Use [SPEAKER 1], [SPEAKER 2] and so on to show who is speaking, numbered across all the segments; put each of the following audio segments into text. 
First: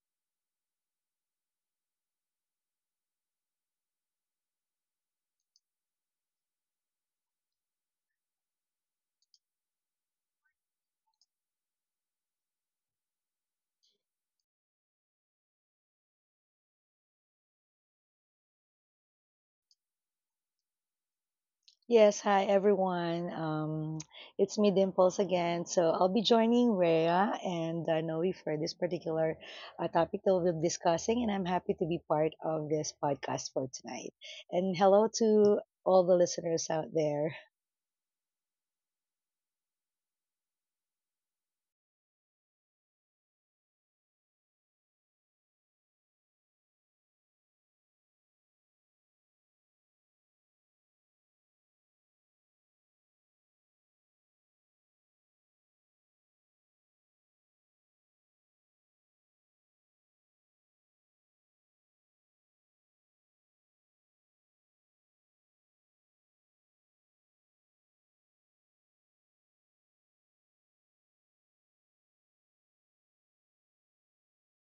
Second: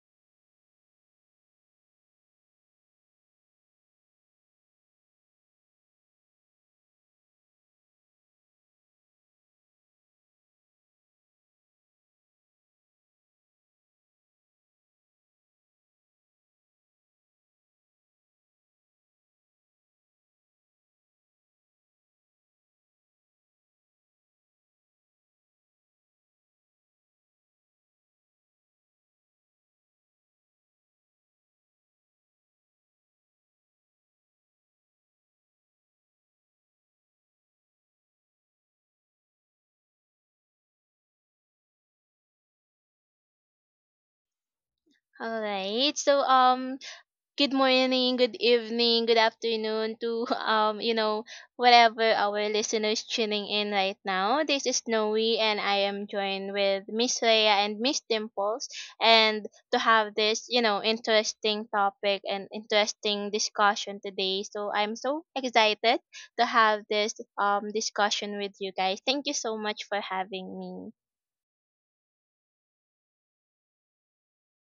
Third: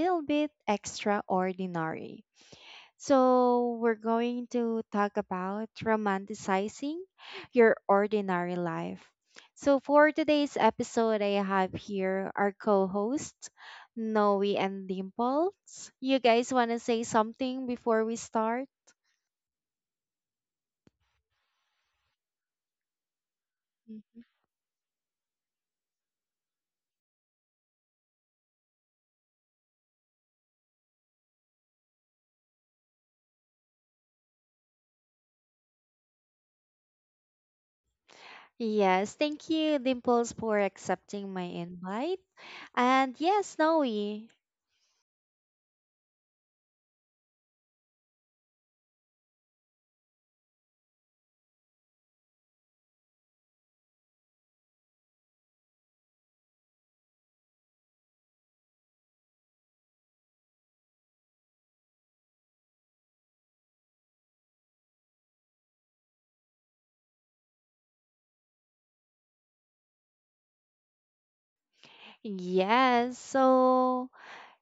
[SPEAKER 1] little bit extraordinary. We're going to talk about romanticizing your ordinary life. For today's episode, I have here our co hosts, Noe and Dimples. You guys want to say something before we start?
[SPEAKER 2] Yes, hi everyone.
[SPEAKER 1] Mhm.
[SPEAKER 2] It's me, Dimples, again. So I'll be joining Rhea and Noe for this particular topic that we'll be discussing, and I'm happy to be part of this podcast for tonight. And hello to all the listeners out there.
[SPEAKER 1] Yes, thank you, Dimples, for accepting my invite. And yes, Noe.
[SPEAKER 3] All right. So good morning, good evening, good afternoon to whatever our listeners tuning in right now. This is Noe, and I am joined with Miss Rhea and Miss Dimples, and to have this, interesting topic and interesting discussion today. So I'm so excited to have this discussion with you guys. Thank you so much for having me.
[SPEAKER 1] Yes, so,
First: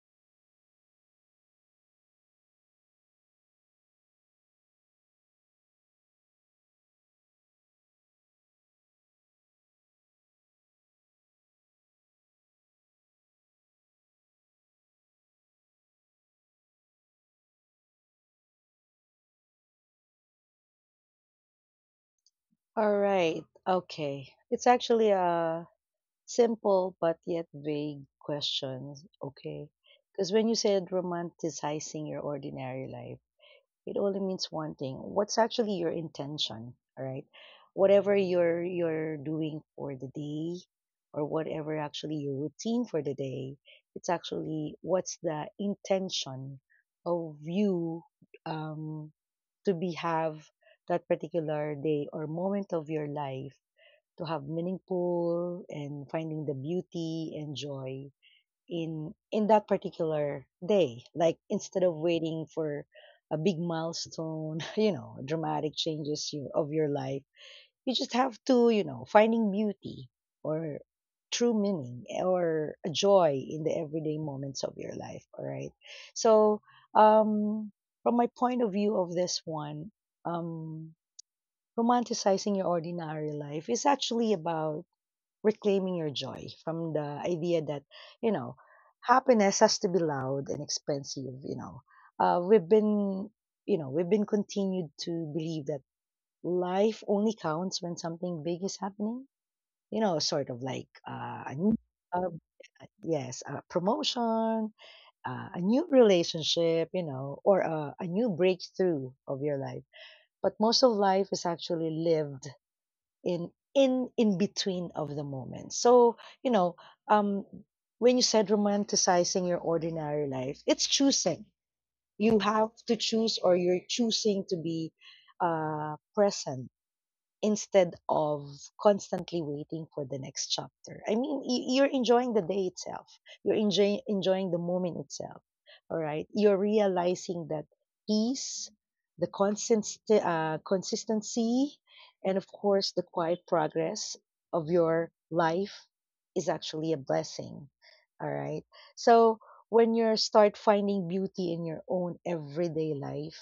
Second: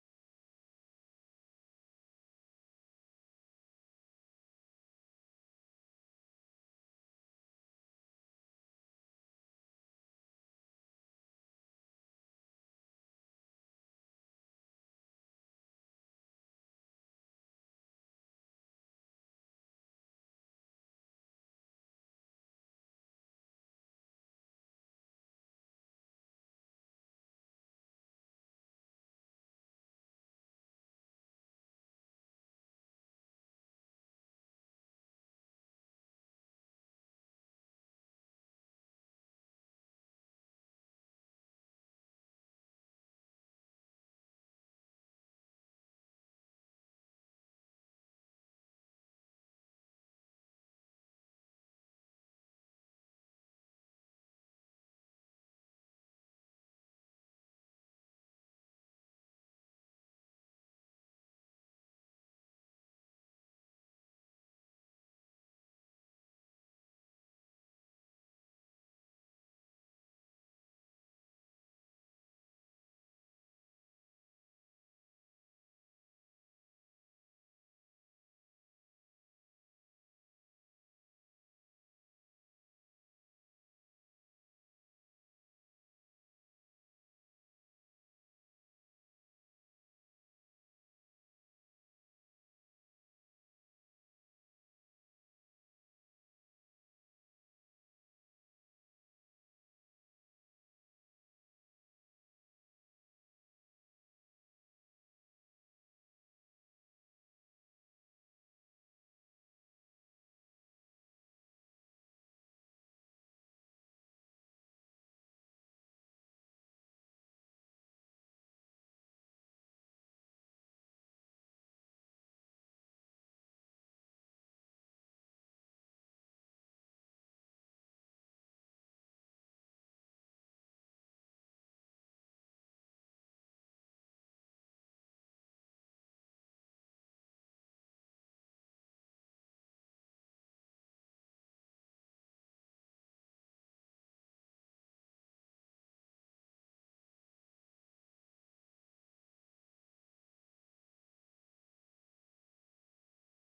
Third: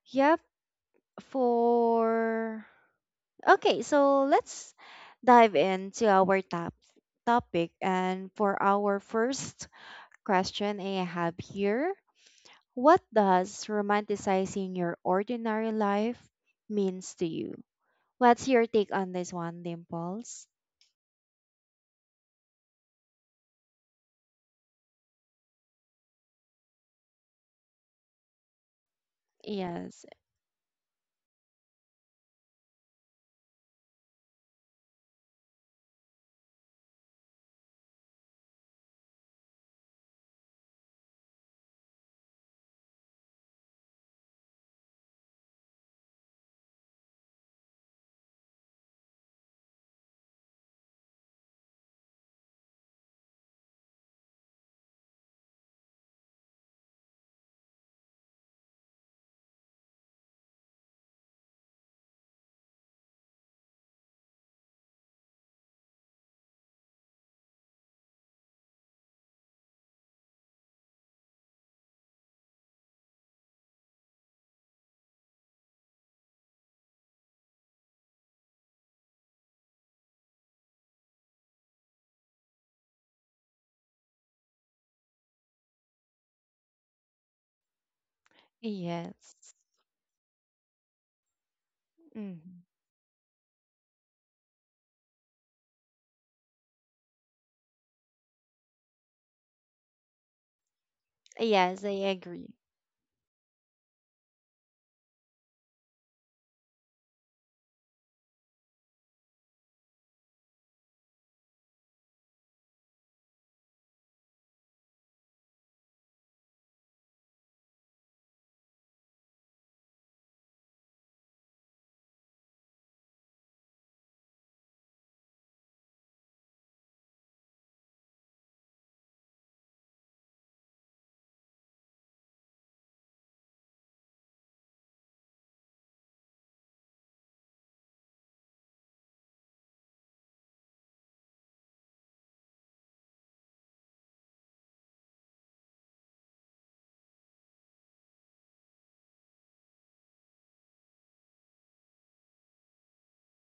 [SPEAKER 1] yep, for Okay, so let's dive into our topic. And for our first question I have here, what does romanticizing your ordinary life means to you? What's your take on this one, Dimples?
[SPEAKER 2] All right, okay. It's actually a simple but yet vague question, okay?
[SPEAKER 1] Yes,
[SPEAKER 2] Because when you said romanticizing your ordinary life, it only means one thing, what's actually your intention? All right, whatever you're doing for the day, or whatever actually your routine for the day, it's actually what's the intention of you, um, to be have that particular day or moment of your life to have meaningful and finding the beauty and joy in that particular day, like instead of waiting for a big milestone you know, dramatic changes, you, of your life, you just have to, you know, finding beauty or true meaning, or a joy in the everyday moments of your life, all right? So um from my point of view of this one, um romanticizing your ordinary life is actually about reclaiming your joy from the idea that, you know,
[SPEAKER 1] yes.
[SPEAKER 2] happiness has to be loud and expensive, you know. uh,
[SPEAKER 1] Hmm.
[SPEAKER 2] we've been we've been continued to believe that life only counts when something big is happening, you know, sort of like a new
[SPEAKER 1] Yes, I
[SPEAKER 2] job,
[SPEAKER 1] agree.
[SPEAKER 2] yes, a promotion, a new relationship, you know, or a new breakthrough of your life. But most of life is actually lived in between of the moment. So, you know, um when you said romanticizing your ordinary life, it's choosing, you have to choose, or you're choosing to be present instead of constantly waiting for the next chapter. I mean, you're enjoying the day itself, you're enjoying the moment itself. All right. You're realizing that peace, the constant, consistency, and of course, the quiet progress of your life is actually a blessing. All right. So, when you start finding beauty in your own everyday life,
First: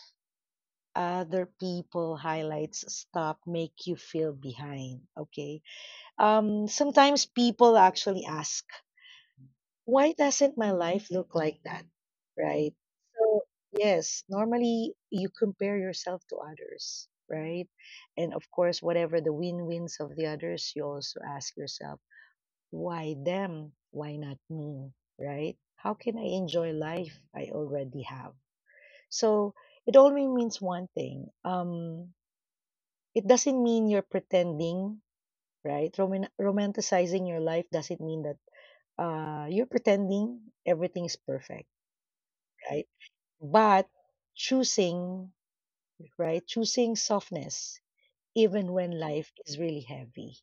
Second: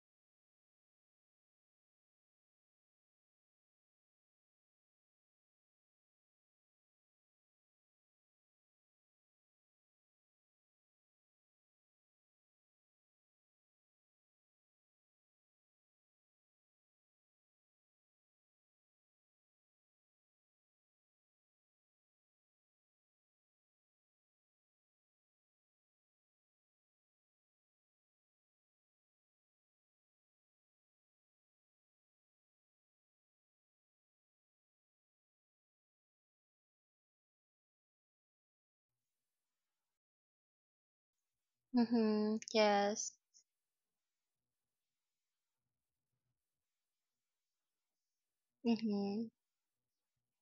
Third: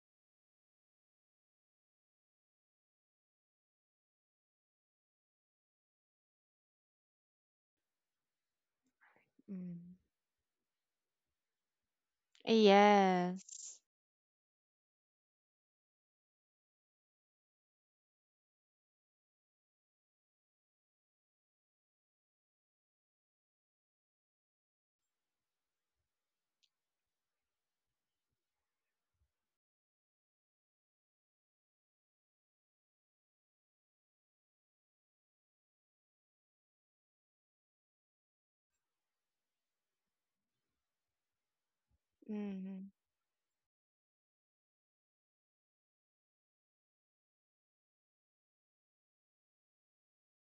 [SPEAKER 2] other people highlights stop make you feel behind, okay? Sometimes people actually ask,
[SPEAKER 1] Mm.
[SPEAKER 2] why doesn't my life look like that, right? So
[SPEAKER 1] Yes.
[SPEAKER 2] yes, normally you compare yourself to others, right? And of course, whatever the win-wins of the others, you also ask yourself, why them, why not me, right? How can I enjoy life I already have? So it only means one thing, it doesn't mean you're pretending, right? Romanticizing your life doesn't mean that you're pretending everything's perfect,
[SPEAKER 3] Mhm.
[SPEAKER 2] right?
[SPEAKER 1] Hmm.
[SPEAKER 3] Yes.
[SPEAKER 2] But choosing, right? Choosing softness even when life
[SPEAKER 3] Mhm.
[SPEAKER 2] is really heavy.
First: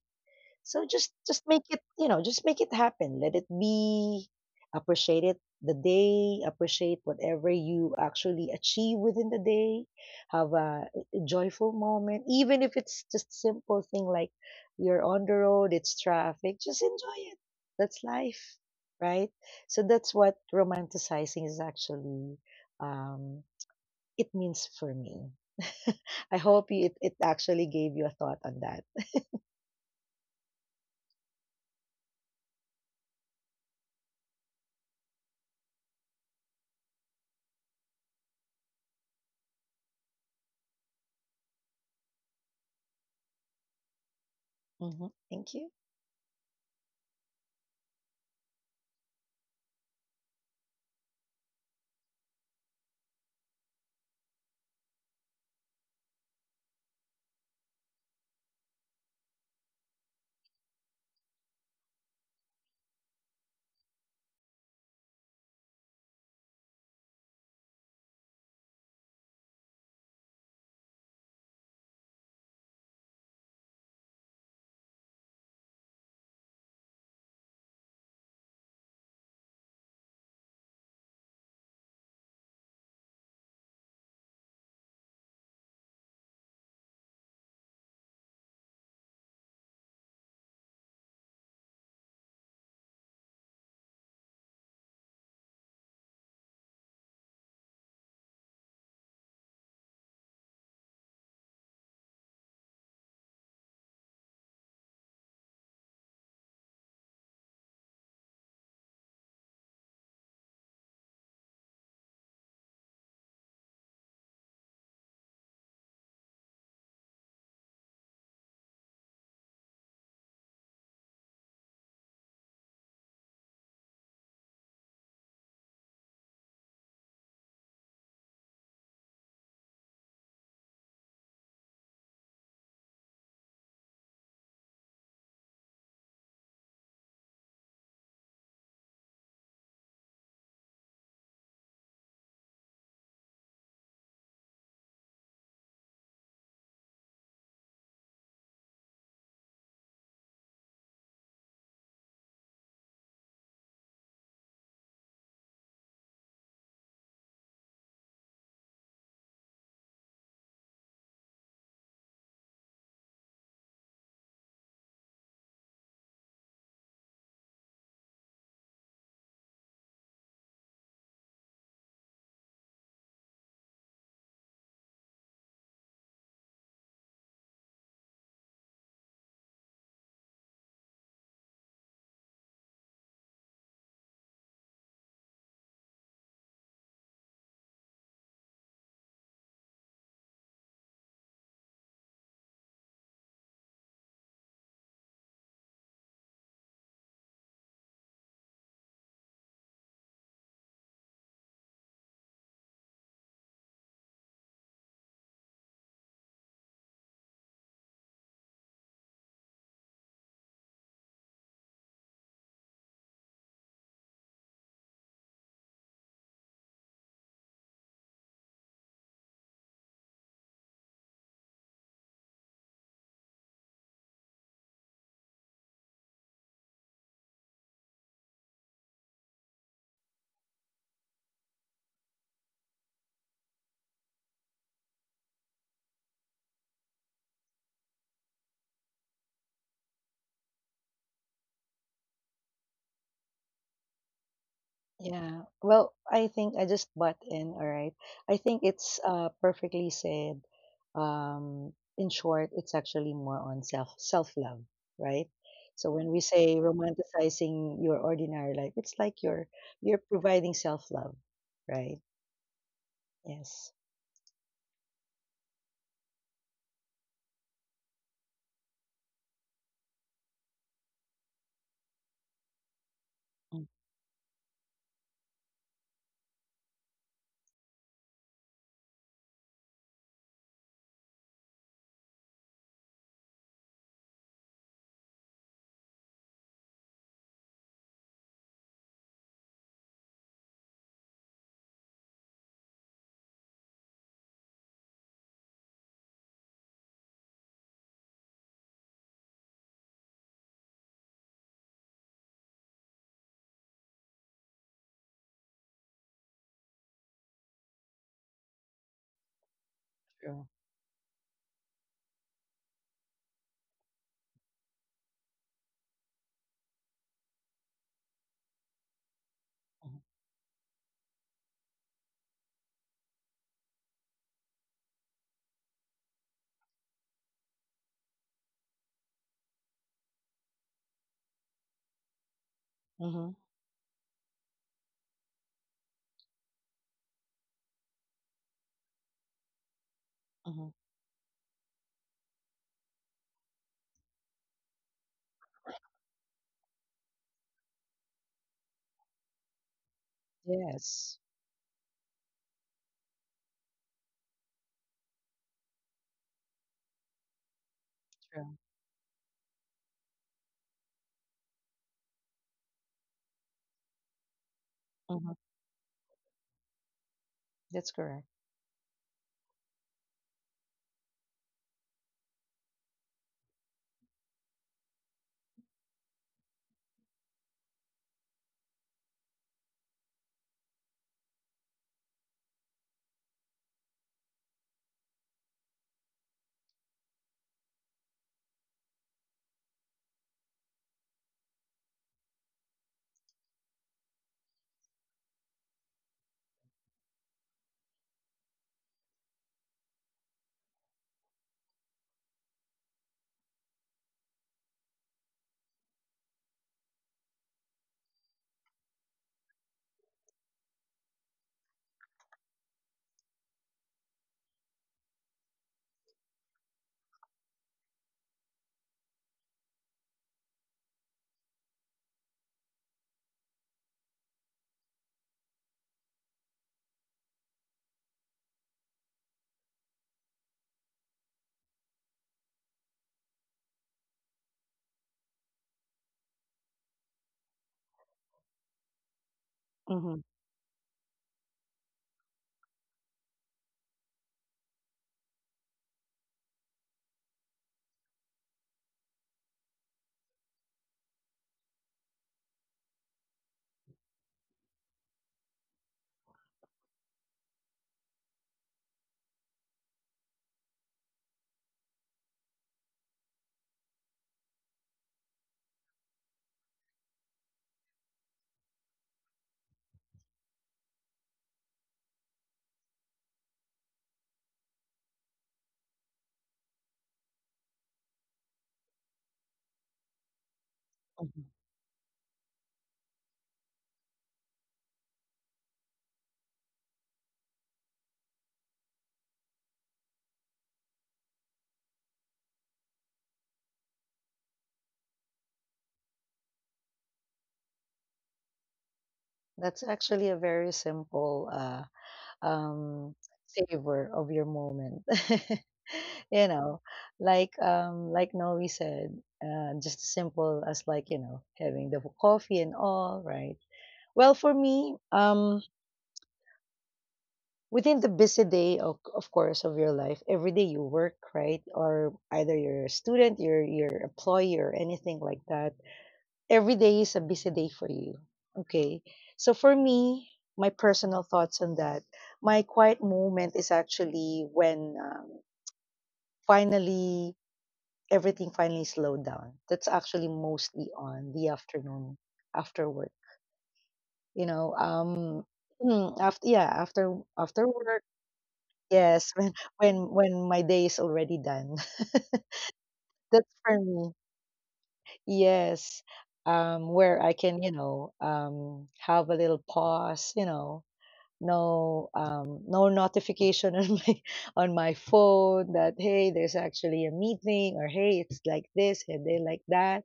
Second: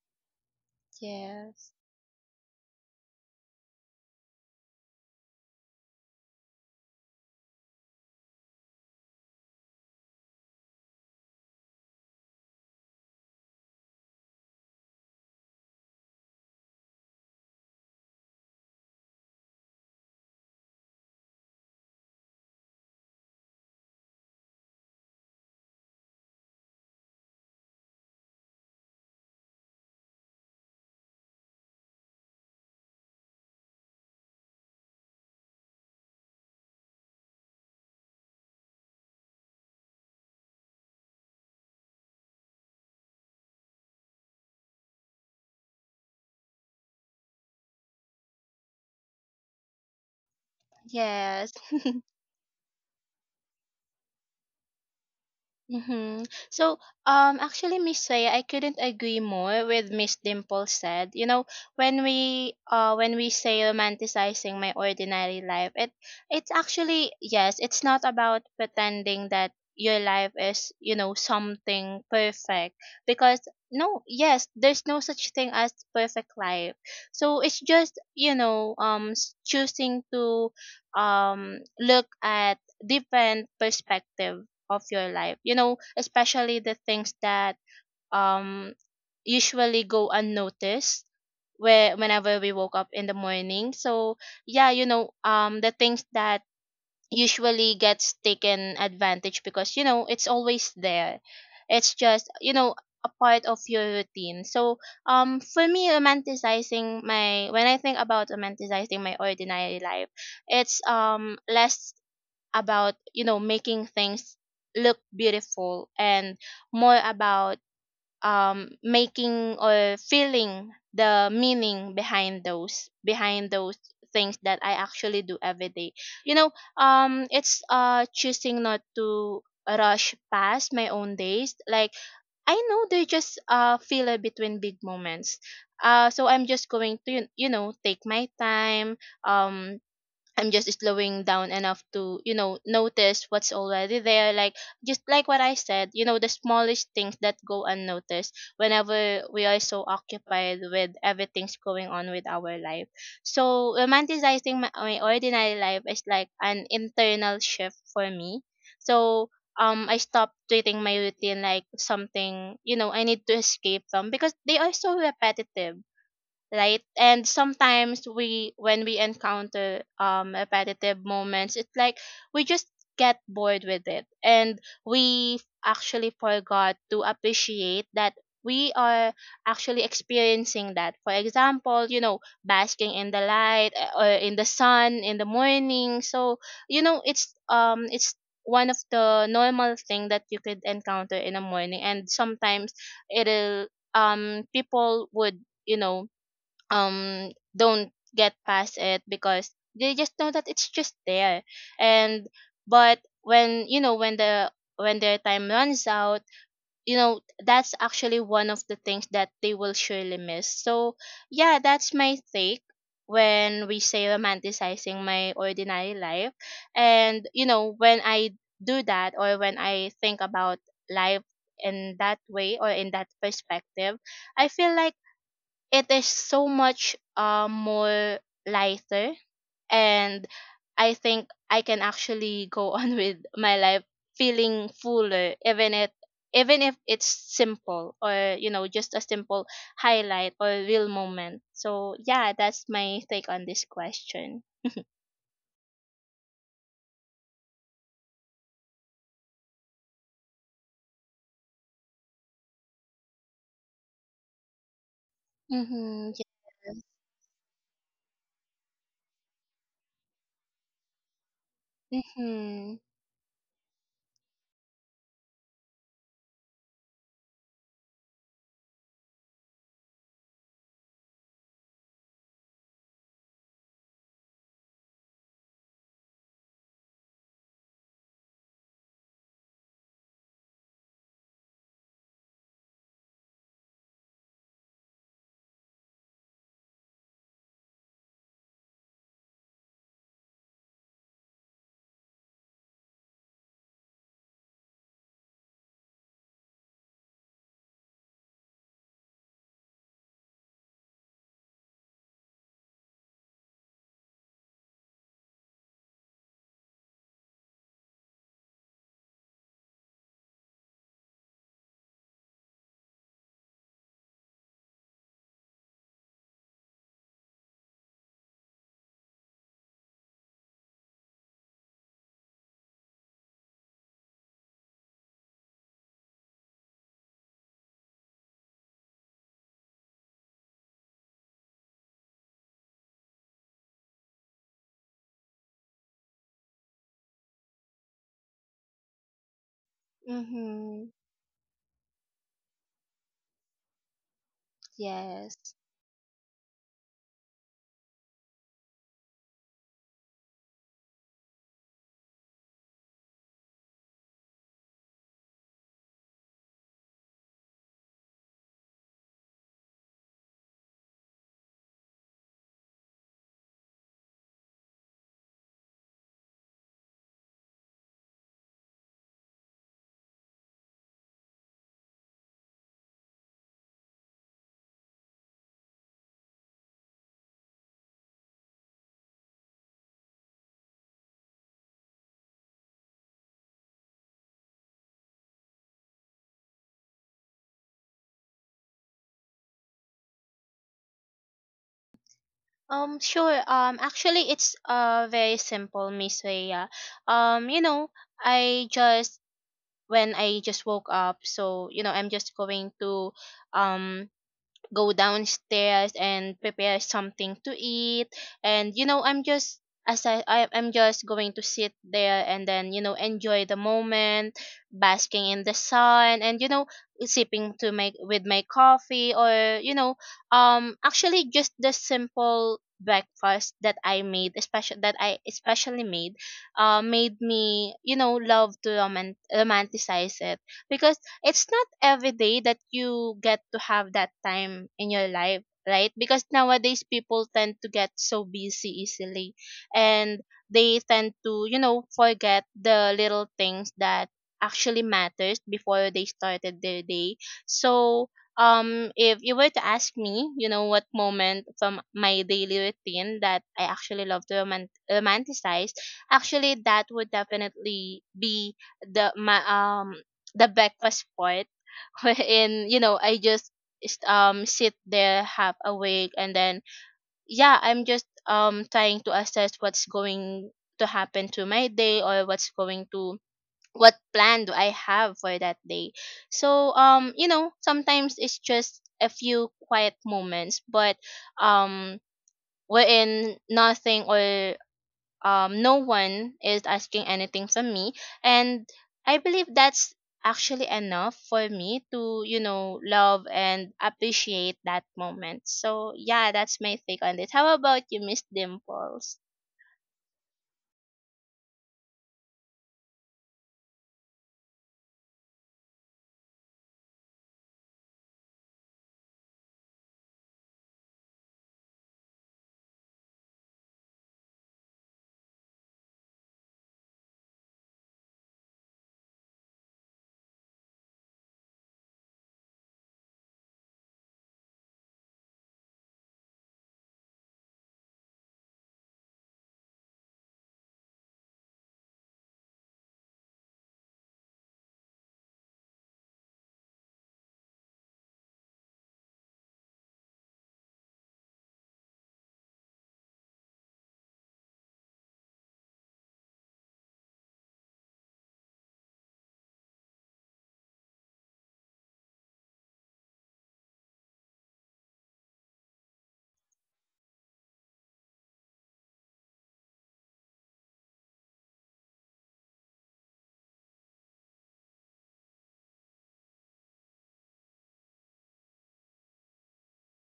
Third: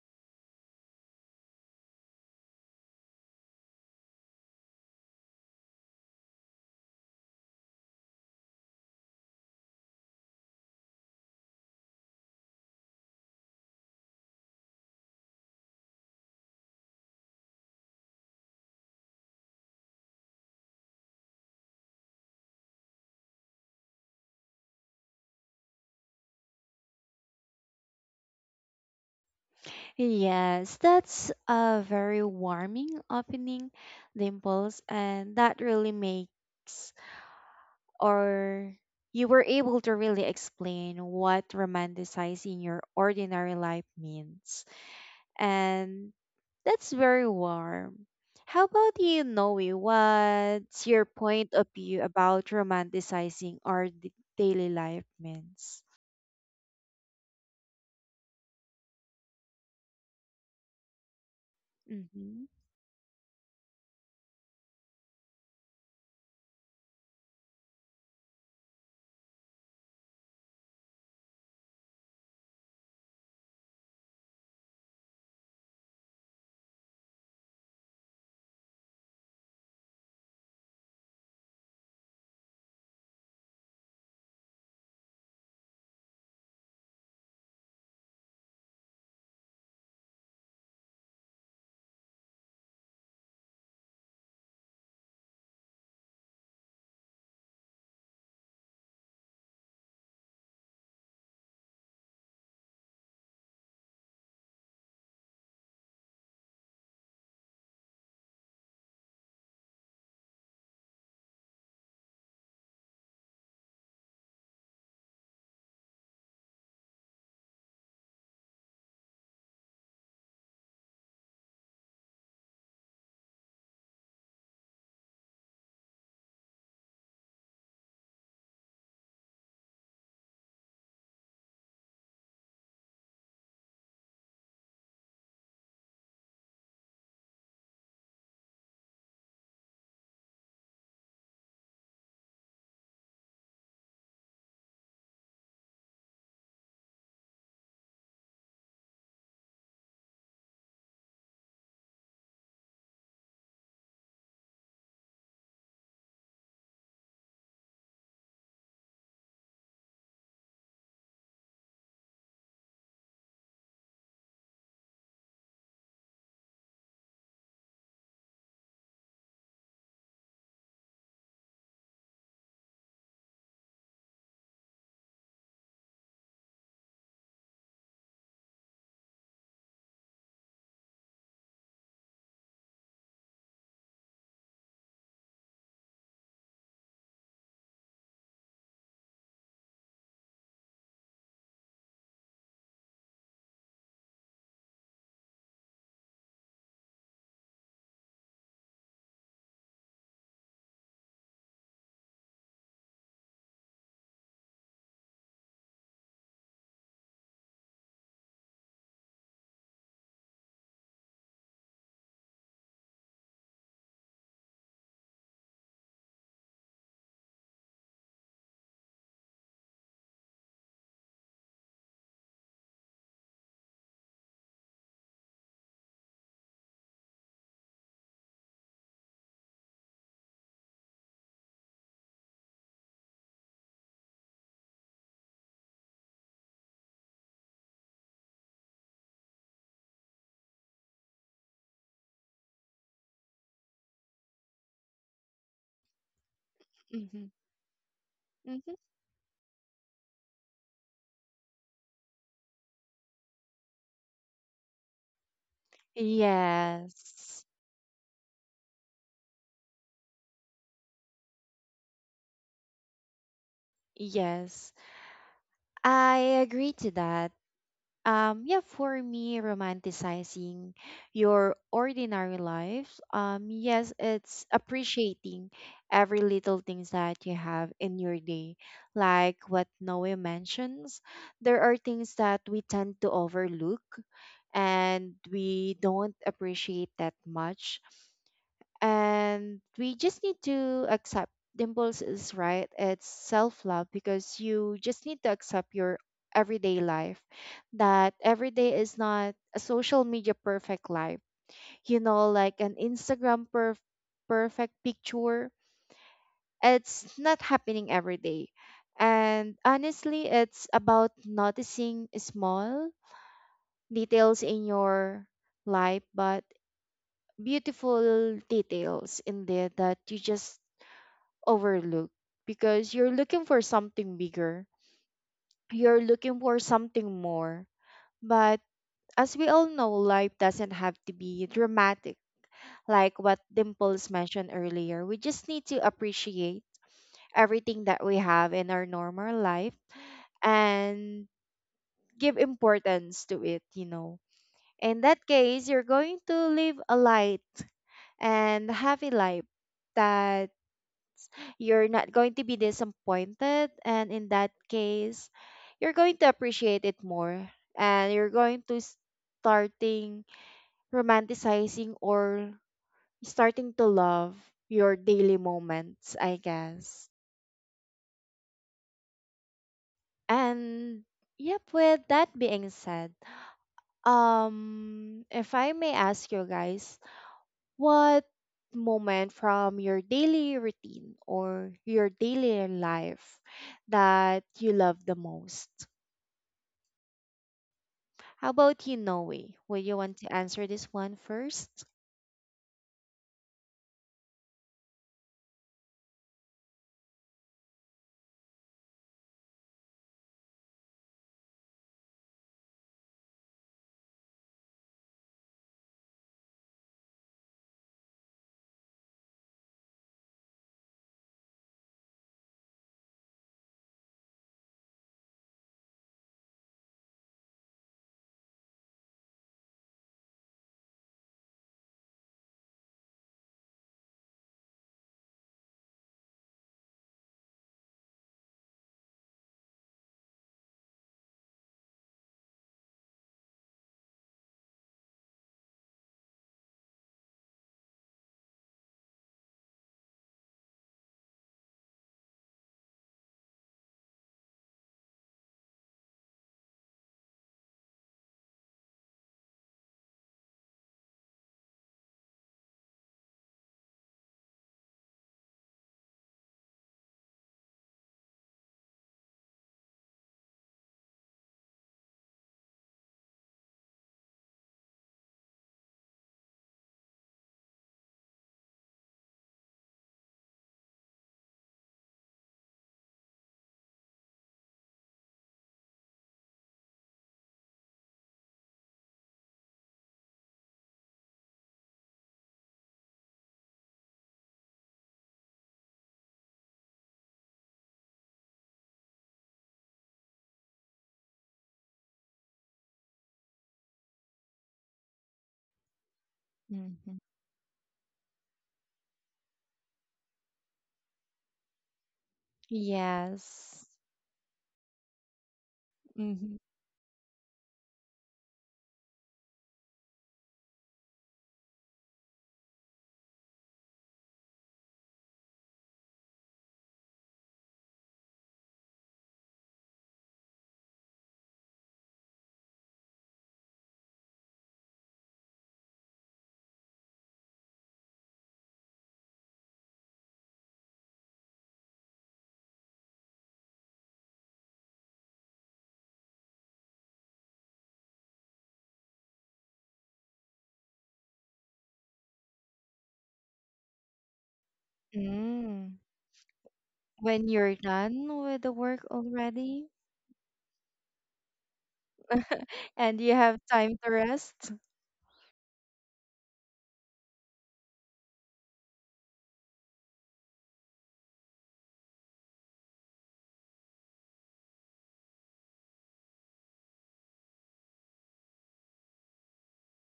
[SPEAKER 2] So just make
[SPEAKER 3] Yes.
[SPEAKER 2] it, you know, just make it happen. Let it be. Appreciate it the day. Appreciate whatever you actually achieve within the day. Have a, joyful moment, even if it's just simple thing like you're on the road, it's traffic. Just enjoy it. That's life, right? So that's what romanticizing is actually. Um, it means for me. I hope you, it actually gave you a thought on that.
[SPEAKER 1] Yes, that's a very warming opening, Dimples, and that really makes or you were able to really explain what romanticizing your ordinary life means.
[SPEAKER 2] Hmm Thank you.
[SPEAKER 1] And that's very warm. How about you, Noe? What's your
[SPEAKER 3] Yes.
[SPEAKER 1] point of view about romanticizing our daily life means?
[SPEAKER 3] Mm-hmm. So, actually, Miss Saya, I couldn't agree more with Miss Dimple said. You know, when
[SPEAKER 1] Mm-hmm.
[SPEAKER 3] we, when we say romanticizing my ordinary life, it's actually, yes, it's not about pretending that your life is something perfect, because no, yes, there's no such thing as perfect life. So it's just, choosing to, look at different perspective of your life, especially the things that um usually go unnoticed where whenever we woke up in the morning. So, yeah, the things that usually gets taken advantage because it's always there. It's just a part of your routine. So for me, romanticizing my when I think about romanticizing my ordinary life, it's less about making things look beautiful and more about making or feeling the meaning behind those things that I actually do every day. You know, it's choosing not to rush past my own days. Like, I know they just filler between big moments. So I'm just going to take my time. um I'm just slowing down enough to, notice what's already there. Like, just like what I said, the smallest things that go unnoticed whenever we are so occupied with everything's going on with our life. So romanticizing my ordinary life is like an internal shift for me. So I stopped treating my routine like something I need to escape from because they are so repetitive. Right, and sometimes we when we encounter repetitive moments, it's like we just get bored with it, and we actually forgot to appreciate that we are actually experiencing that. For example, basking in the light, or in the sun in the morning. So it's, um, it's one of the normal thing that you could encounter in the morning, and sometimes it'll people would you know um don't get past it because they just know that it's just there. And but when their time runs out, that's actually one of the things that they will surely miss. So, yeah, that's my take when we say romanticizing my ordinary life. And when I do that, or when I think about life in that way or in that perspective, I feel like it is so much more lighter, and I think I can actually go on with my life feeling fuller, even it even if it's simple, or just a simple highlight or real moment. So, yeah, that's my take on this question.
[SPEAKER 2] Yeah. Well, I think I just butt
[SPEAKER 1] Mm-hmm.
[SPEAKER 2] in, all right. I think
[SPEAKER 1] Mm-hmm.
[SPEAKER 2] it's perfectly said. Um, in short, it's actually more on self-love, right? So
[SPEAKER 3] Mm-hmm,
[SPEAKER 2] when we
[SPEAKER 3] yes.
[SPEAKER 2] say
[SPEAKER 1] Yes.
[SPEAKER 2] romanticizing your ordinary life, it's like you're providing self-love, right?
[SPEAKER 3] Mm-hmm,
[SPEAKER 2] Yes.
[SPEAKER 1] Yes. I agree to that. Yeah, for me, romanticizing your ordinary life,
[SPEAKER 2] Mm,
[SPEAKER 1] yes, it's appreciating every little things that you have in your day. Like what Noe mentions, there are things that we tend to overlook and we don't appreciate that much, and we just need to accept. Dimples is right, it's self-love, because you just need to accept your everyday life, that every day is not a social media perfect life, like an Instagram perfect picture. It's not happening every day. And honestly,
[SPEAKER 2] true.
[SPEAKER 1] it's about noticing small details in your life, but beautiful details in there
[SPEAKER 2] Mm-hmm.
[SPEAKER 1] that you just overlook because you're looking for something bigger, you're looking for something more. But as we all know, life doesn't have to be dramatic, like
[SPEAKER 2] Mm-hmm.
[SPEAKER 1] what Dimples mentioned earlier. We just need to appreciate everything that we have in our normal life
[SPEAKER 2] Mm-hmm.
[SPEAKER 3] mm-hmm,
[SPEAKER 1] and give importance to it, you know. In that
[SPEAKER 3] yes.
[SPEAKER 1] case, you're going to live a light and happy life, that
[SPEAKER 2] Yes.
[SPEAKER 1] you're not going to be disappointed, and in that case you're going to appreciate it more and you're
[SPEAKER 2] True.
[SPEAKER 1] going to starting romanticizing or starting to love your daily
[SPEAKER 2] Mm-hmm.
[SPEAKER 1] moments, I guess.
[SPEAKER 2] That's correct.
[SPEAKER 1] And yep, with that being said, if I may ask you guys, what moment from your daily routine or your daily life that you love the most? How about you, Noe? Would you want to answer this one first?
[SPEAKER 3] Sure. Actually, it's very simple, Miss Rhea. Um, you know, I just — when I just woke up, so, I'm just going to um go downstairs and prepare something to eat, and you know I'm just as I I'm just going to sit there and then enjoy the moment, basking in the sun, and sipping to my with my coffee. Or actually, just the simple breakfast that I especially made made me love to romanticize it, because it's not every day that you get to have that time in your life. Right, because nowadays people tend to get so busy easily, and
[SPEAKER 2] Mm-hmm.
[SPEAKER 3] they tend to forget the little things that actually matters before they started their day. So, if you were to ask me what moment from my daily routine that I actually love to romanticize, actually, that would definitely be the my um the breakfast part, wherein I just sit there half awake and then, yeah, I'm just trying to assess what's going to happen to my day, or what's going to what plan do I have for that day. So sometimes it's just a few quiet moments, but
[SPEAKER 2] Mm-hmm.
[SPEAKER 3] um wherein nothing or no one is asking anything from me, and I believe that's actually enough for me to love and appreciate that moment. So, yeah, that's my take
[SPEAKER 1] Mm-hmm.
[SPEAKER 3] on this. How about you, Miss Dimples?
[SPEAKER 2] That's actually a very simple um,
[SPEAKER 1] Yes.
[SPEAKER 2] savor of your moment. You
[SPEAKER 1] Mm-hmm.
[SPEAKER 2] know, like Noe said, just simple as like, you know, having the coffee and all, right? Well, for me, within the busy day of course of your life, every day you work, right? Or either you're a student, you're employee or anything like that, every day is a busy day for you. Okay. So for me, my personal thoughts on that, my quiet moment is actually when finally everything finally slowed down. That's actually mostly on the afternoon after work. You know,
[SPEAKER 1] Mm.
[SPEAKER 2] after yeah,
[SPEAKER 1] When
[SPEAKER 2] after
[SPEAKER 1] you're
[SPEAKER 2] work,
[SPEAKER 1] done with the work
[SPEAKER 2] yes,
[SPEAKER 1] already,
[SPEAKER 2] when my day is already done.
[SPEAKER 1] and you
[SPEAKER 2] That's
[SPEAKER 1] have
[SPEAKER 2] for
[SPEAKER 1] time to
[SPEAKER 2] me.
[SPEAKER 1] rest?
[SPEAKER 2] Yes, where I can, you know, have a little pause, you know, no, no notification on my on my phone that hey, there's actually a meeting or hey, it's like this and they like that,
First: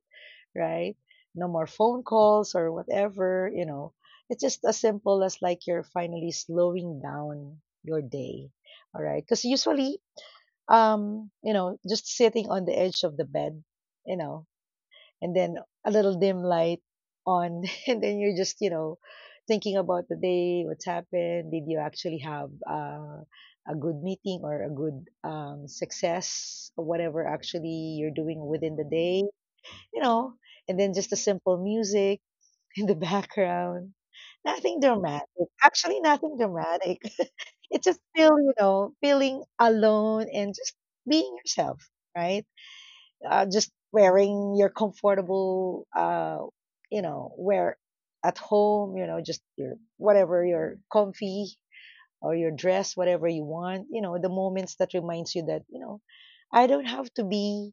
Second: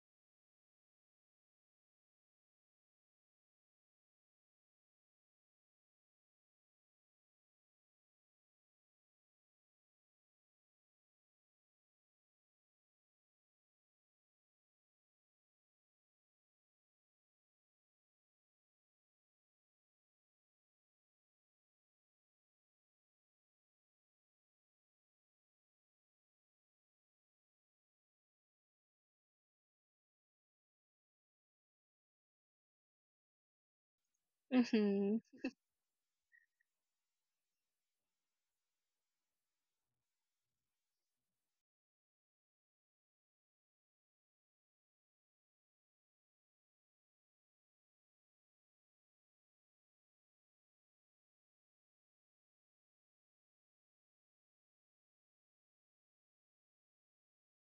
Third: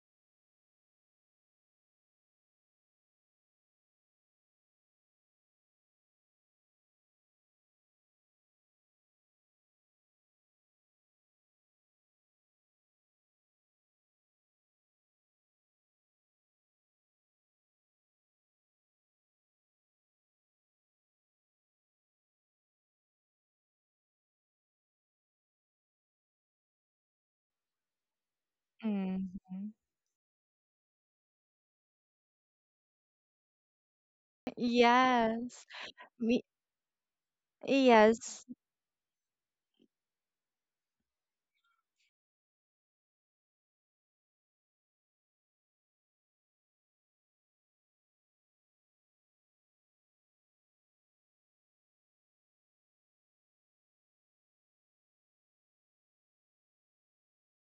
[SPEAKER 2] right? No more phone calls or whatever, you know. It's just as simple as like you're finally slowing down your day, all right? Because usually, you know, just sitting on the edge of the bed, you know, and then a little dim light on, and then you're just, you know, thinking about the day, what's happened, did you actually have a good meeting or a good success or whatever actually you're doing within the day,
[SPEAKER 1] Mm-hmm.
[SPEAKER 2] you know. And then just the simple music in the background, nothing
[SPEAKER 3] Mm-hmm.
[SPEAKER 2] dramatic,
[SPEAKER 1] Yes.
[SPEAKER 2] actually nothing
[SPEAKER 1] Me
[SPEAKER 2] dramatic. It's just feel,
[SPEAKER 1] yes.
[SPEAKER 2] you know, feeling alone and just being yourself, right? Just wearing your comfortable, you know, wear at home, you know, just your whatever your comfy or your dress, whatever you want, you know, the moments that reminds you that, you know, I don't have to be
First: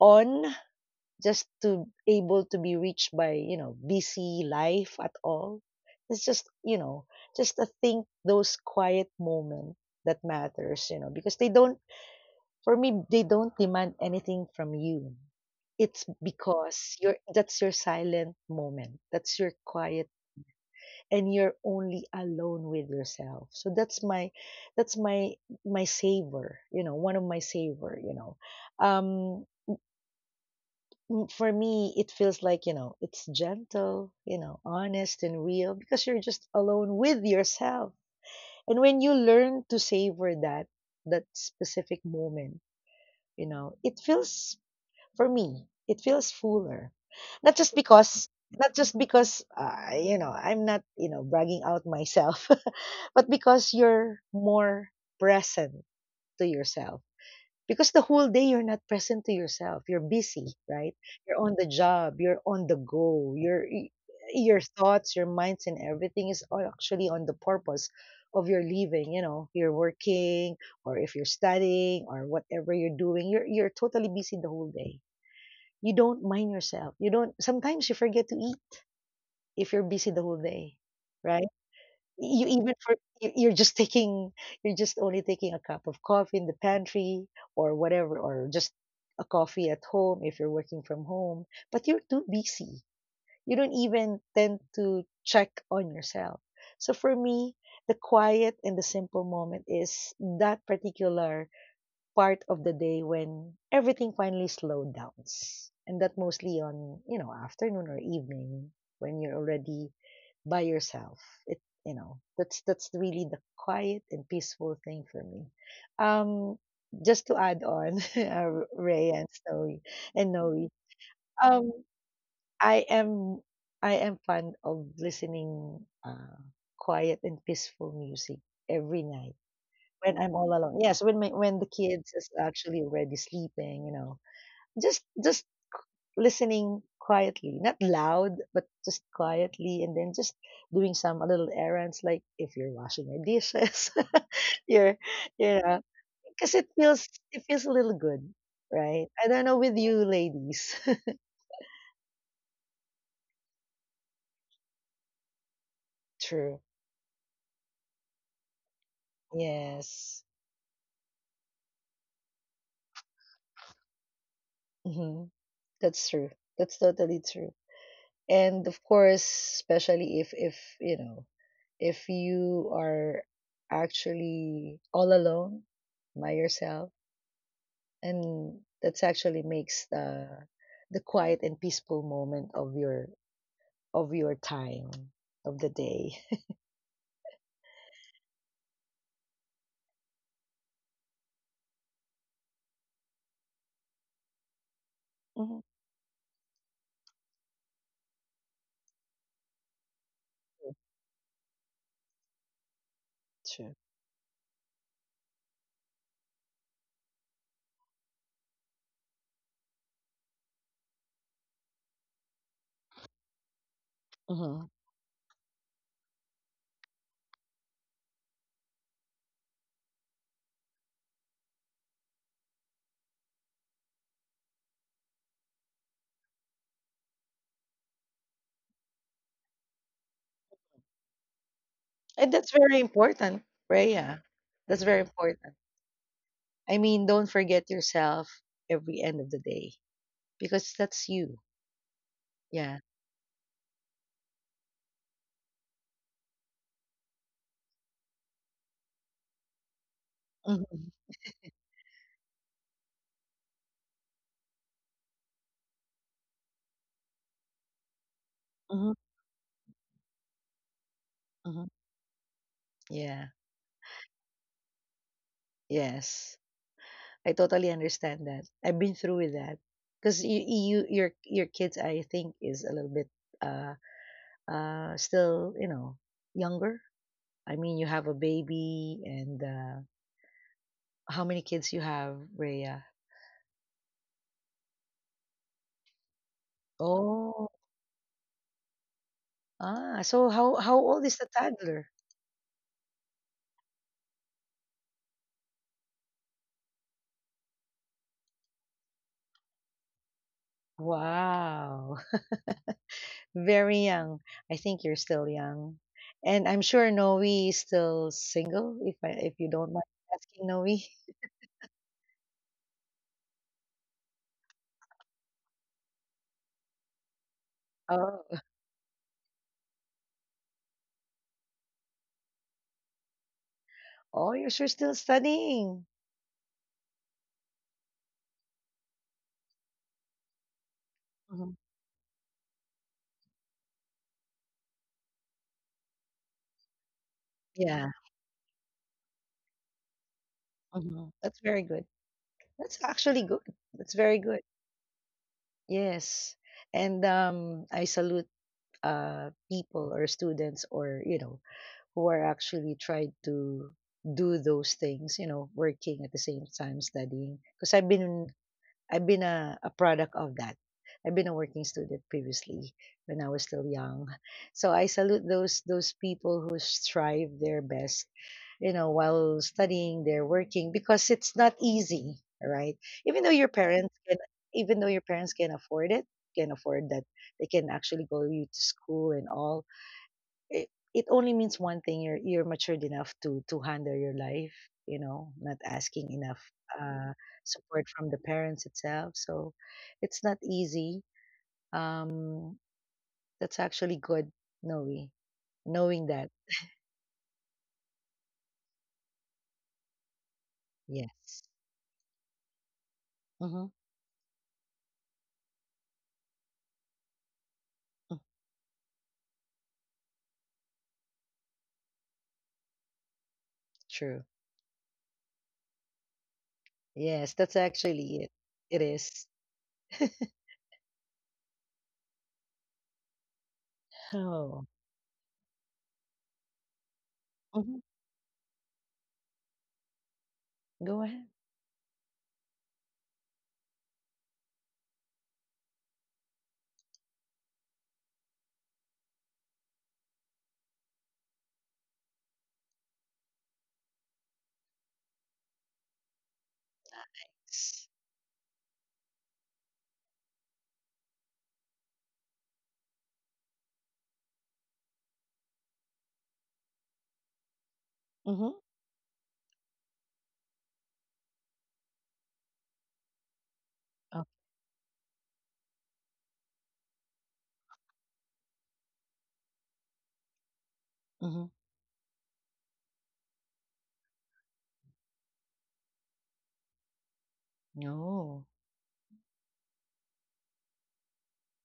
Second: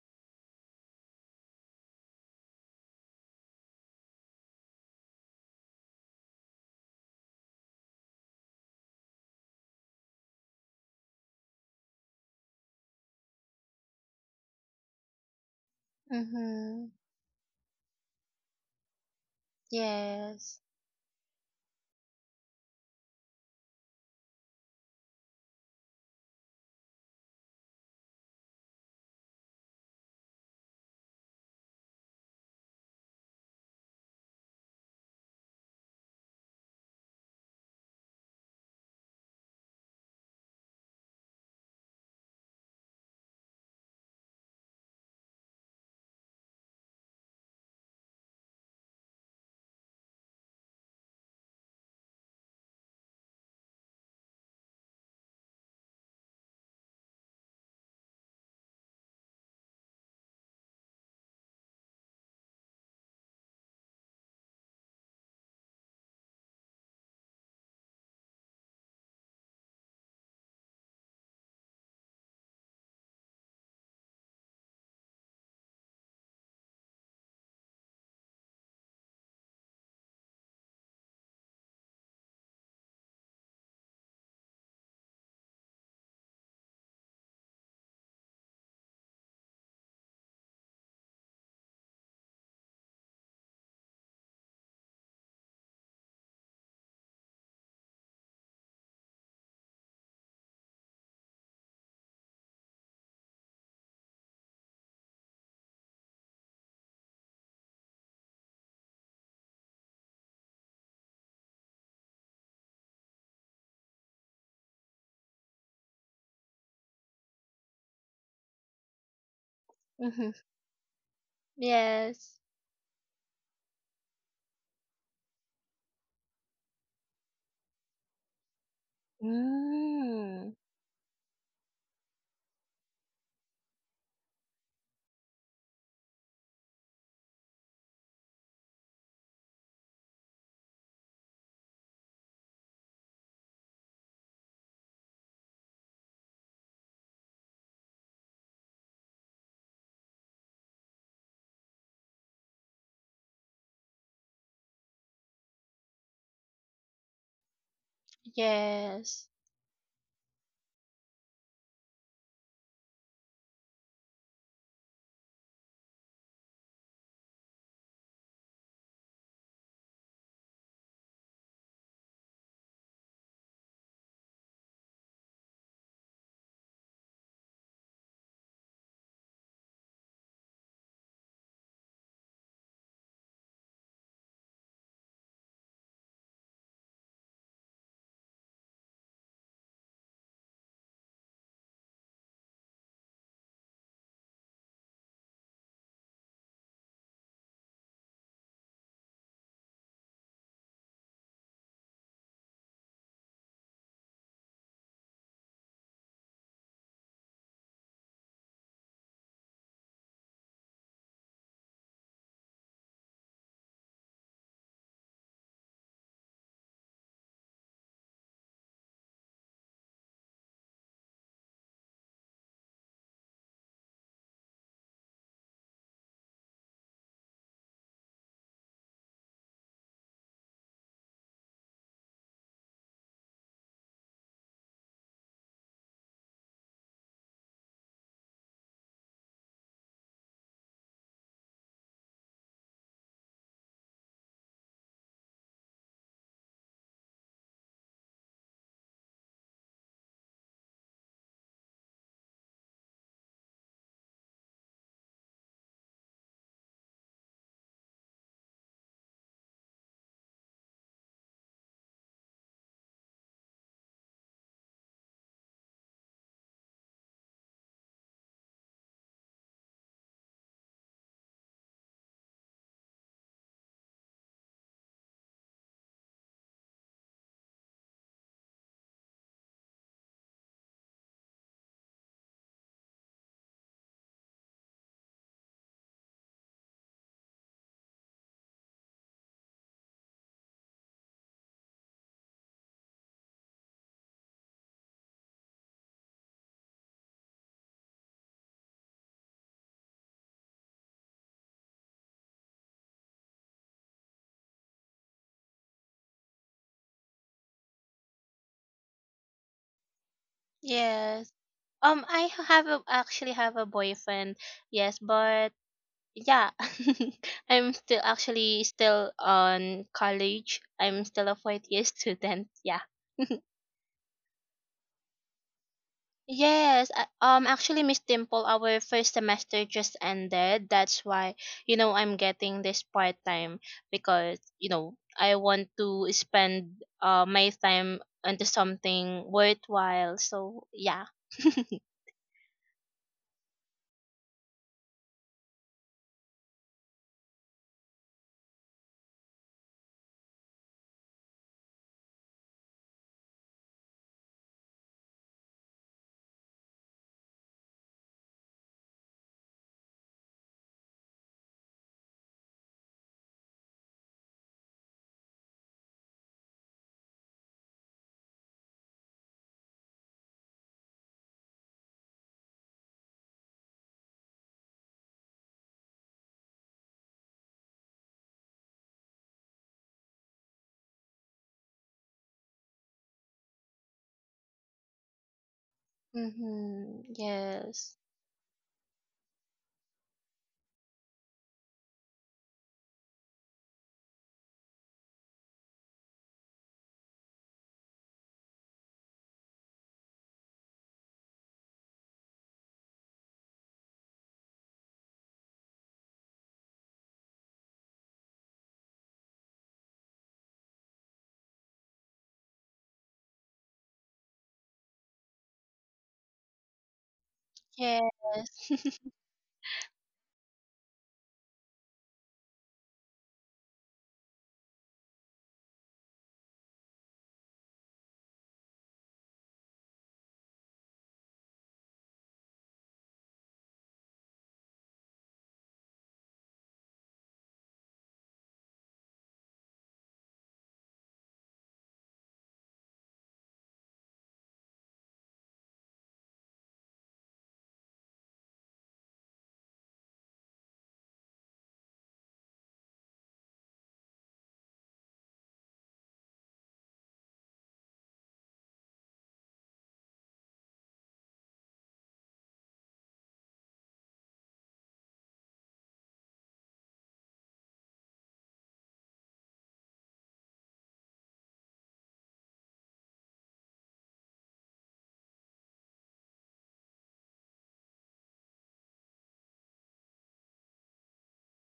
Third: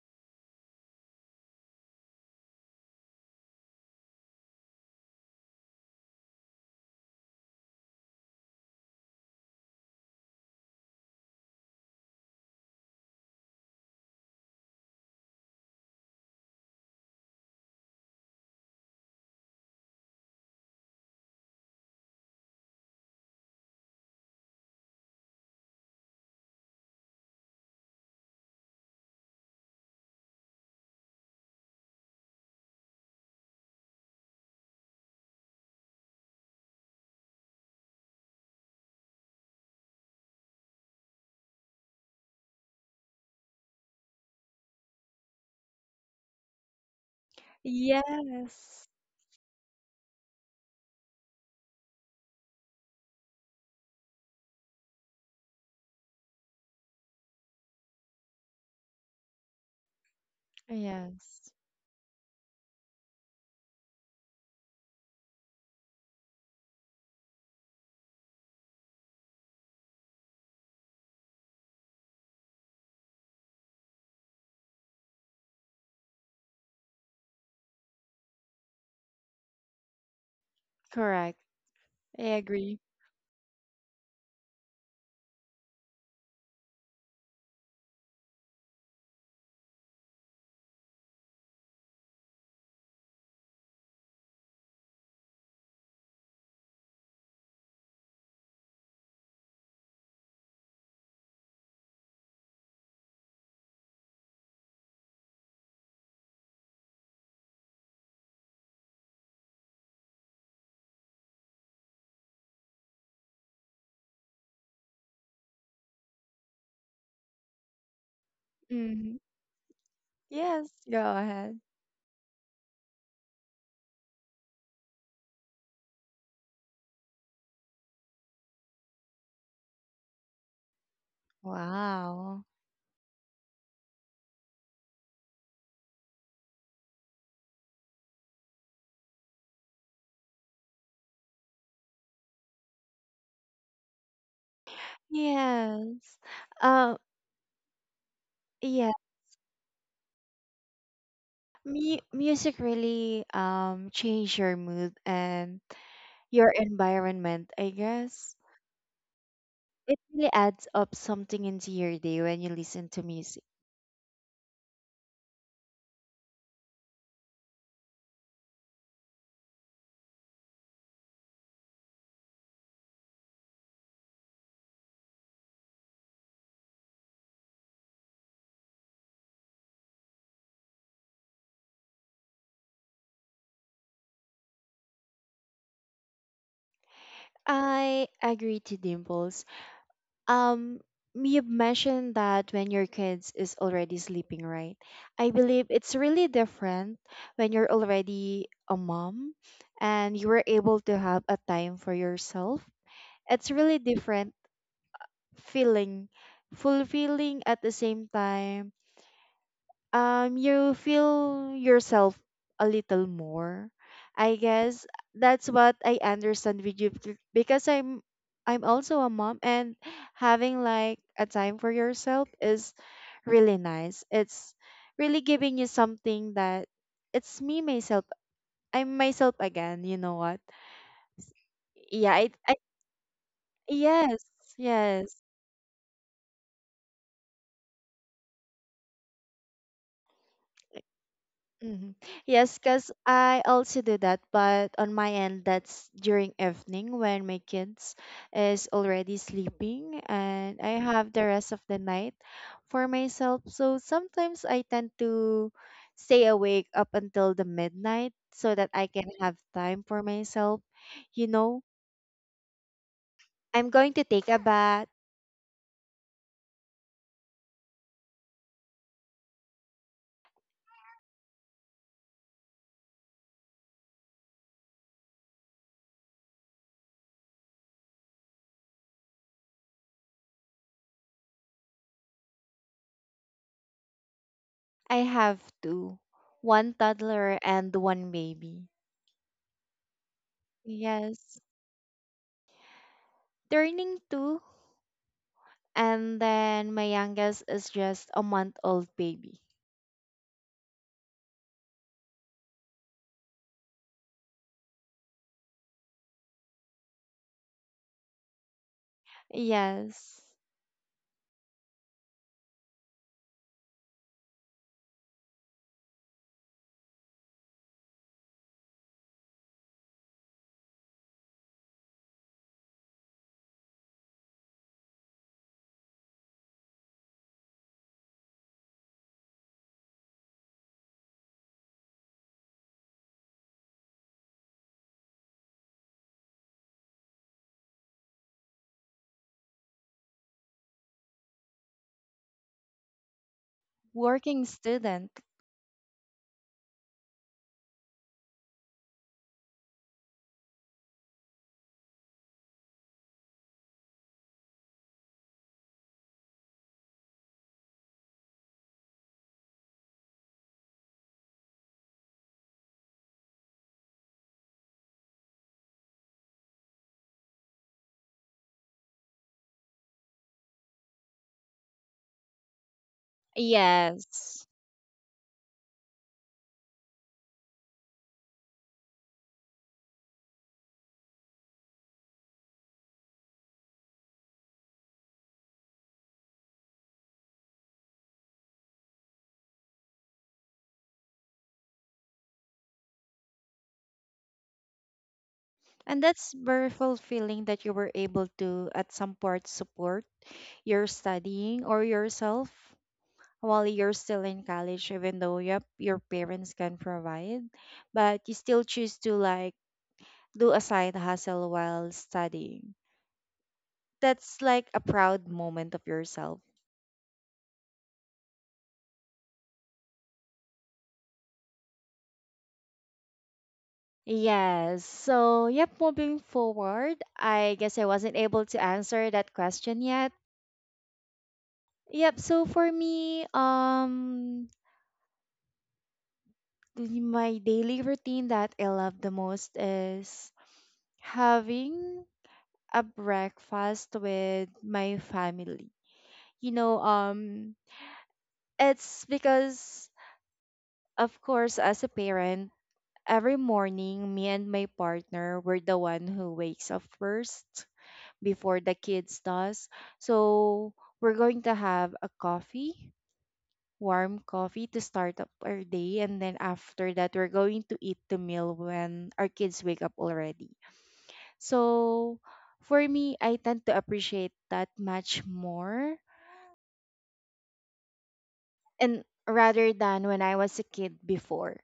[SPEAKER 2] on just to able to be reached by, you know, busy life at all. It's just, you know, just to think those quiet moment that matters, you know, because they don't, for me, they don't demand anything from you. It's
[SPEAKER 3] Mm-hmm.
[SPEAKER 2] because you're that's your silent moment. That's your quiet,
[SPEAKER 3] Yes.
[SPEAKER 2] and you're only alone with yourself. So that's my savor, you know, one of my savor, you know. Um for me it feels like, you know, it's gentle, you know, honest and real because you're just alone with yourself. And when you learn to savor that specific moment, you know, it feels, for me, it feels fuller. Not
[SPEAKER 1] Yes.
[SPEAKER 2] just because you know, I'm not, you know, bragging out myself, but because you're more present to yourself. Because the whole day you're not present to yourself. You're busy, right? You're on
[SPEAKER 1] Yes.
[SPEAKER 2] the job, you're on the go. Your thoughts, your minds and everything is all actually on the purpose of your living, you know, you're working, or if you're studying or whatever you're doing, you're totally busy the whole day, you don't mind yourself. You don't sometimes you forget to eat if you're busy the whole day,
[SPEAKER 1] Correct.
[SPEAKER 2] right?
[SPEAKER 1] I
[SPEAKER 2] You even
[SPEAKER 1] agree.
[SPEAKER 2] for you're just taking, you're just only taking a cup of coffee in the pantry or whatever, or just a coffee at home if you're working from home, but you're too busy. You don't even tend to check on yourself. So for me, the quiet and the simple moment is that particular part of the day when everything finally slowed down, and that mostly on, you know, afternoon or evening when you're already by yourself. It, you know, that's really the quiet and peaceful thing for me. Um just to add on Ray
[SPEAKER 1] Hmm.
[SPEAKER 2] and Snowy
[SPEAKER 3] Mm-hmm.
[SPEAKER 2] and
[SPEAKER 1] Yes.
[SPEAKER 2] Noe,
[SPEAKER 1] Go ahead.
[SPEAKER 2] um
[SPEAKER 3] Yes.
[SPEAKER 2] I am I am fond of listening quiet and peaceful music every night when I'm all
[SPEAKER 3] Mm.
[SPEAKER 2] alone. Yes, when my when the kids is
[SPEAKER 1] Wow.
[SPEAKER 2] actually already sleeping, you know. Just listening quietly, not loud, but just quietly, and then just doing some a little errands like if you're washing your dishes, you're, yeah,
[SPEAKER 1] Yes.
[SPEAKER 2] because
[SPEAKER 1] Uh,
[SPEAKER 2] it feels a little good,
[SPEAKER 1] yes.
[SPEAKER 2] right? I don't know with you ladies.
[SPEAKER 1] Mu music really change your mood and your
[SPEAKER 2] True.
[SPEAKER 1] environment, I guess.
[SPEAKER 3] Yes.
[SPEAKER 1] It
[SPEAKER 2] Yes.
[SPEAKER 1] really adds up something into your day when you listen to music.
[SPEAKER 2] hmm That's true. That's totally true. And of course, especially if you know, if you are actually all alone by yourself, and that's actually makes the quiet and peaceful moment of your time of the day.
[SPEAKER 1] I agree to Dimples. Um, you mentioned that when your kids is already sleeping, right? I
[SPEAKER 2] Mhm.
[SPEAKER 1] believe it's really different when you're already a mom and you were able to have a time for yourself. It's
[SPEAKER 2] True.
[SPEAKER 1] really different, feeling fulfilling at the same time, you feel yourself a little more, I
[SPEAKER 2] Hmm
[SPEAKER 1] guess. That's what I understand with you, because I'm also a mom, and having like a time for yourself is really nice. It's really giving you something that it's me myself, I'm myself again, you know what. yeah i,
[SPEAKER 2] And that's
[SPEAKER 1] I
[SPEAKER 2] very important, Rhea.
[SPEAKER 1] yes,
[SPEAKER 2] That's very
[SPEAKER 1] yes.
[SPEAKER 2] important. I mean, don't forget yourself every end of the day, because that's you.
[SPEAKER 1] Mm-hmm. Yes,
[SPEAKER 2] Yeah.
[SPEAKER 1] because I also do that, but on my end, that's during evening when my kids is already sleeping and I
[SPEAKER 2] hmm
[SPEAKER 1] have the rest of the night for myself. So sometimes I tend to stay awake up until the midnight so that I
[SPEAKER 2] hmm
[SPEAKER 1] can have time for myself. You know,
[SPEAKER 2] hmm Yeah.
[SPEAKER 1] I'm going to take a bath.
[SPEAKER 2] Yes, I totally understand that. I've been through with that because you your kids I think is a little bit uh still, you know, younger. I mean you have a baby and how many kids you have, Rhea?
[SPEAKER 1] I have to. One toddler
[SPEAKER 2] Oh,
[SPEAKER 1] and one baby.
[SPEAKER 2] ah, so how old is the
[SPEAKER 1] Yes.
[SPEAKER 2] toddler?
[SPEAKER 1] Turning two, and then my youngest is just a month old baby.
[SPEAKER 2] Wow, very young. I think you're still young, and I'm sure Noe is still single. If you don't mind
[SPEAKER 1] Yes.
[SPEAKER 2] asking Noe.
[SPEAKER 3] Yes, I actually have a boyfriend, yes, but yeah. I'm still
[SPEAKER 2] Oh,
[SPEAKER 3] actually still on college. I'm still a fourth year student, yeah.
[SPEAKER 2] oh, you're sure still studying.
[SPEAKER 3] Yes, actually, Miss Dimple, our first semester just ended. That's why I'm getting this part time, because I want to spend my
[SPEAKER 2] Yeah,
[SPEAKER 3] time into something worthwhile, so yeah.
[SPEAKER 2] mhm, that's very good. That's actually good. That's very good.
[SPEAKER 1] Working student.
[SPEAKER 2] Yes. And I salute people or students or, you know, who are actually trying to do those things, you know, working at the same time, studying. Because I've been a product of that. I've been a working student previously when I was still young. So I salute those people who strive their best, you know, while studying, they're working because it's not easy, right? Even though your parents can
[SPEAKER 1] Yes.
[SPEAKER 2] even though your parents can afford it, can afford that they can actually go you to school and all it, it only means one thing. You're matured enough to handle your life, not asking enough
[SPEAKER 3] Mm-hmm.
[SPEAKER 2] uh support
[SPEAKER 3] Yes.
[SPEAKER 2] from the parents itself. So it's not easy. um that's actually good, knowing
[SPEAKER 1] And
[SPEAKER 2] that.
[SPEAKER 1] that's very fulfilling that you were able to at some part support your
[SPEAKER 2] Yes.
[SPEAKER 1] studying or yourself
[SPEAKER 2] Mm-hmm.
[SPEAKER 1] while you're still in college, even though yep your parents can provide,
[SPEAKER 2] Mm,
[SPEAKER 1] but you still choose to like do a side hustle while studying.
[SPEAKER 2] true.
[SPEAKER 1] That's like a proud moment of yourself.
[SPEAKER 2] Yes, that's
[SPEAKER 3] Yes.
[SPEAKER 2] actually it. It is. Oh.
[SPEAKER 1] Yes. So, yep, moving forward, I guess
[SPEAKER 2] Mhm.
[SPEAKER 1] I wasn't able to answer that question yet.
[SPEAKER 2] Go ahead.
[SPEAKER 1] Yep, so for me, my daily routine that I love the most is having a breakfast with my family. You know, it's because, of course as a parent, every morning me and my partner were the one who wakes up first
[SPEAKER 2] Mm-hmm.
[SPEAKER 1] before the kids does. So we're going to have a coffee, warm
[SPEAKER 2] Oh.
[SPEAKER 1] coffee to start up our day, and then after that we're going to eat the meal when our kids wake up already.
[SPEAKER 2] Mm-hmm.
[SPEAKER 1] So for me, I tend to appreciate that much more,
[SPEAKER 2] No.
[SPEAKER 1] and rather than when I was a kid before.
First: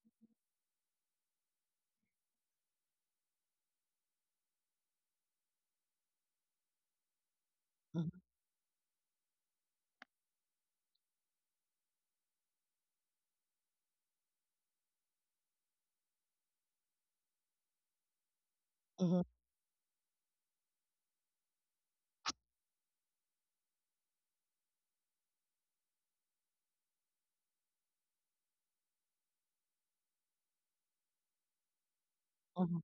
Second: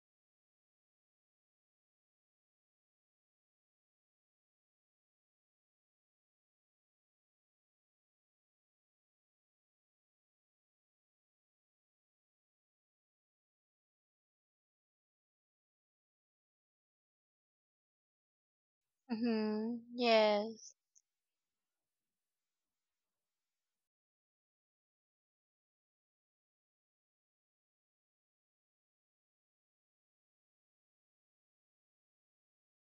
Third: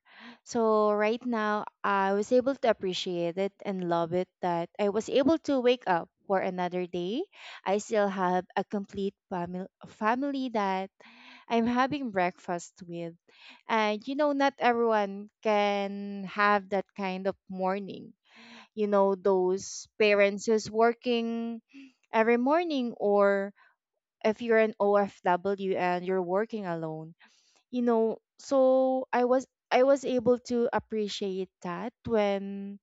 [SPEAKER 1] So right now I was able to appreciate it and love it that I was able to wake up for another day. I still
[SPEAKER 2] Mm-hmm.
[SPEAKER 1] have a complete family, family that I'm having breakfast with. And you know, not everyone can have that kind of morning. You know,
[SPEAKER 2] Mm-hmm.
[SPEAKER 3] Mm-hmm.
[SPEAKER 1] those parents who's
[SPEAKER 3] Yes.
[SPEAKER 1] working every morning, or if you're an OFW and you're working alone, you know. So I was, I was able to appreciate that
[SPEAKER 2] Mm-hmm.
[SPEAKER 1] when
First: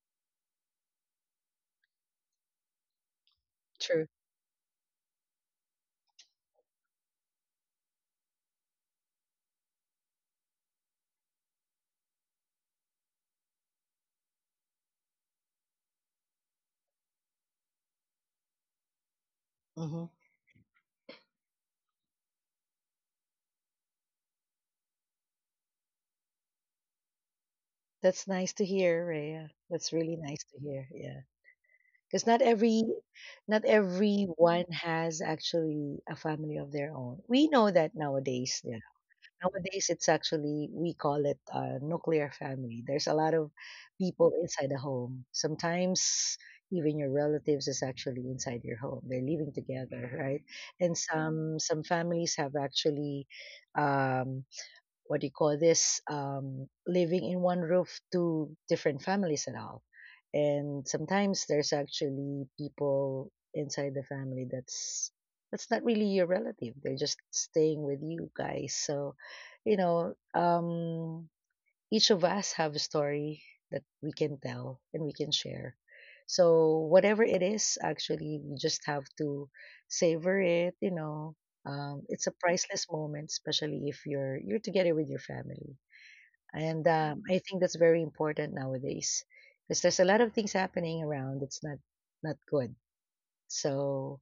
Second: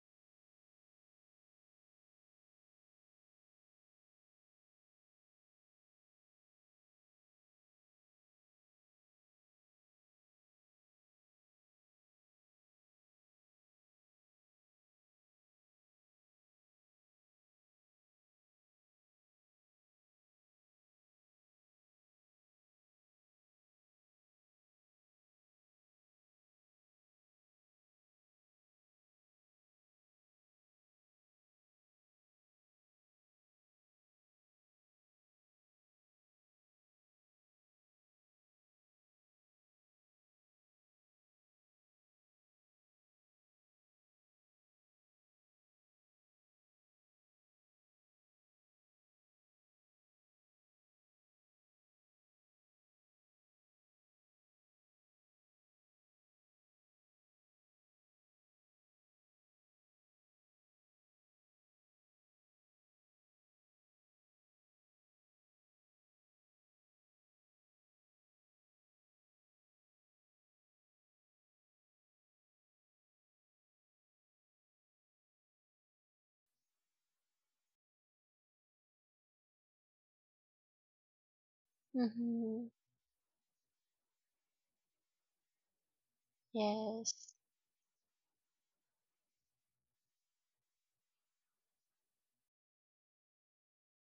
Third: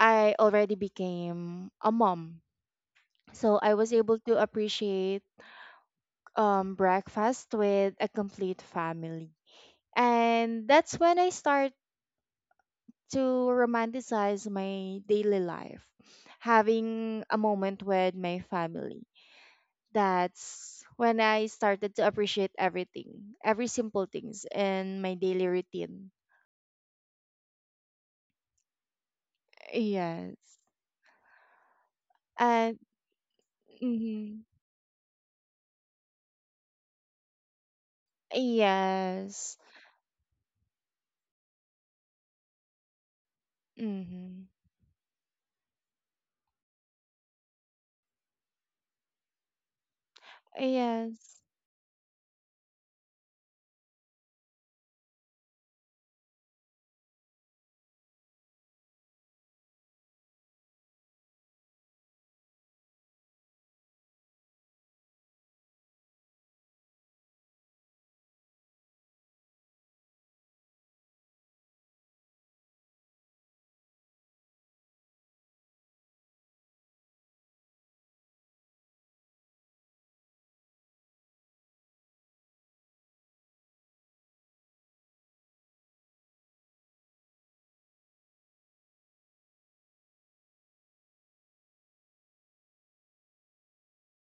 [SPEAKER 1] I already became a mom, so I was
[SPEAKER 2] True.
[SPEAKER 1] able to appreciate breakfast with a complete family, and that's when I start to romanticize my daily life, having a moment with my family.
[SPEAKER 2] Hmm.
[SPEAKER 1] That's when I started to appreciate everything, every simple things in my daily routine.
[SPEAKER 2] That's nice to hear, Rhea. That's really
[SPEAKER 1] Yes.
[SPEAKER 2] nice to hear. Yeah, because not
[SPEAKER 1] Mm-hmm.
[SPEAKER 2] everyone has actually a family of their own. We know that nowadays.
[SPEAKER 1] Yes.
[SPEAKER 2] It's actually, we call it a nuclear family. There's a lot of people
[SPEAKER 1] Mm-hmm.
[SPEAKER 2] inside the home. Sometimes even your relatives is actually inside your home. They're living together, right? And
[SPEAKER 1] Yes.
[SPEAKER 2] some families have actually um, what do you call this, living in one roof, two different families, and all. And sometimes there's actually people inside the family that's not really your relative, they're just staying with you guys. So you know um each of us have a story that we can tell and we can share. So whatever it is, actually, we just have to savor it. It's a
[SPEAKER 3] Mm-hmm.
[SPEAKER 2] priceless moment, especially if you're together with your family. And
[SPEAKER 3] Yes.
[SPEAKER 2] I think that's very important nowadays because there's a lot of things happening around that's not good. So,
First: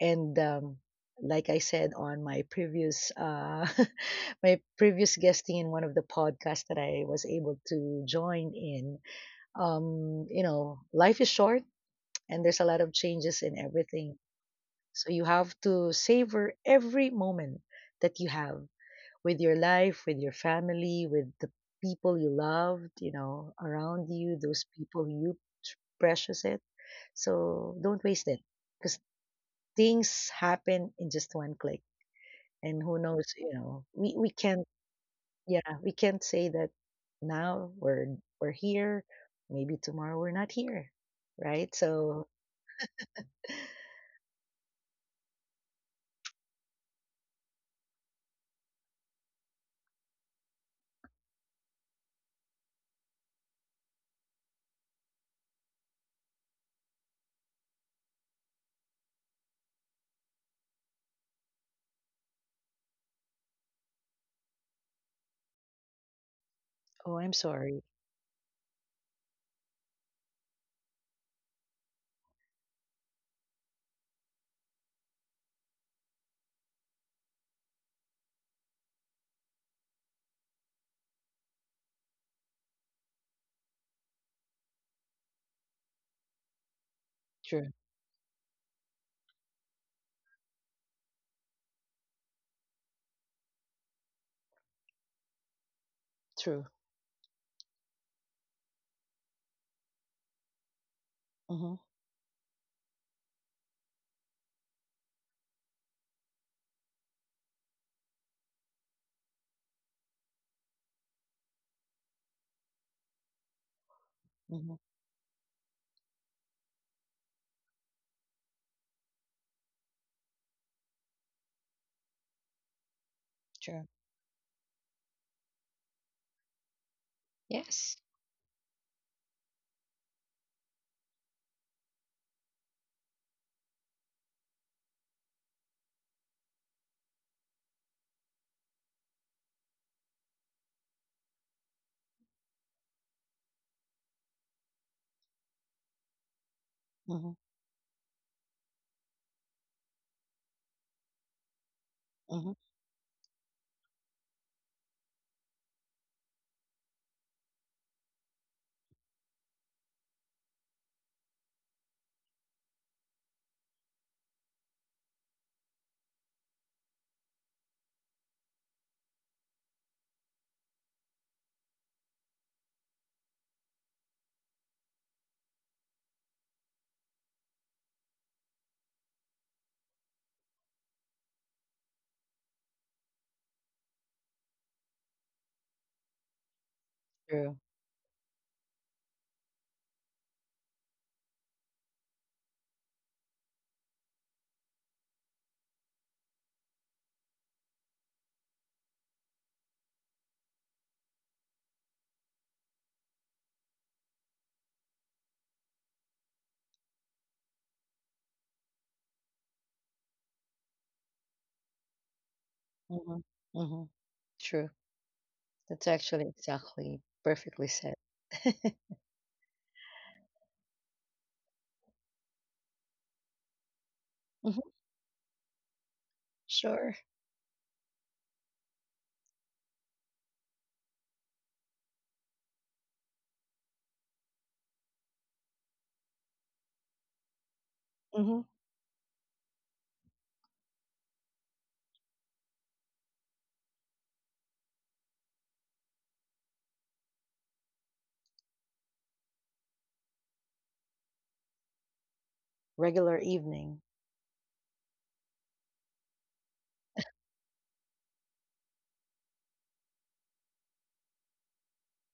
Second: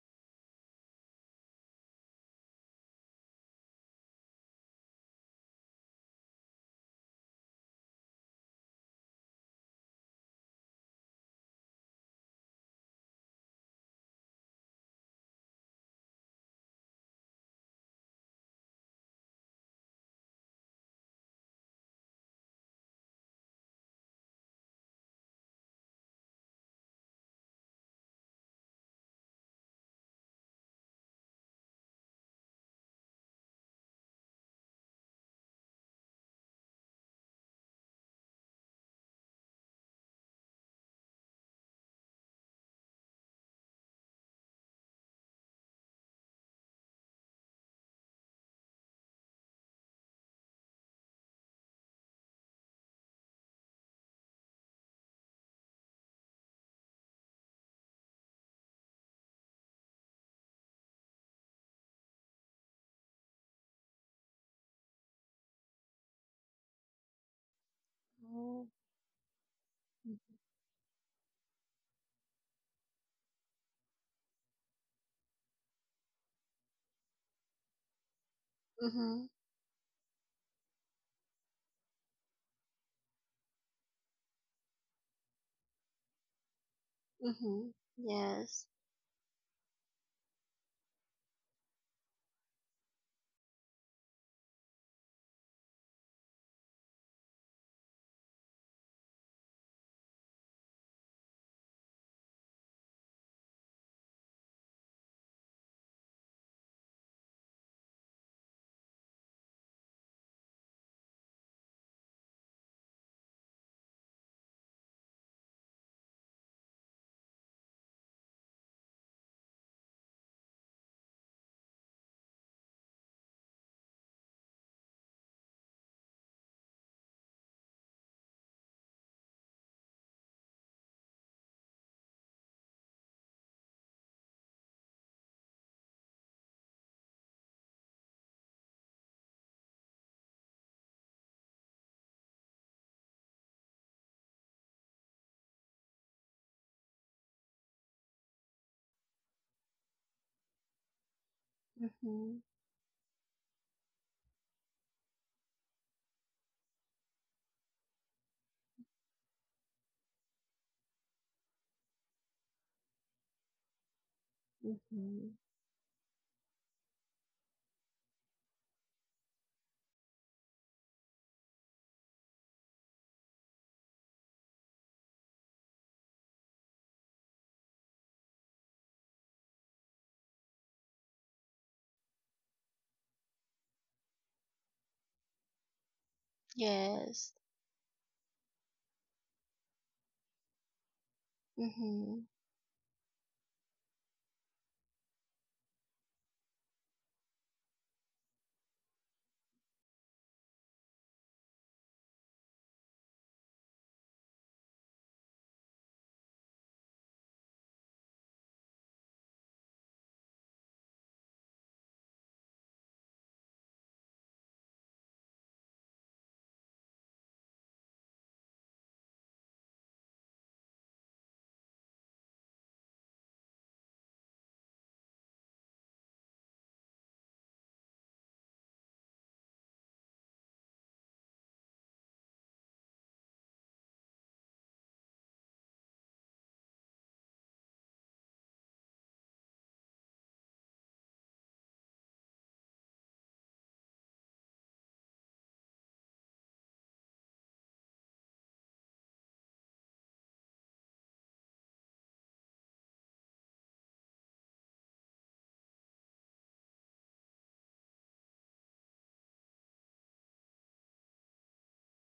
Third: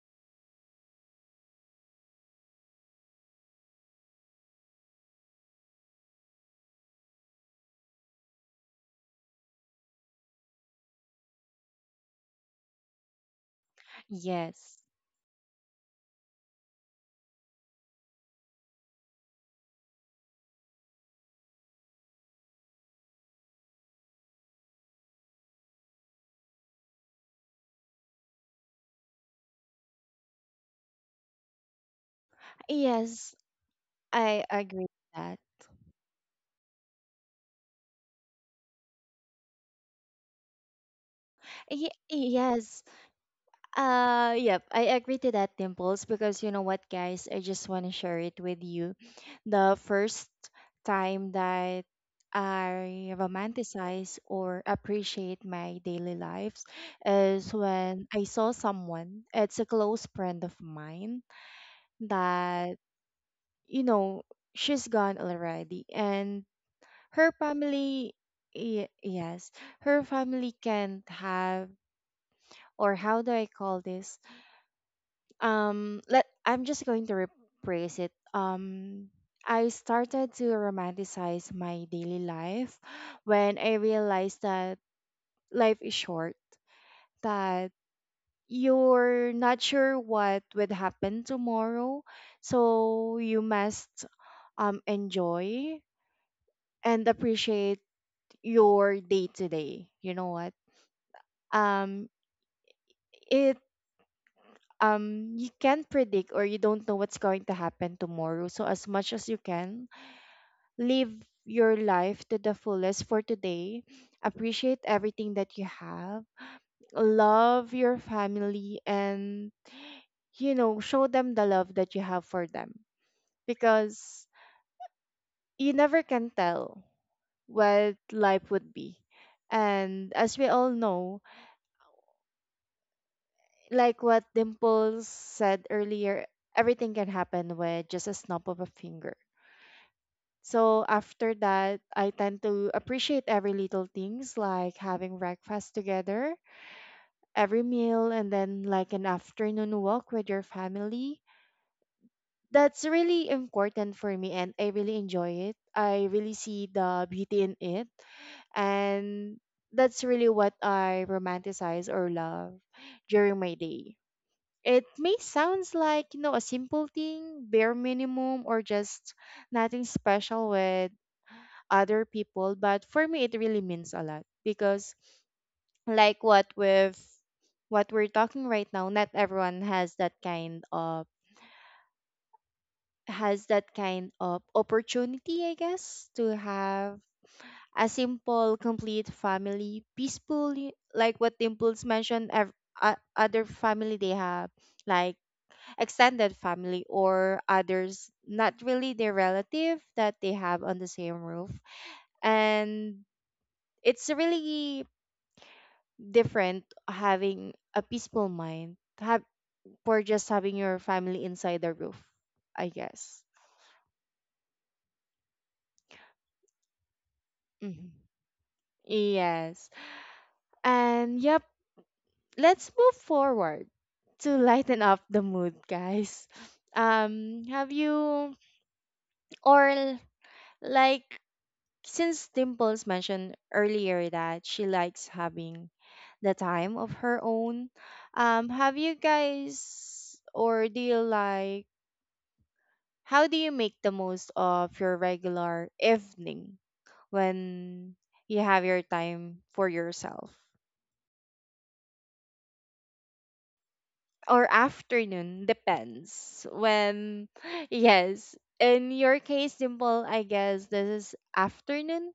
[SPEAKER 2] and like I said on my previous my previous guesting in one of the podcasts that I was able to join in. Life is short, and there's a lot of changes in everything.
[SPEAKER 1] Yes.
[SPEAKER 2] So you have to savor every moment that you have with your life, with your family, with the people you loved, around you, those people you precious it. So don't waste it, because things happen in just one click, and who knows,
[SPEAKER 1] Yes.
[SPEAKER 2] we
[SPEAKER 1] I
[SPEAKER 2] can't.
[SPEAKER 1] agree with that.
[SPEAKER 2] Yeah, we can't say that now we're here, maybe tomorrow we're not here, right? So.
[SPEAKER 1] Yes. Yep, I agree to that, Dimples, because you know what guys, I just want to share it with you. The first time that I romanticize or appreciate my daily lives is when I saw someone, it's a close friend of mine that, you know, she's gone already. And
[SPEAKER 2] Oh,
[SPEAKER 1] her
[SPEAKER 2] I'm sorry.
[SPEAKER 1] family,
[SPEAKER 3] Oh.
[SPEAKER 1] yes, her family can't have, or how do I call this? Let, I'm just going to rephrase it.
[SPEAKER 3] Mhm.
[SPEAKER 1] I started to romanticize my daily life when I realized that life is short, that
[SPEAKER 2] True,
[SPEAKER 3] Mhm. Yes.
[SPEAKER 1] you're not sure what would happen tomorrow, so you must enjoy
[SPEAKER 2] true.
[SPEAKER 1] and appreciate your day to day. You know what?
[SPEAKER 2] Mm-hmm,
[SPEAKER 1] Um, it you can't predict or you don't know what's going to happen tomorrow. So as much as you can, live your life to the fullest for today.
[SPEAKER 2] mm-hmm,
[SPEAKER 1] Appreciate everything that you have. Love your family, and you know, show them the love that you have for them,
[SPEAKER 2] true.
[SPEAKER 1] because you never can tell what
[SPEAKER 2] Yes.
[SPEAKER 1] life would be. And as we all know, like what Dimples said earlier, everything can happen with just a snap of a finger. So after that, I tend to appreciate every little things, like having breakfast together,
[SPEAKER 2] Mm-hmm,
[SPEAKER 1] every meal, and then like an afternoon walk with your family.
[SPEAKER 3] Mhm.
[SPEAKER 2] mm-hmm,
[SPEAKER 1] That's really important for me and I really enjoy it. I really see the beauty in it. And that's really what I romanticize or love during my day. It may
[SPEAKER 3] Mhm.
[SPEAKER 1] sounds like, you know, a simple thing, bare minimum, or just nothing special with other people, but for me it really means a lot because like what with what we're talking right now, not everyone has that kind of, has that kind of opportunity, I guess, to have
[SPEAKER 3] Yes.
[SPEAKER 2] true.
[SPEAKER 1] a simple, complete family, peaceful, like what the Impulse mentioned,
[SPEAKER 3] Mhm.
[SPEAKER 1] other family they have, like extended family or others not really their relative that they have on the same roof, and it's really different having a peaceful mind, have for just having your family inside the roof, I guess.
[SPEAKER 2] Mm-hmm, mm-hmm, true. That's actually exactly perfectly
[SPEAKER 1] Hmm,
[SPEAKER 2] said.
[SPEAKER 1] yes. And yep, let's move forward to
[SPEAKER 2] Hmm.
[SPEAKER 1] lighten up the mood guys.
[SPEAKER 2] Sure.
[SPEAKER 1] Have you or like, since Dimples mentioned earlier that she likes having the time of her own,
[SPEAKER 2] Mm-hmm.
[SPEAKER 1] have you guys, or do you like, how do you make the most of your regular evening when you have your time for yourself?
[SPEAKER 2] Regular evening.
[SPEAKER 1] Or afternoon, depends. When, yes, in your case, Dimple, I guess this is afternoon.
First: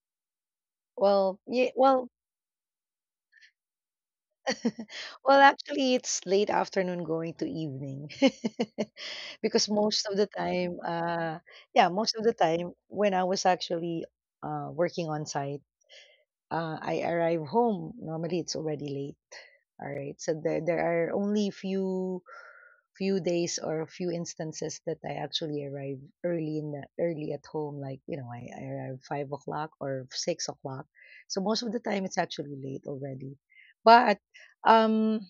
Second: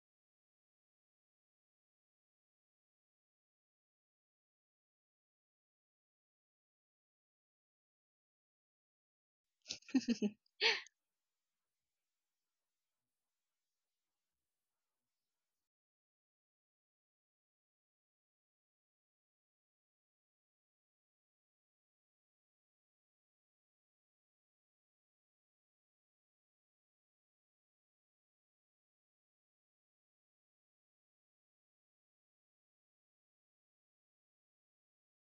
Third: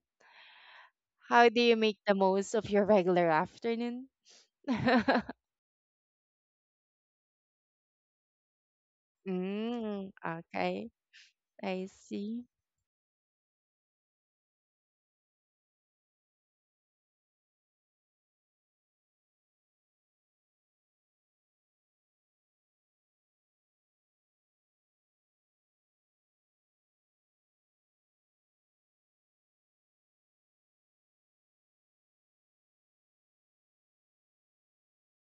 [SPEAKER 2] Well,
[SPEAKER 1] How do
[SPEAKER 2] yeah.
[SPEAKER 1] you make
[SPEAKER 2] Well,
[SPEAKER 1] the most of your regular afternoon?
[SPEAKER 2] well, actually, it's late afternoon going to evening. Because most
[SPEAKER 1] Mm,
[SPEAKER 2] of the time,
[SPEAKER 1] okay, I
[SPEAKER 2] yeah, most of the
[SPEAKER 1] see.
[SPEAKER 2] time when I was actually working on site, I arrive home. Normally, it's already late. All right, so there are only few days or few instances that I actually arrive early in the early at home. Like I arrive 5 o'clock or 6 o'clock. So most of the time, it's actually late already. But um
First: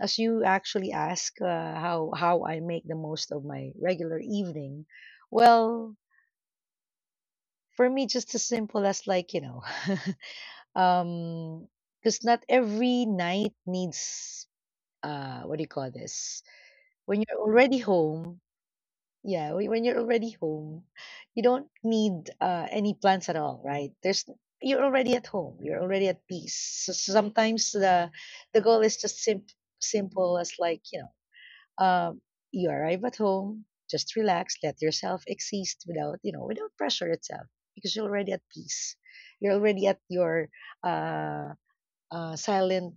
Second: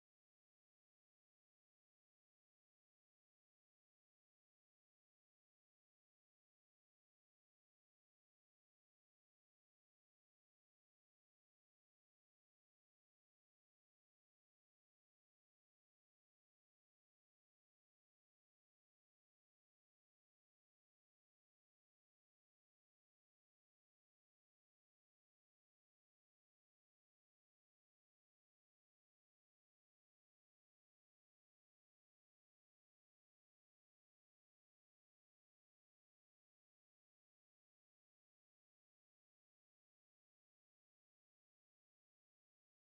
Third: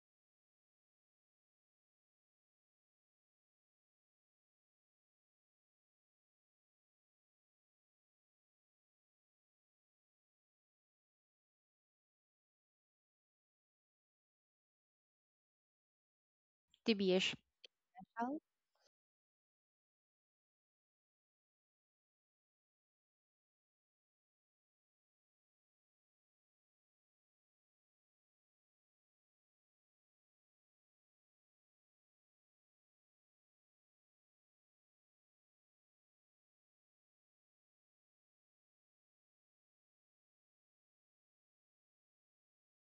[SPEAKER 2] as you actually ask, how I make the most of my regular evening, well, for me, just as simple as, like, um, because not every night needs, what do you call this?
[SPEAKER 1] To be a
[SPEAKER 2] When you're already
[SPEAKER 1] child?
[SPEAKER 2] home, yeah, when you're already home, you don't need any plans at all, right? There's you're already at home, you're already at peace. So sometimes the goal is just simple as, like, Um, you arrive at home, just relax, let yourself exist without, without pressure itself, because you're already at peace. You're already at your uh, silent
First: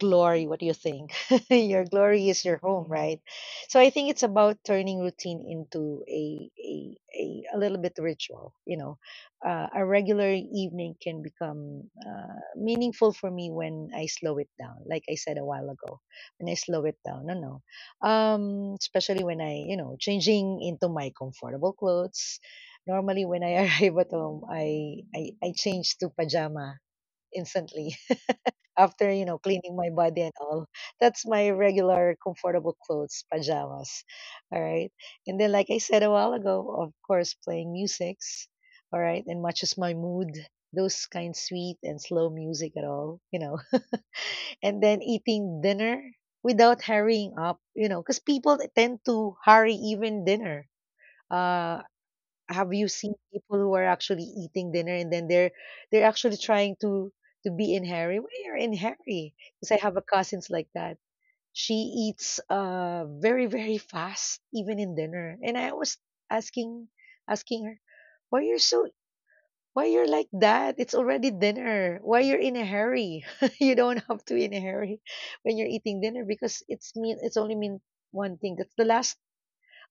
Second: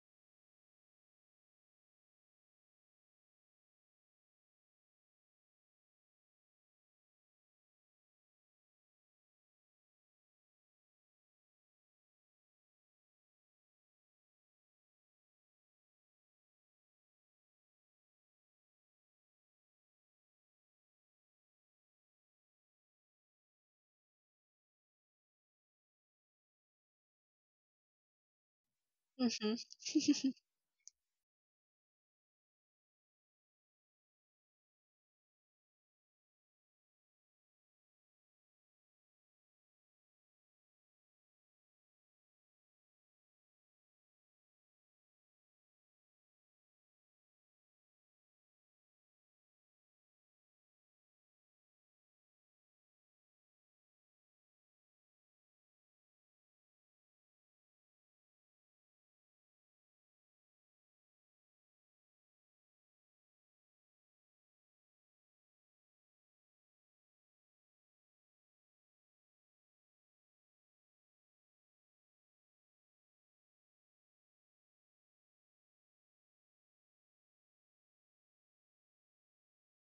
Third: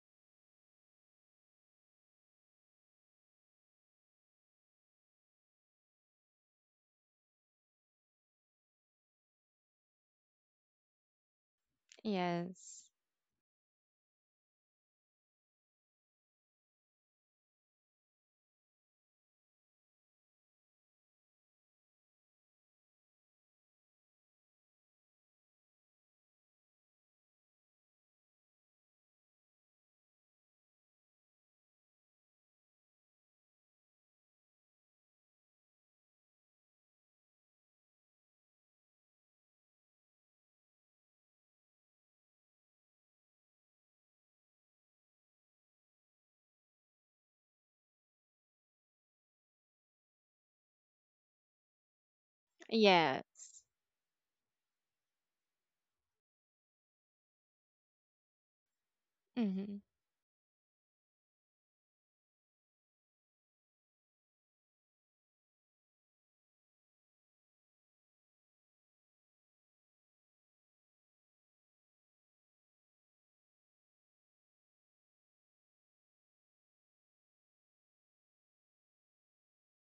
[SPEAKER 2] glory. What do you think? Your glory is your home, right? So I think it's about turning routine into a little bit ritual. A regular evening can become,
[SPEAKER 1] Yes.
[SPEAKER 2] meaningful for me when I slow it down, like I said a while ago, when I slow it down. No, no, especially when I, changing into my comfortable clothes. Normally when I arrive at home, I change to pajama instantly after,
[SPEAKER 3] Mhm.
[SPEAKER 2] cleaning my body and
[SPEAKER 3] Mhm.
[SPEAKER 2] all. That's my regular comfortable clothes, pajamas. All right. And then like I said a while ago, of course, playing musics, all right, and matches my mood, those kind sweet and slow music at all. And then eating dinner without hurrying up, because people tend to hurry even dinner. uh have you seen
[SPEAKER 1] Yes.
[SPEAKER 2] people who are actually eating dinner and then they're actually trying to be in hurry? Why you're in hurry? Because
[SPEAKER 1] Mm-hmm.
[SPEAKER 2] I have a cousins like that. She eats very, very fast, even in dinner. And I was asking asking her, why you're so why you're like that? It's already dinner. Why you're in a hurry? You don't have to be in a hurry when you're eating dinner, because it's only mean one thing. That's the last,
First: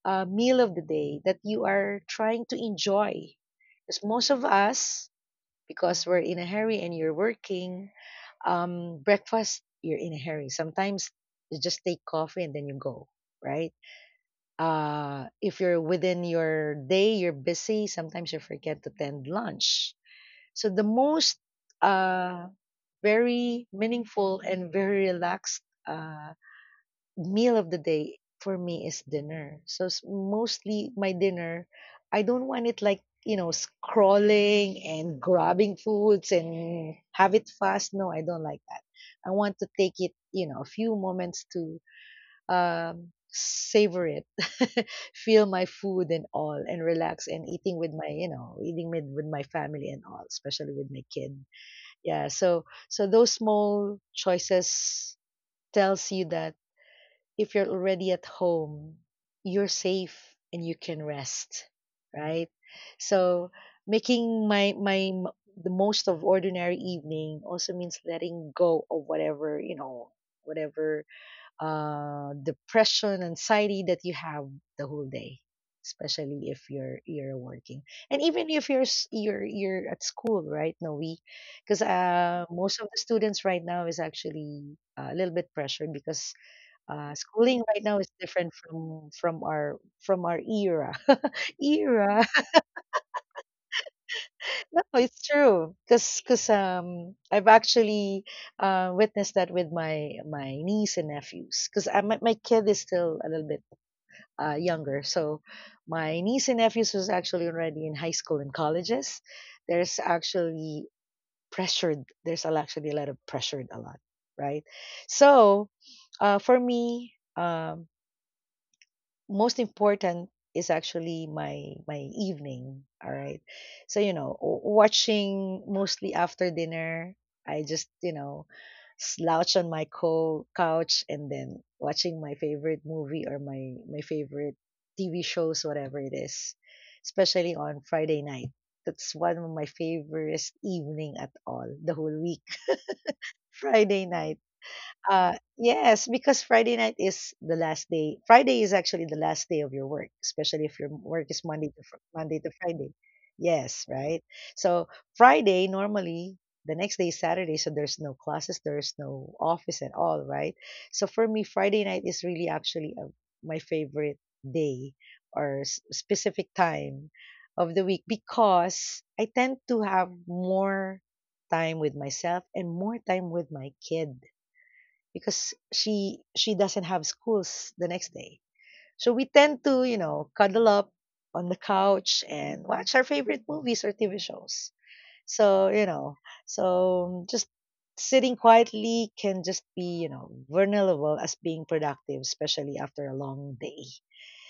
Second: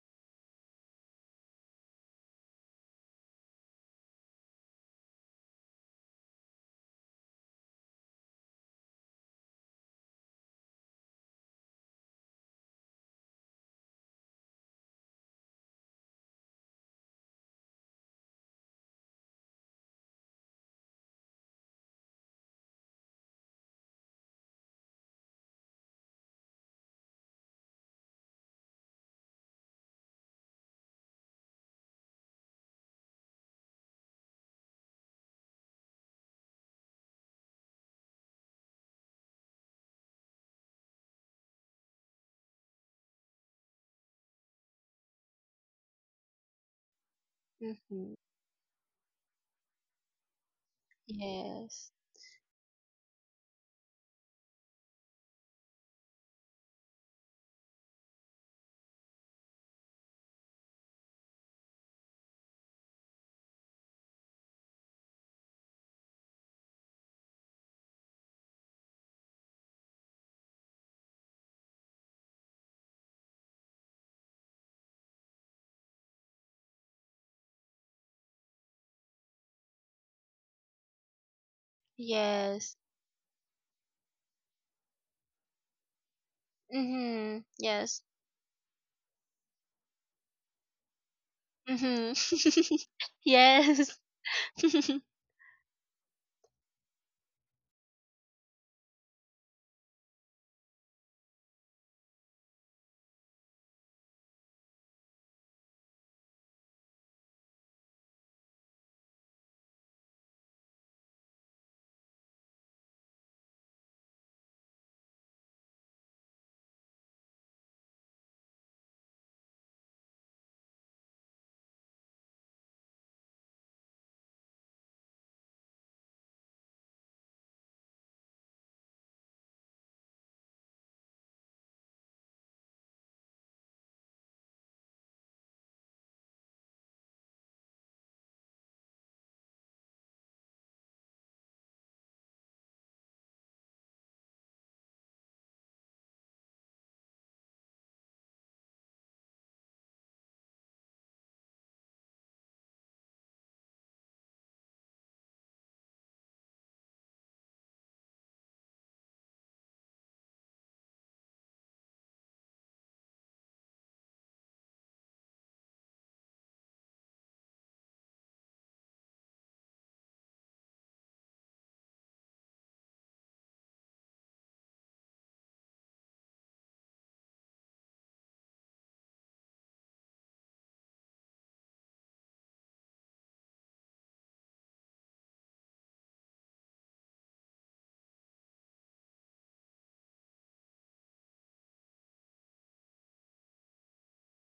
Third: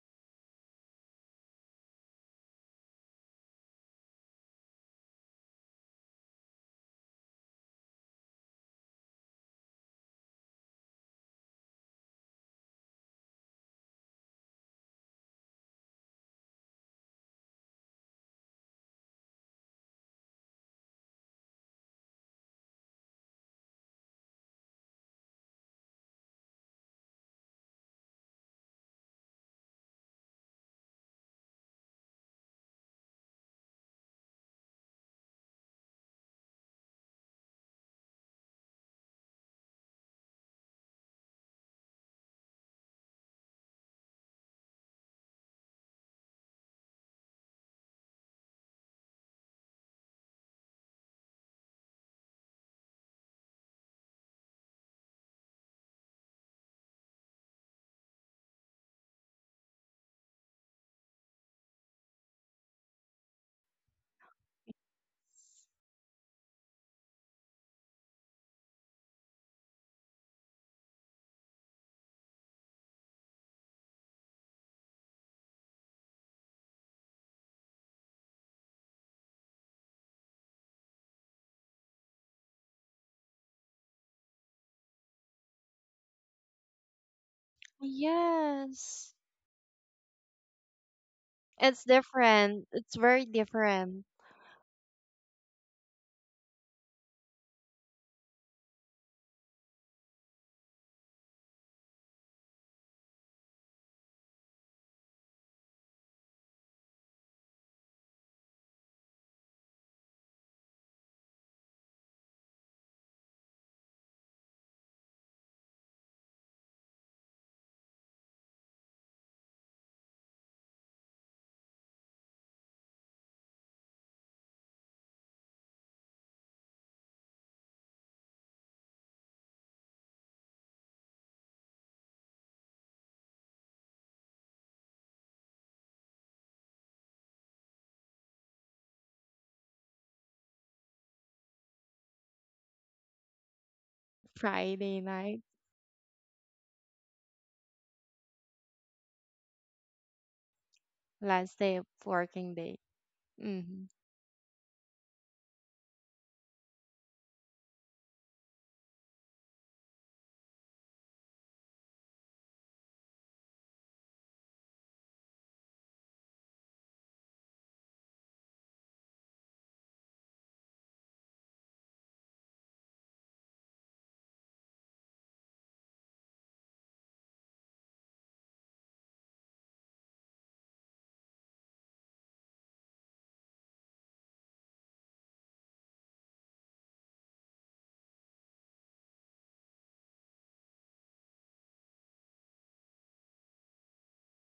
[SPEAKER 2] meal of the day that you are trying to enjoy. Because most of us, because we're in a hurry and you're working, breakfast, you're in a hurry. Sometimes you just take coffee and then you go, right? If you're within your day, you're busy, sometimes you forget to tend lunch. So the most, uh, very meaningful and very relaxed, meal of the day for me is dinner. So, mostly my dinner, I don't want it like, scrolling and grabbing foods and have it fast. No, I don't like that. I want to take it, a few moments to savor it, feel my food and all, and relax and eating with my, eating with my family and all, especially with my kid.
[SPEAKER 3] Yes.
[SPEAKER 2] Yeah. So, those small choices tells you that if you're already at home, you're safe and you can rest, right? So making my my the most of ordinary evening also means letting go of whatever, depression, anxiety that you have the whole day, especially if you're working. And even if you're s- you're at school, right? No, we, because
[SPEAKER 3] Yes.
[SPEAKER 2] most of the students right now is actually, a little bit pressured. Because
[SPEAKER 3] Mhm.
[SPEAKER 2] schooling right now
[SPEAKER 3] Yes.
[SPEAKER 2] is different
[SPEAKER 1] Yes.
[SPEAKER 2] from our era.
[SPEAKER 1] It's
[SPEAKER 3] Mhm.
[SPEAKER 2] Era.
[SPEAKER 1] different. It's very
[SPEAKER 3] Yes.
[SPEAKER 1] different.
[SPEAKER 2] No, it's true. I've actually, witnessed that with my niece and nephews. 'Cause my kid is still a little bit, younger, so my niece and nephews was actually already in high school and colleges. There's actually pressured. There's actually a lot of pressured, a lot, right? So, for me, most important is actually my evening. All right, so, watching mostly after dinner, I just, slouch on my couch and then watching my favorite movie or my favorite TV shows, whatever it is, especially on Friday night. That's one of my favorite evening at all the whole week. Friday night.
[SPEAKER 1] Friday night,
[SPEAKER 2] Yes, because Friday night is the last day. Friday is actually the last day of your work, especially if your work is
[SPEAKER 1] last
[SPEAKER 2] Monday
[SPEAKER 1] day
[SPEAKER 2] to
[SPEAKER 1] of
[SPEAKER 2] Monday to
[SPEAKER 1] working day.
[SPEAKER 2] Friday. Yes,
[SPEAKER 1] Mm-hmm.
[SPEAKER 2] right. So Friday normally the next day is Saturday, so there's no classes, there's no office at all, right? So for me, Friday night is really actually, my favorite day or, specific time of the week, because I tend to have more time with myself and more time with my kids, because she doesn't have schools the next day. So we tend to, cuddle up on the couch and watch our favorite movies or TV shows. So, just sitting quietly can just be, vulnerable as being productive, especially after a long day.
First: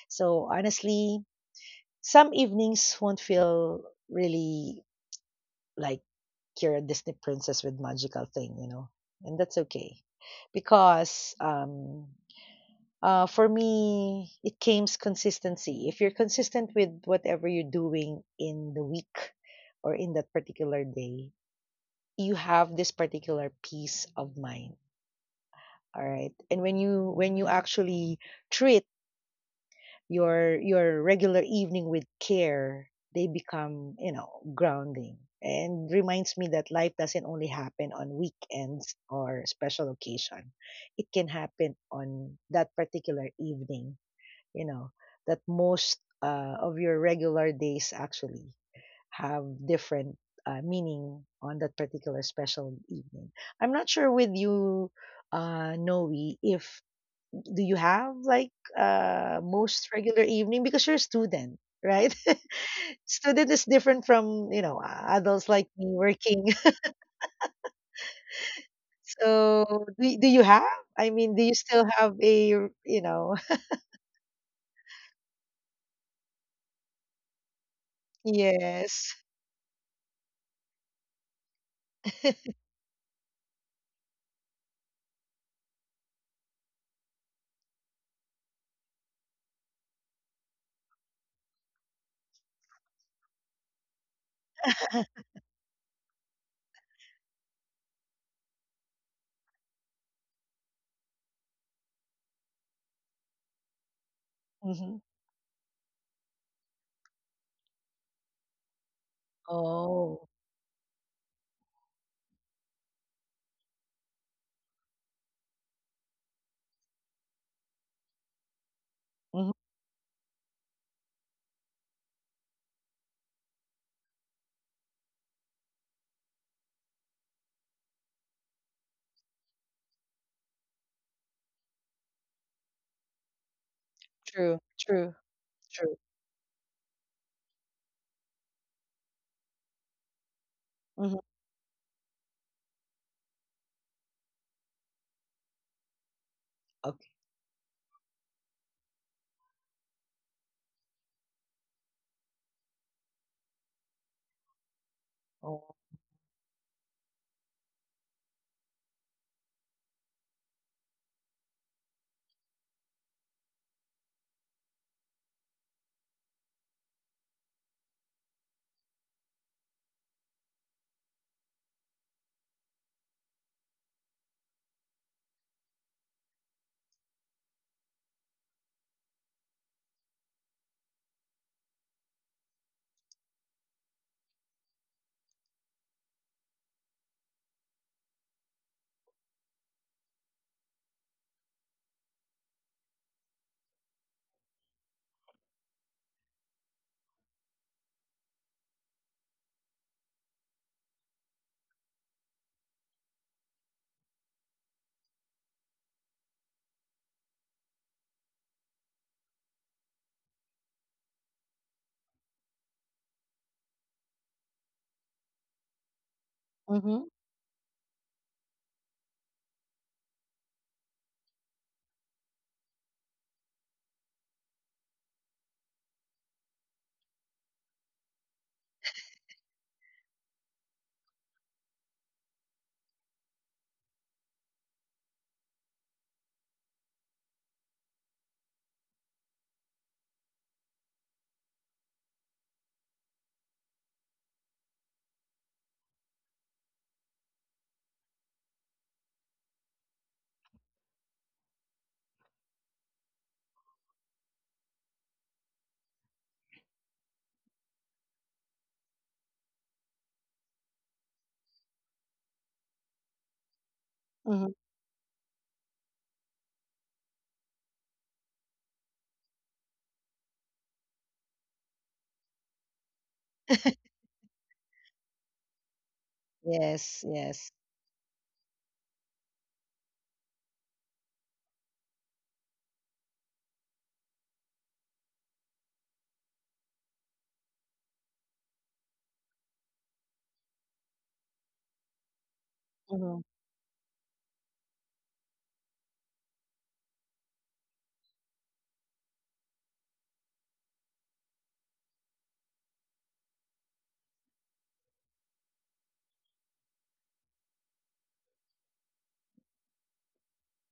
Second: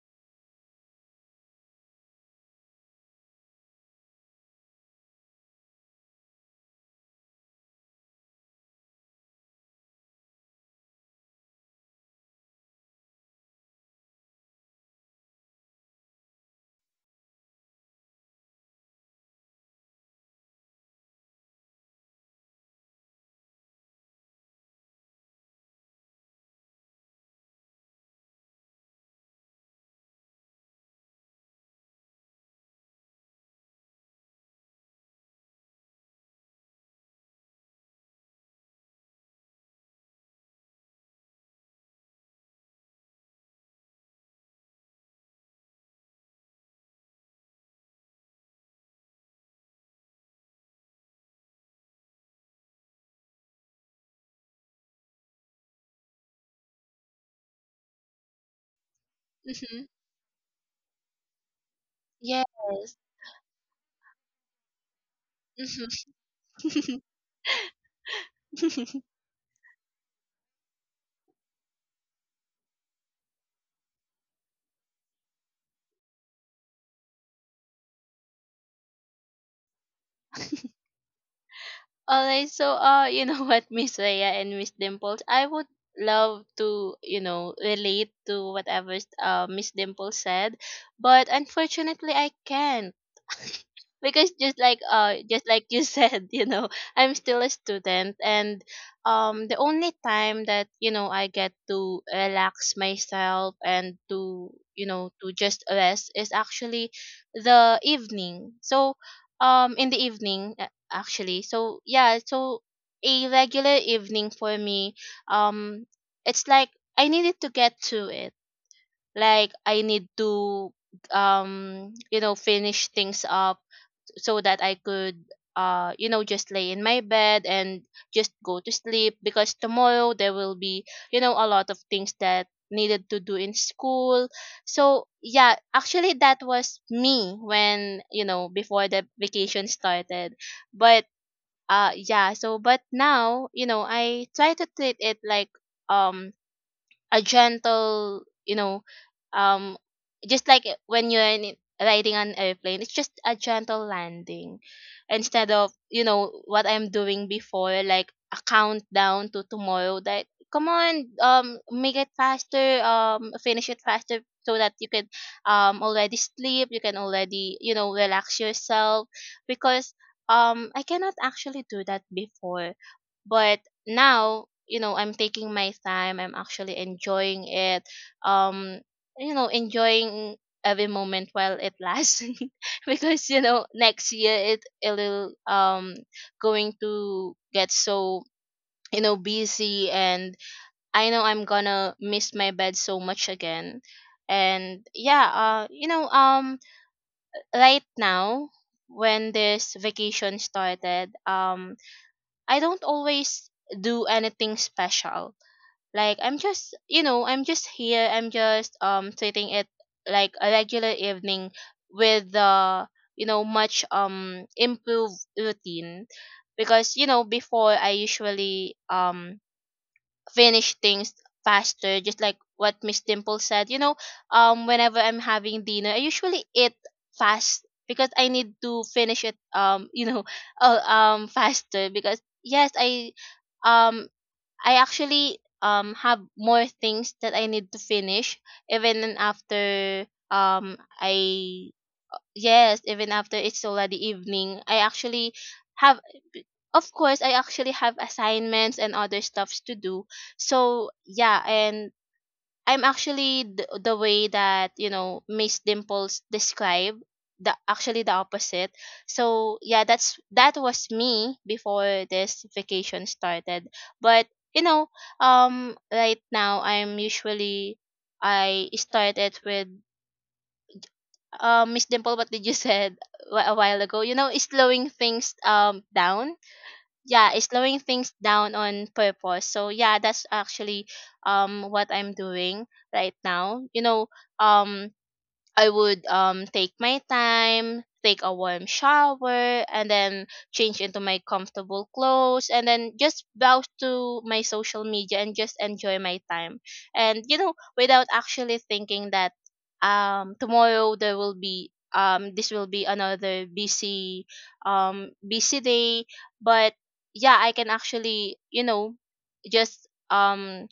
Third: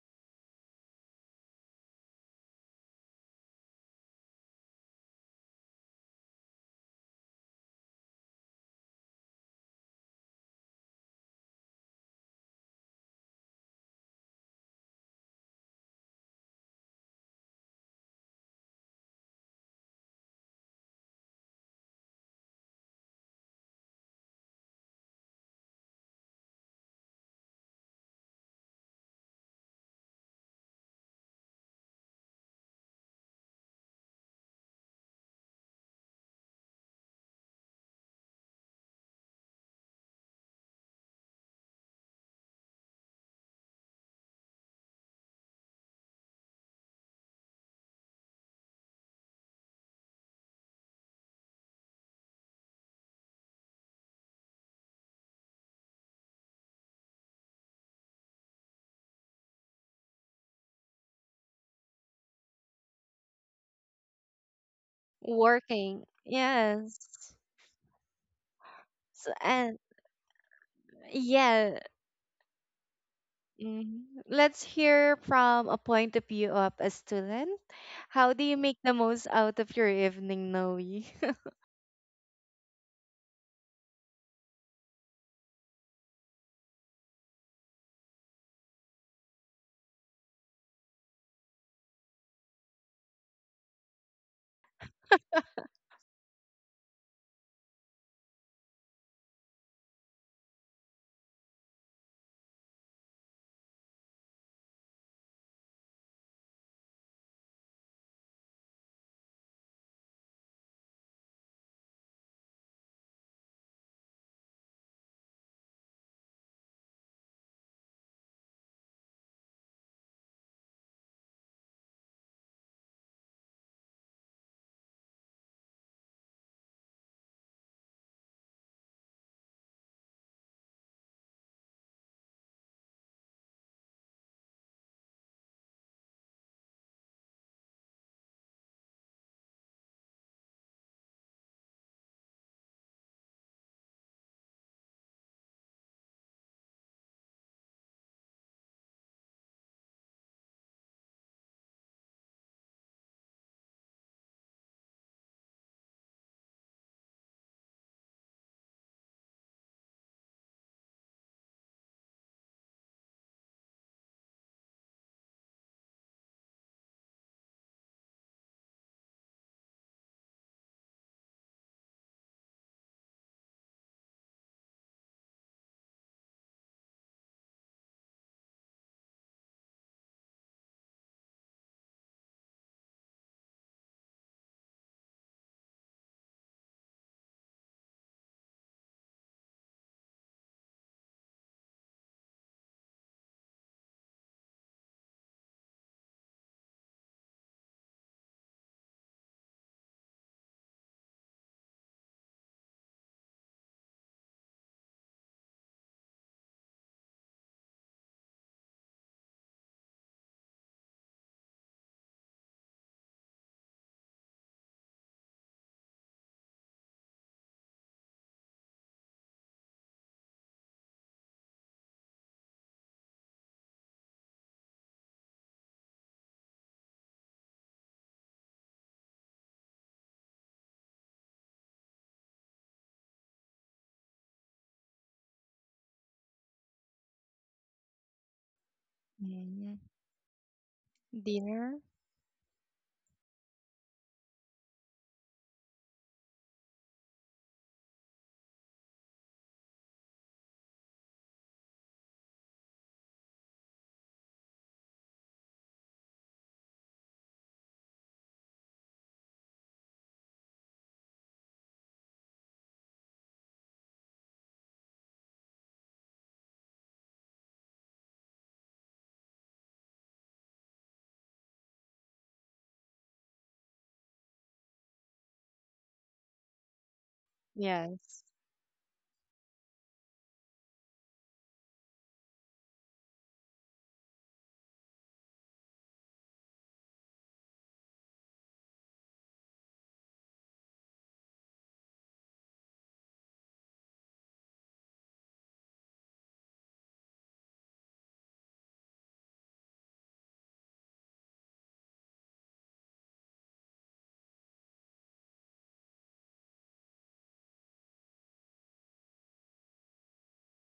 [SPEAKER 2] So honestly, some evenings won't feel really like you're a Disney princess with magical thing, and that's okay, because for me, it came consistency. If you're consistent with whatever you're doing in the week or in that particular day, you have this particular peace of mind. All right. And when you actually treat your regular evening with care, they become, grounding. And reminds me that life doesn't only happen on weekends or special occasion. It can happen on that particular evening, you know that most, of your regular days actually have different, meaning on that particular special evening. I'm not sure with you, Noe, if do you have like,
[SPEAKER 3] Mhm.
[SPEAKER 2] most regular evening because you're a student, right?
[SPEAKER 3] Yes.
[SPEAKER 2] Student is different from, adults like me
[SPEAKER 3] Mhm.
[SPEAKER 1] Working.
[SPEAKER 2] working.
[SPEAKER 1] Yes. So, and
[SPEAKER 2] So do you have? I mean, do you
[SPEAKER 1] yeah,
[SPEAKER 2] still have a, you know?
[SPEAKER 1] hmm, let's hear from a point of view of a student. How do you make the
[SPEAKER 2] Yes.
[SPEAKER 1] most out of your evening, Noe?
[SPEAKER 3] Alright, so what, Miss Rhea and Miss Dimples, I would love to, relate to whatever Miss Dimples said, but, unfortunately, I can't, because just like you said, I'm still a student, and the only time that I get to relax myself and to you
[SPEAKER 2] Hmm.
[SPEAKER 3] know to just rest is actually the evening. So in the
[SPEAKER 2] Oh.
[SPEAKER 3] evening, actually. So a regular evening for me, um, it's like I needed to get to it. Like, I need to finish things up so that I could just lay in my bed and just go to sleep because tomorrow there will be, a lot of things that needed to do in school.
[SPEAKER 2] True,
[SPEAKER 3] So,
[SPEAKER 2] true,
[SPEAKER 3] yeah,
[SPEAKER 2] true.
[SPEAKER 3] actually that was me when, before the vacation started. but
[SPEAKER 2] Mhm.
[SPEAKER 3] uh yeah so but now I try to treat it like um
[SPEAKER 2] Okay.
[SPEAKER 3] a gentle um just like when you're riding an airplane, it's just a gentle landing, instead of
[SPEAKER 2] Oh.
[SPEAKER 3] what I'm doing before like a countdown to tomorrow that come on, make it faster, finish it faster, so that you can already sleep. You can already relax yourself, because I cannot actually do that before. But now I'm taking my time. I'm actually enjoying it, um enjoying every moment while it lasts. Because next year it it'll going to get so busy, and I know I'm gonna miss my bed so much again. And, yeah, right now, when this vacation started, I don't always do anything special. Like, I'm just here. I'm just treating it like a regular evening with the, much improved routine, because
[SPEAKER 2] Mhm.
[SPEAKER 3] before I usually finish things faster, just like what Miss Dimple said whenever I'm having dinner, I usually eat fast because I need to finish it faster, because, yes, um I actually have more things that I need to finish even
[SPEAKER 1] Mhm.
[SPEAKER 3] after I
[SPEAKER 1] Dinner?
[SPEAKER 3] yes even after it's already evening. I actually have Of course, I actually have assignments and other stuffs to do. So, yeah, and I'm actually — the way that Miss Dimples described, the actually the opposite. So, yeah, that was me before this vacation started. But
[SPEAKER 2] Mhm.
[SPEAKER 3] you know, right now, I started with Miss Dimple, what did you said a while ago. You know, is slowing things down,
[SPEAKER 2] Yes,
[SPEAKER 3] yeah, it's
[SPEAKER 2] yes.
[SPEAKER 3] slowing things
[SPEAKER 1] Yes.
[SPEAKER 3] down on purpose. So, yeah, that's actually what I'm doing right now. You know, um I would take my time, take a warm shower, and then change into my comfortable clothes, and then
[SPEAKER 2] Mhm.
[SPEAKER 3] just browse to my social media and just enjoy my time. And without actually thinking that tomorrow there will be — another busy day. But, yeah, I can actually just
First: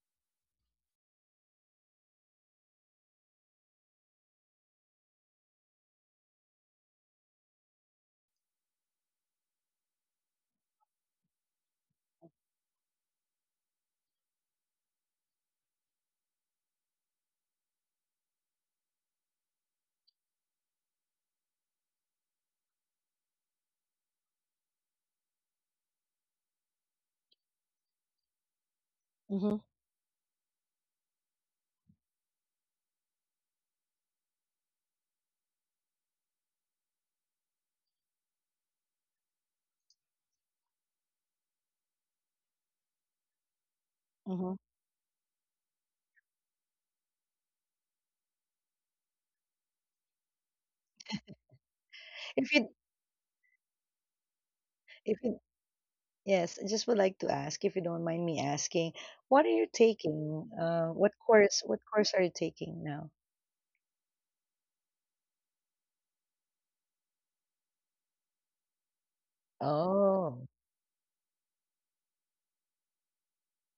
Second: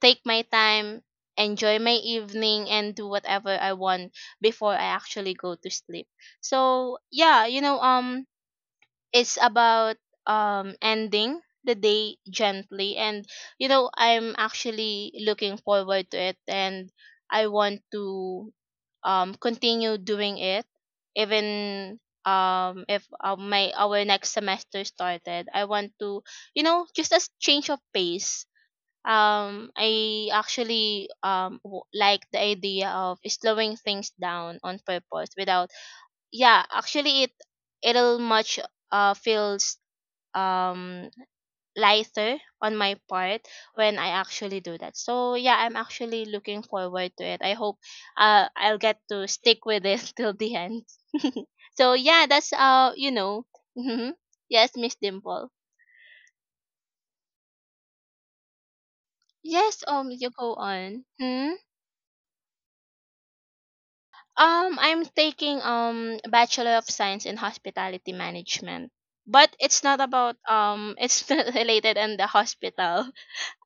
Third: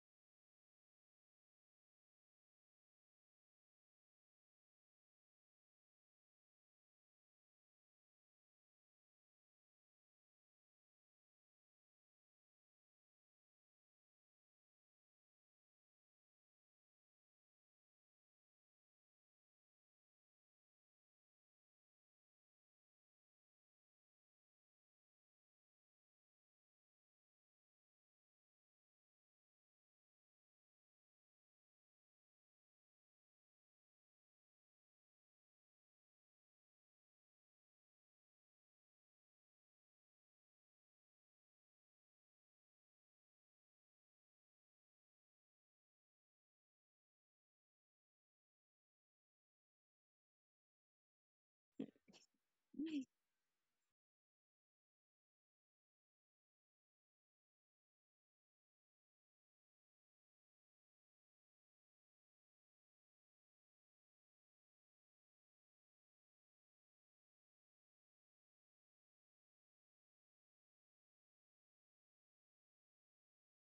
[SPEAKER 3] take my time, enjoy my evening, and do whatever I want before I actually go to sleep. So yeah, you know, it's about ending the day gently, and you know, I'm actually looking forward to it, and I want to continue doing it even if my our next semester started. I want to, you know, just a change of pace.
[SPEAKER 2] Mhm.
[SPEAKER 3] I actually like the idea of slowing things down on purpose without. Yeah, actually, it'll much feels um lighter on my part when I
[SPEAKER 2] Mhm.
[SPEAKER 3] actually do that. So yeah, I'm actually looking forward to it. I hope I'll get to stick with it till the end. So yeah,
[SPEAKER 2] If
[SPEAKER 3] that's
[SPEAKER 2] you,
[SPEAKER 3] uh you know. Yes, Miss
[SPEAKER 2] if you,
[SPEAKER 3] Dimple.
[SPEAKER 2] yes, I just would like to ask, if you don't mind me asking, what are you
[SPEAKER 3] Yes, you
[SPEAKER 2] taking?
[SPEAKER 3] go
[SPEAKER 2] What
[SPEAKER 3] on.
[SPEAKER 2] course,
[SPEAKER 3] Hmm?
[SPEAKER 2] are you taking now?
[SPEAKER 3] I'm taking Bachelor of Science in Hospitality Management, but it's not
[SPEAKER 2] Oh,
[SPEAKER 3] about it's not related in the hospital.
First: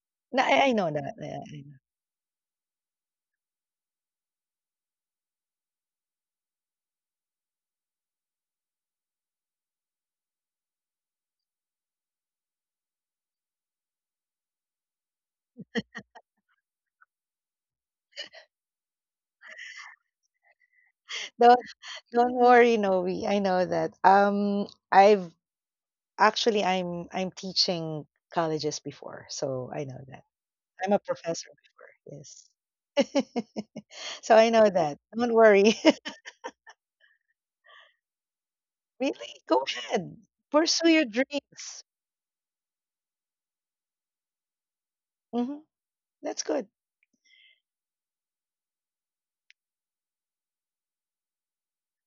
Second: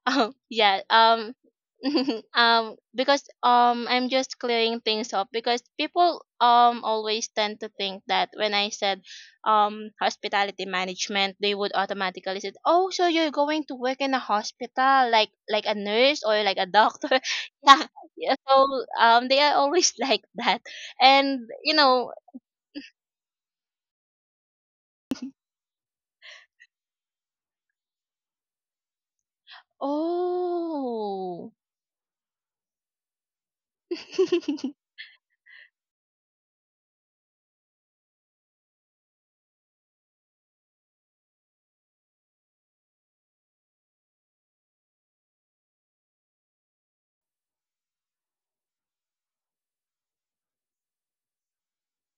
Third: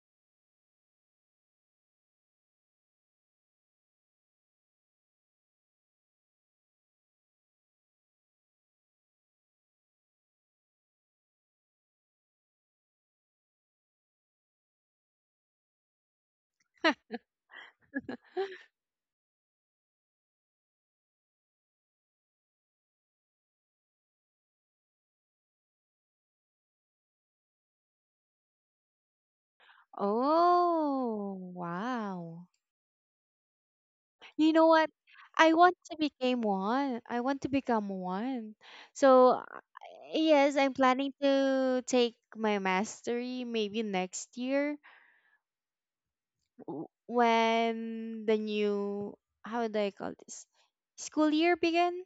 [SPEAKER 3] Oh,
[SPEAKER 2] no, I
[SPEAKER 3] yeah.
[SPEAKER 2] know that. Yeah, I know.
[SPEAKER 3] Because I'm just clearing things up because people always tend to think that when I said hospitality management, they would automatically say, "Oh, so you're going to work in a hospital, like a nurse or like a doctor?" Yeah. Yeah. So they are always like that, and
[SPEAKER 2] Don't
[SPEAKER 3] you know,
[SPEAKER 2] don't worry, Noe. I know that. I've actually I'm teaching colleges before, so I know that. I'm a
[SPEAKER 1] Oh,
[SPEAKER 3] oh.
[SPEAKER 2] professor before.
[SPEAKER 1] wow.
[SPEAKER 2] Yes. So I
[SPEAKER 1] You know
[SPEAKER 2] know
[SPEAKER 1] what?
[SPEAKER 2] that. Don't
[SPEAKER 1] I want
[SPEAKER 2] worry.
[SPEAKER 1] to become one. I want to become one. So,
[SPEAKER 2] Really? Go ahead.
[SPEAKER 1] yes, I'm
[SPEAKER 2] Pursue your
[SPEAKER 1] planning to
[SPEAKER 2] dreams.
[SPEAKER 1] take my mastery maybe next year,
[SPEAKER 2] Hmm. That's good.
[SPEAKER 1] when the new, how do I call this? School year begin.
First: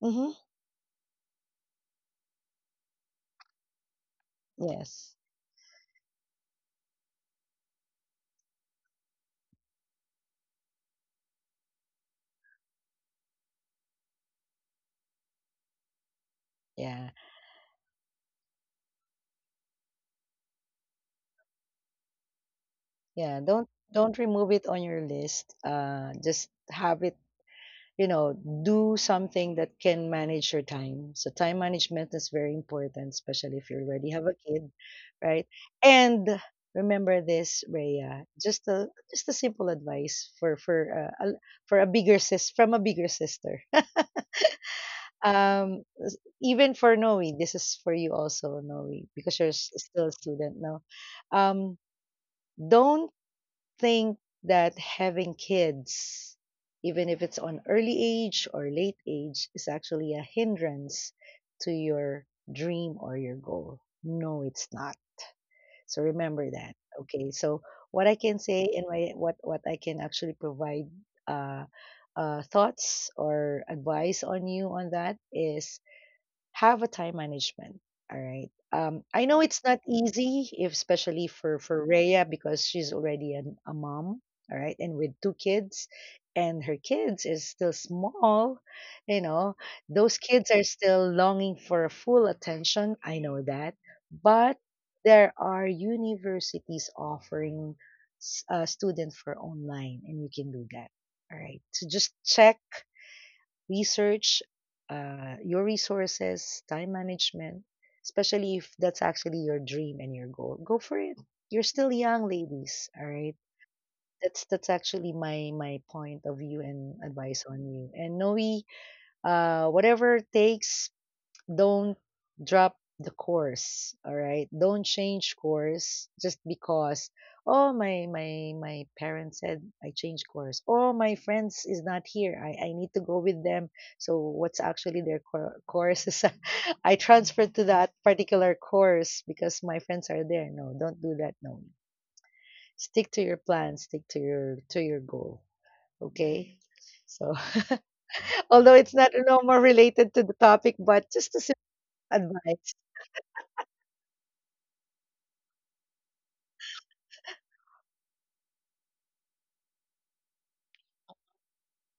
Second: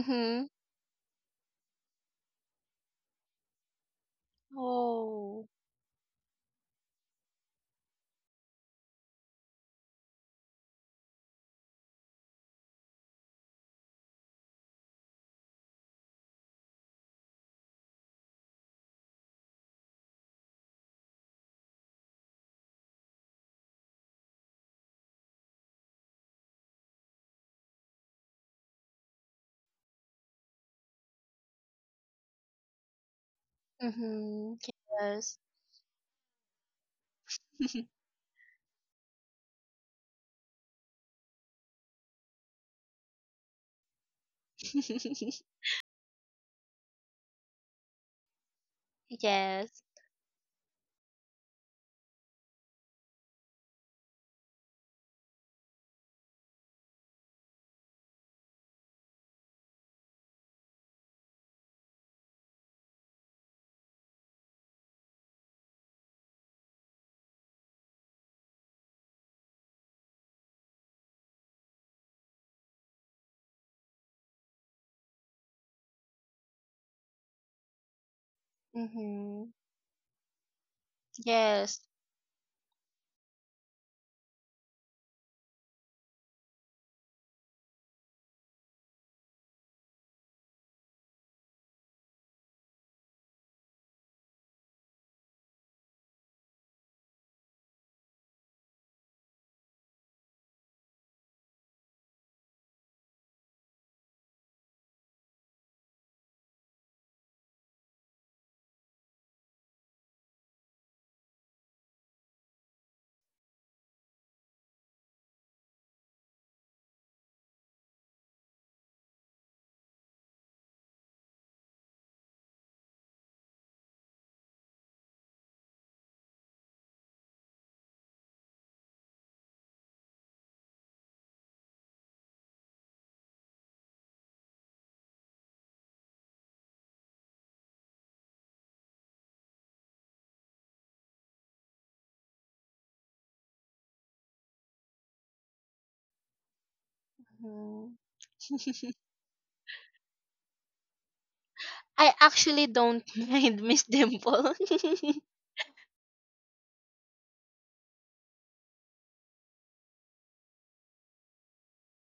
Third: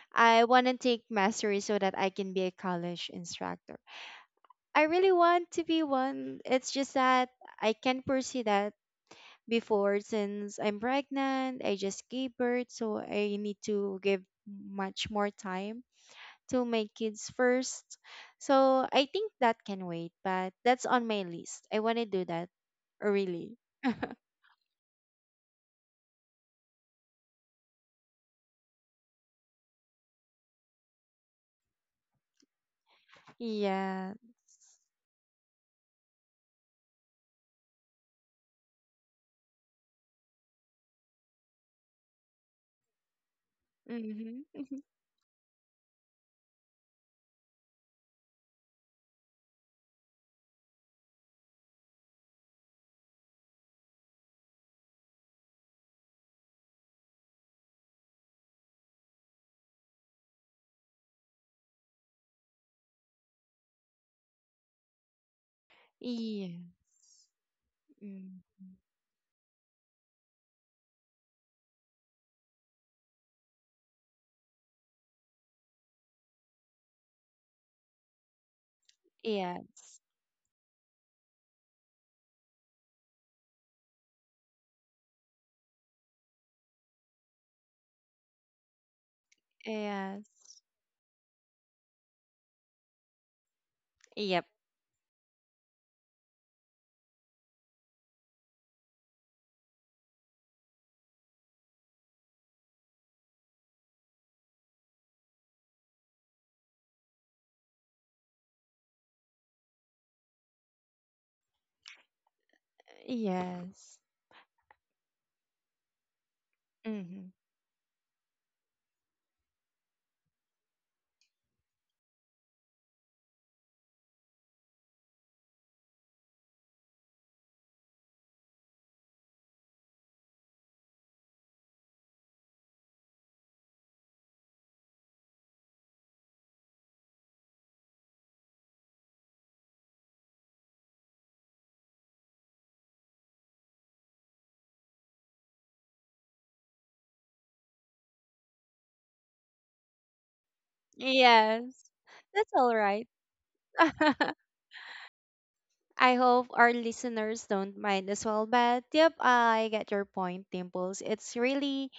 [SPEAKER 2] Hmm.
[SPEAKER 1] I want to take mastery so that I can be a college instructor. I really
[SPEAKER 2] Yes.
[SPEAKER 3] Oh.
[SPEAKER 1] want to be one. It's just that I can't pursue that before since I'm pregnant, I just gave birth, so I need to give much more time to my
[SPEAKER 2] Yeah.
[SPEAKER 1] kids first. So I think that can wait, but that's on my list. I want to do that
[SPEAKER 2] Yeah.
[SPEAKER 1] really.
[SPEAKER 2] Don't don't remove it on your list. Just have it. You know, do something that can manage your time. So time management is very important, especially if you already
[SPEAKER 1] yeah.
[SPEAKER 2] have a
[SPEAKER 3] Mhm.
[SPEAKER 2] kid,
[SPEAKER 3] Yes.
[SPEAKER 2] right? And remember this, Rhea. Just a simple advice for for a bigger sis from a bigger sister.
[SPEAKER 1] Mhm.
[SPEAKER 2] um Even for Noe, this is for you also, Noe, because you're s-
[SPEAKER 3] Yes.
[SPEAKER 2] still a student now. Um, don't think that having kids, even if it's on early age or late age, is actually a hindrance to your dream or your goal. No, it's not. So remember that.
[SPEAKER 1] Yes.
[SPEAKER 2] Okay. So what I can
[SPEAKER 1] Mm.
[SPEAKER 2] say and my, what I can actually provide uh, thoughts or advice on you on that is have a time management. All right. I know
[SPEAKER 3] Mhm.
[SPEAKER 2] it's not
[SPEAKER 1] Yes.
[SPEAKER 2] easy, if, especially for
[SPEAKER 3] Yes.
[SPEAKER 2] for Rhea because she's already an, a mom. All right, and with two kids, and her kids is still small. You know, those kids
[SPEAKER 1] Yes.
[SPEAKER 2] are still longing for a full attention. I know that,
[SPEAKER 1] Yep.
[SPEAKER 2] but there are universities offering student for online, and you can do that. All right. So just check research, your resources, time management, especially if that's actually your dream and your goal. Go for it. You're still young, ladies. All right.
[SPEAKER 1] Yes.
[SPEAKER 2] That's actually my point of view and
[SPEAKER 1] Mhm.
[SPEAKER 2] advice on you. And Noe, whatever it takes, don't drop the course. All right, don't change course just because, oh, my parents said I change course, oh, my friends is not here, I need to go with them, so what's actually their course is, I transferred to that particular course because my friends are there. No, don't do that. No, stick to your plan, stick to your goal. Okay. So
[SPEAKER 3] Mhm.
[SPEAKER 2] although it's not no more related to the topic, but just a simple
[SPEAKER 1] Yes.
[SPEAKER 3] I
[SPEAKER 1] That's
[SPEAKER 3] actually
[SPEAKER 2] advice.
[SPEAKER 1] all
[SPEAKER 3] don't
[SPEAKER 1] right.
[SPEAKER 3] mind Miss Dimple.
[SPEAKER 1] I hope our listeners don't mind as well. But yep, I get your point, Dimples. It's really